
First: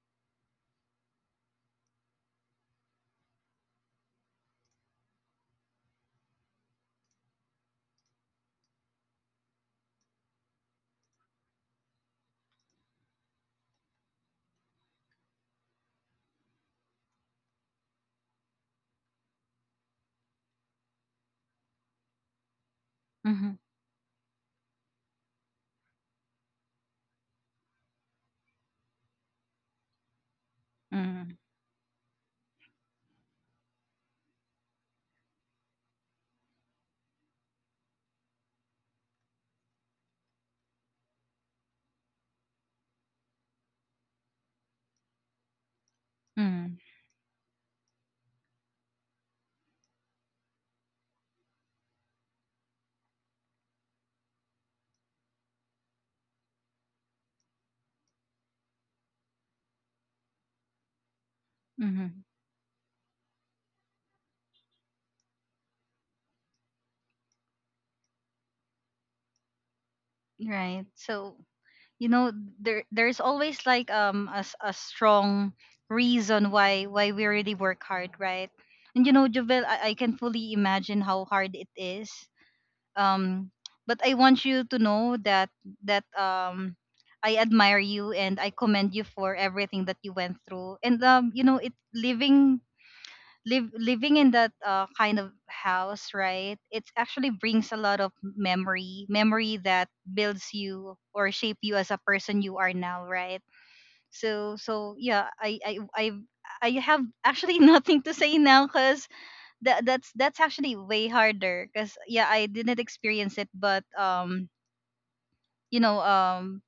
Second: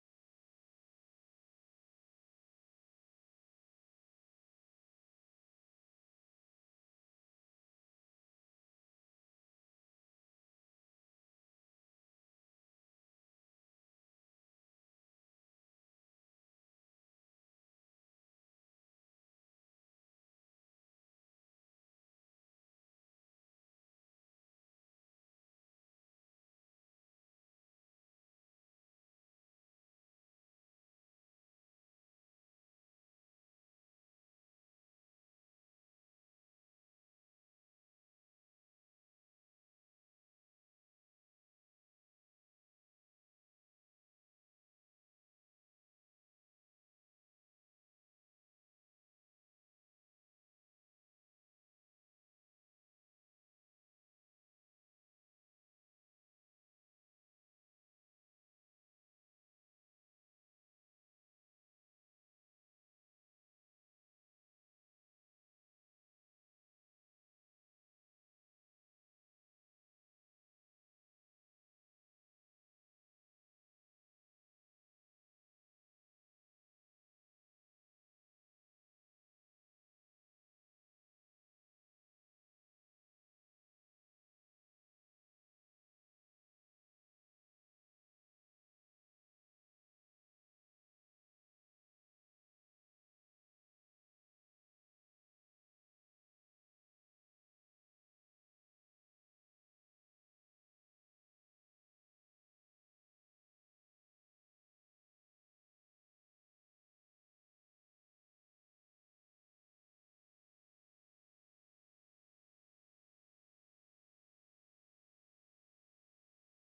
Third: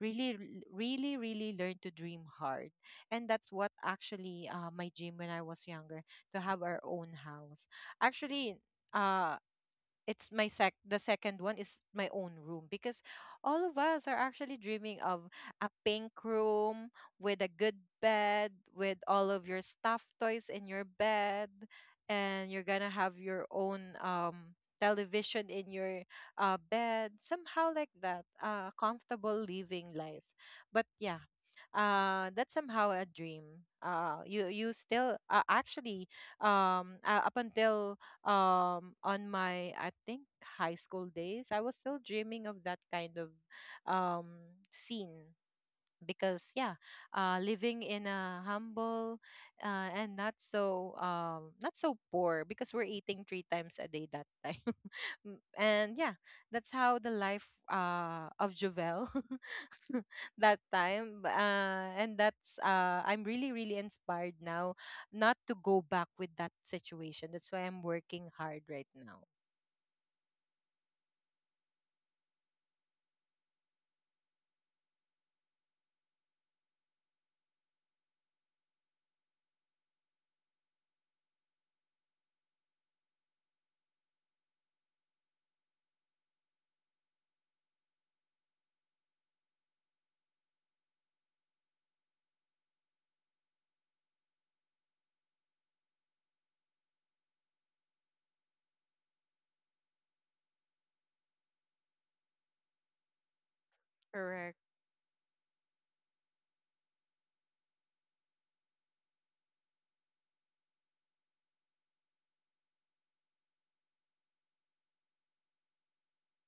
C: really l- really really learn to dream hard. And that's what actually, my dream when I was younger, to have our own house. Actually, uh it's my sec the second one is my own room, because all of us are actually dreaming of a pink room with a good bed, with all of your stuffed toys in your bed, and you're gonna have your
A: Mhm.
C: own, television in your, bed, somehow like that, comfortable living life. But
A: Mhm.
C: yeah, that's somehow a dream, you still, actually up until, on my, I think, high school days, I was still dreaming of that kind of, scene. Because
A: Mhm.
C: yeah, living in a humble, and not so, not so poor, because we're eating three times a day that time. Mm, and yeah, that's how the life of Jovel. That time,
A: Mhm.
C: and that's, I'm really inspired now not to go back with that situation. That's why I'm working hard right now.
A: Right. So you know, there there's always like a strong reason why we really work hard, right? And you know, Jovel, I can fully imagine how hard it is, um but I want you to know that that um I admire you and I commend you for everything that you went through. And you know, it living, live living in that kind of house, right? It actually brings a lot of memory that builds you or shape you as a person you are now, right? So
C: Correct.
A: so yeah, I I have actually nothing to say now because that's actually way harder, because yeah, I didn't experience it. But you know,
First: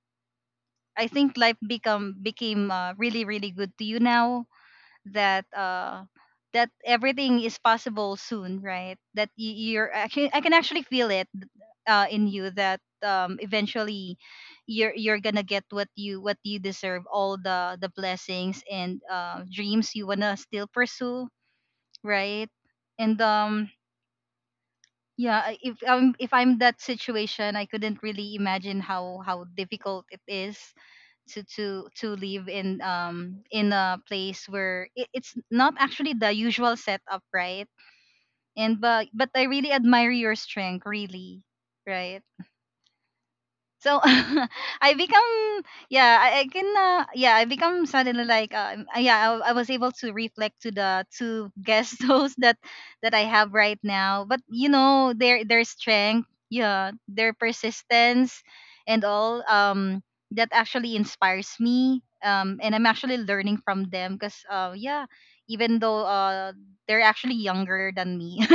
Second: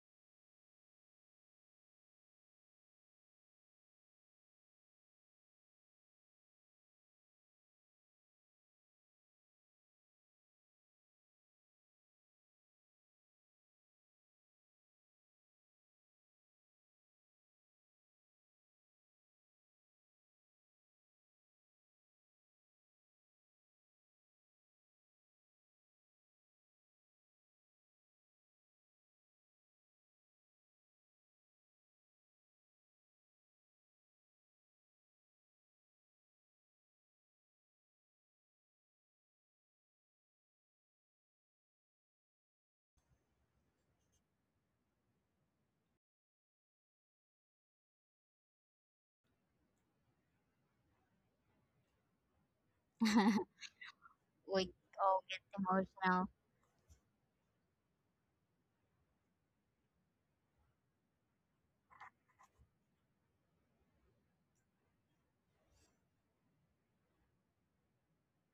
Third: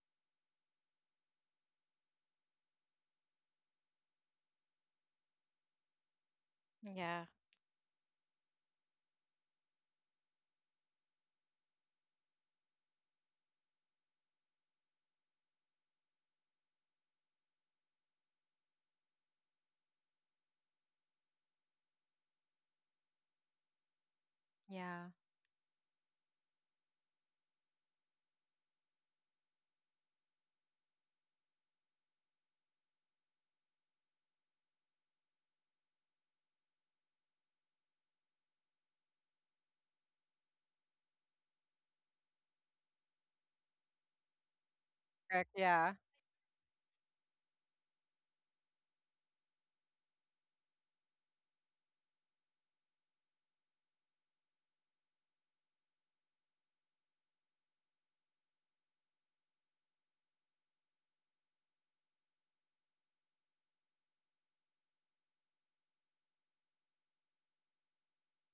A: I think life become became really really good to you now, that that
C: Yeah.
A: everything is possible soon, right? That you're actually, I can actually feel it in you that eventually you're gonna get what you deserve, all the blessings and dreams you wanna still pursue, right? And
C: Yeah.
A: yeah, if I'm that situation, I couldn't really imagine how difficult it is to live in, in a place where it's not actually the usual setup, right? And but I really admire your strength, really, right? So I
C: Correct.
A: become,
C: Yeah.
A: yeah, I can yeah I become suddenly like yeah, I was able to reflect to the two guest hosts that I have right now. But you
B: We
A: know,
B: all get
A: their strength,
B: emotional.
A: yeah, their persistence and all, that actually inspires me. And I'm actually learning from them, because yeah, even though they're actually younger than me.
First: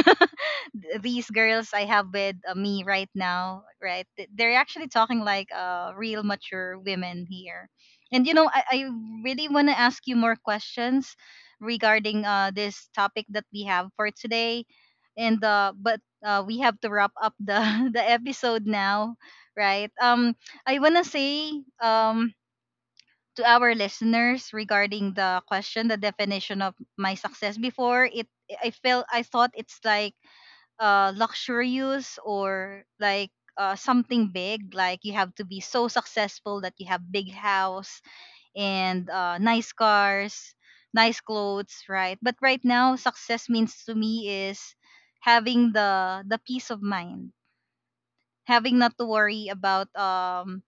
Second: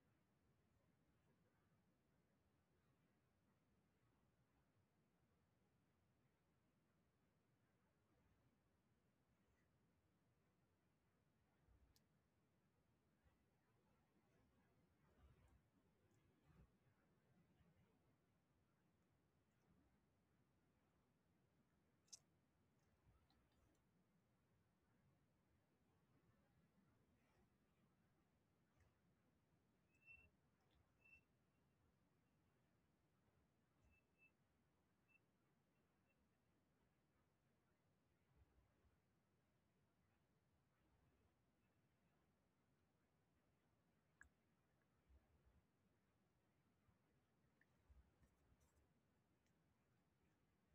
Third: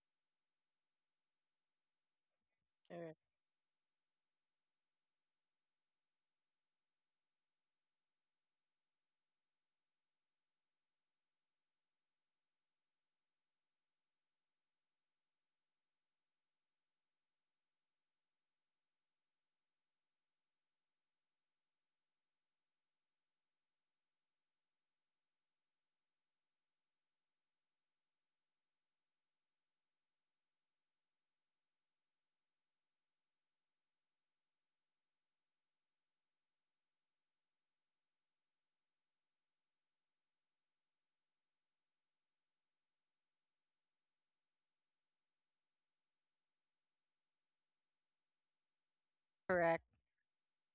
A: These girls I have with me right
C: Correct.
A: now, right? They're actually talking like real mature women here. And you know, I really want to ask you more questions regarding this topic that we have for today. And but we have to wrap up the the episode now, right? I want to say um to our listeners regarding the question, the definition of my success before it. I thought it's like luxurious, or like something big, like you have to be so successful that you have big house and nice cars, nice clothes, right? But right now, success means to me is having the peace of mind, having not to worry
C: Correct.
A: about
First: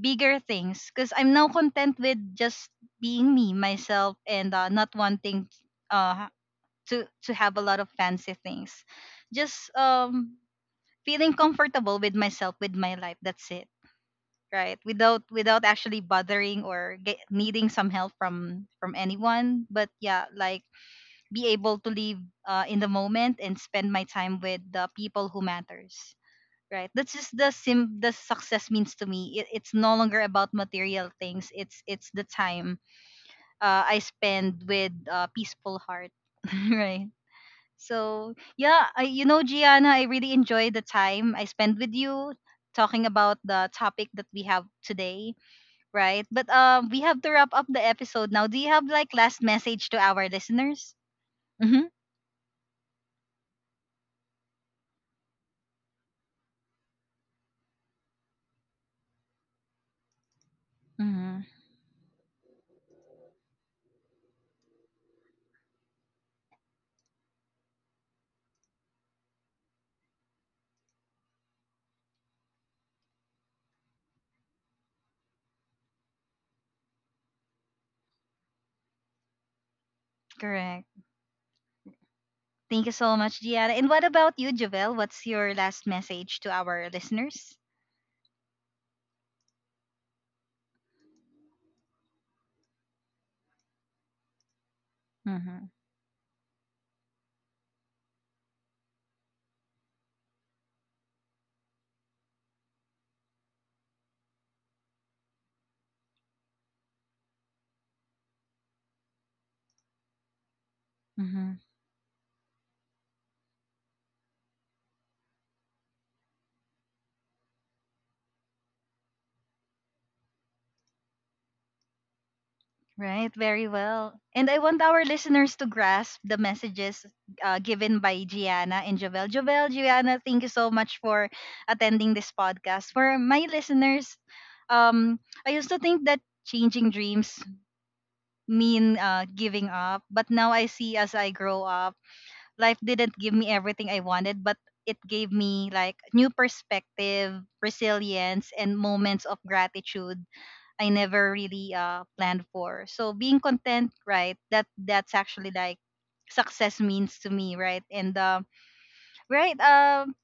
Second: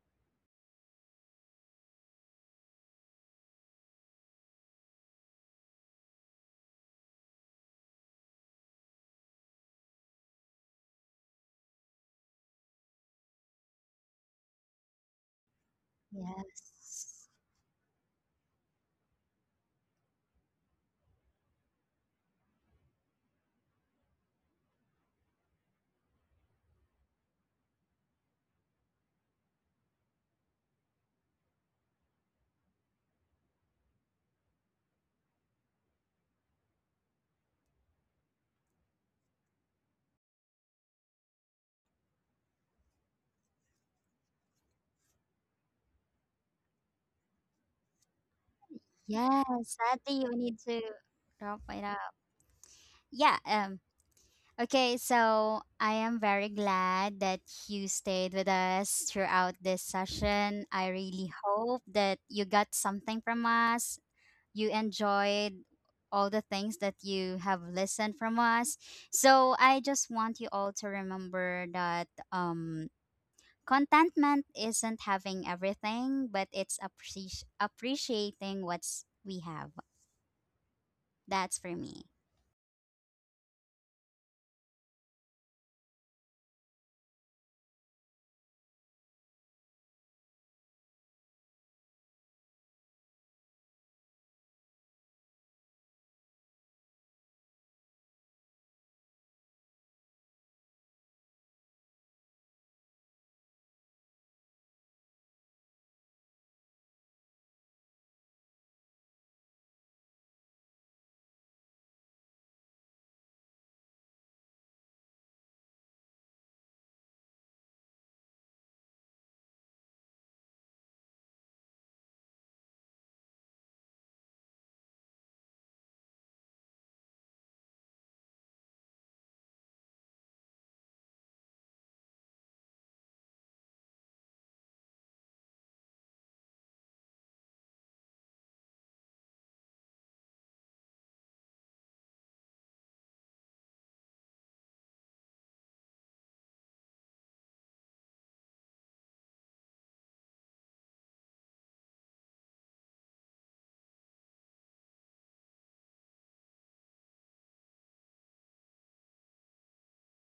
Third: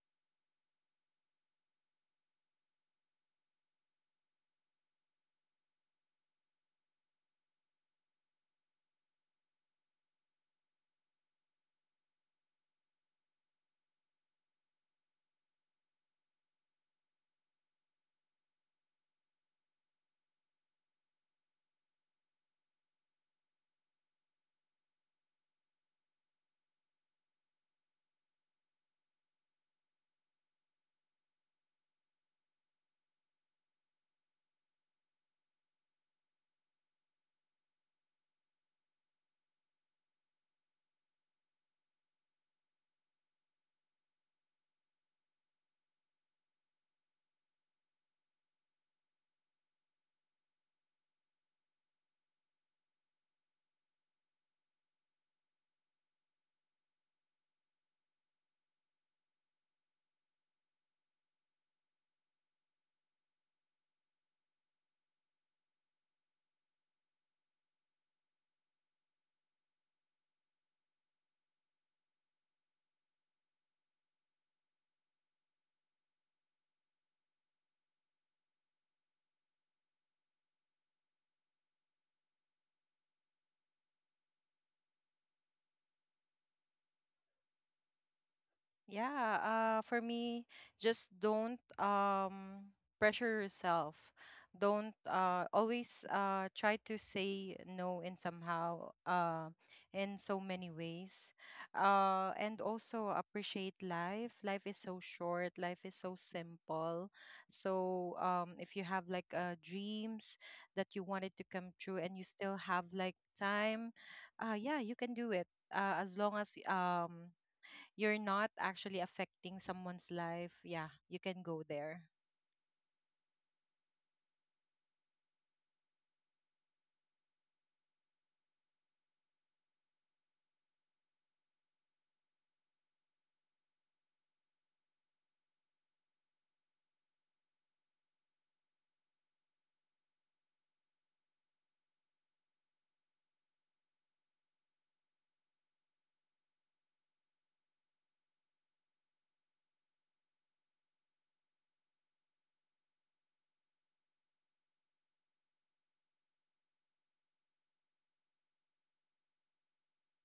A: bigger things, because I'm now content with just being me myself, and not wanting uh to have a lot of fancy things, just feeling comfortable with myself, with my life, that's it, right? Without actually bothering or
B: Yes.
A: needing some help from anyone, but yeah, like be able to live in the moment and spend my time with the people who matters, right? That's just the success means to me. It's no longer about material things, it's the time I spend with a peaceful heart. Right? So yeah, you know, Gianna, I really enjoyed the time I spent with you talking about the topic that we have today, right? But we have to wrap up the episode now. Do you have like last
B: Yeah,
A: message to
B: sadly,
A: our
B: we need to
A: listeners?
B: wrap
A: Mm-hmm.
B: it up. Yeah. Okay. So I am very glad that you stayed with us throughout this session. I really
A: Mm-hmm.
B: hope that you got something from us. You enjoyed all the things that you have listened from us. So I just want you all to remember that um contentment isn't having everything, but it's appreciating what's we have.
A: Correct.
B: That's for me.
A: Thank you so much, Gianna. And what about you, Javel? What's your last message to our listeners?
C: Yeah, for me, just don't, pressure yourself. Don't
A: Mm-hmm.
C: always try to say no in somehow, in so many ways. And also appreciate life. Life is so short, life is so simple. So, if you have like, dreams that you wanted to
A: Mm-hmm.
C: come true, and you still have like time, yeah, you can do it. As long as, you're not actually affecting someone's life, yeah, you can go there.
A: Right, very well. And I want our listeners to grasp the messages given by Gianna and Jovel. Jovel, Gianna, thank you so much for attending this podcast. For my listeners, um, I used to think that changing dreams mean giving up, but now I see, as I grow up, life didn't give me everything I wanted, but it gave me like new perspective, resilience, and moments of gratitude I never really planned for. So being content, right? That's actually like success means to me, right? And right,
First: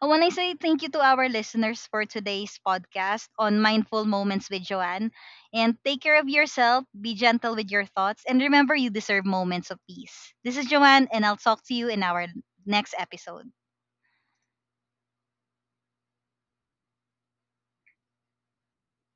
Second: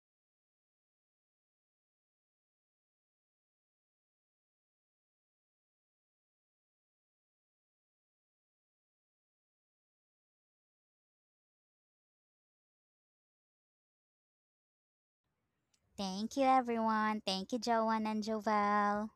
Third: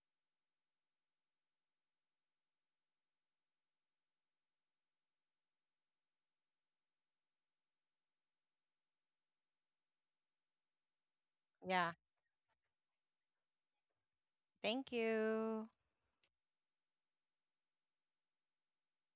A: I want to say thank you to our listeners for today's podcast on Mindful Moments with Joanne. And take care of yourself, be gentle with your thoughts, and remember you deserve moments of peace. This is Joanne, and I'll talk to you
C: Yeah.
A: in our next episode.
C: Thank you.
B: Thank you, everyone. Thank you, Joanne and Jovel.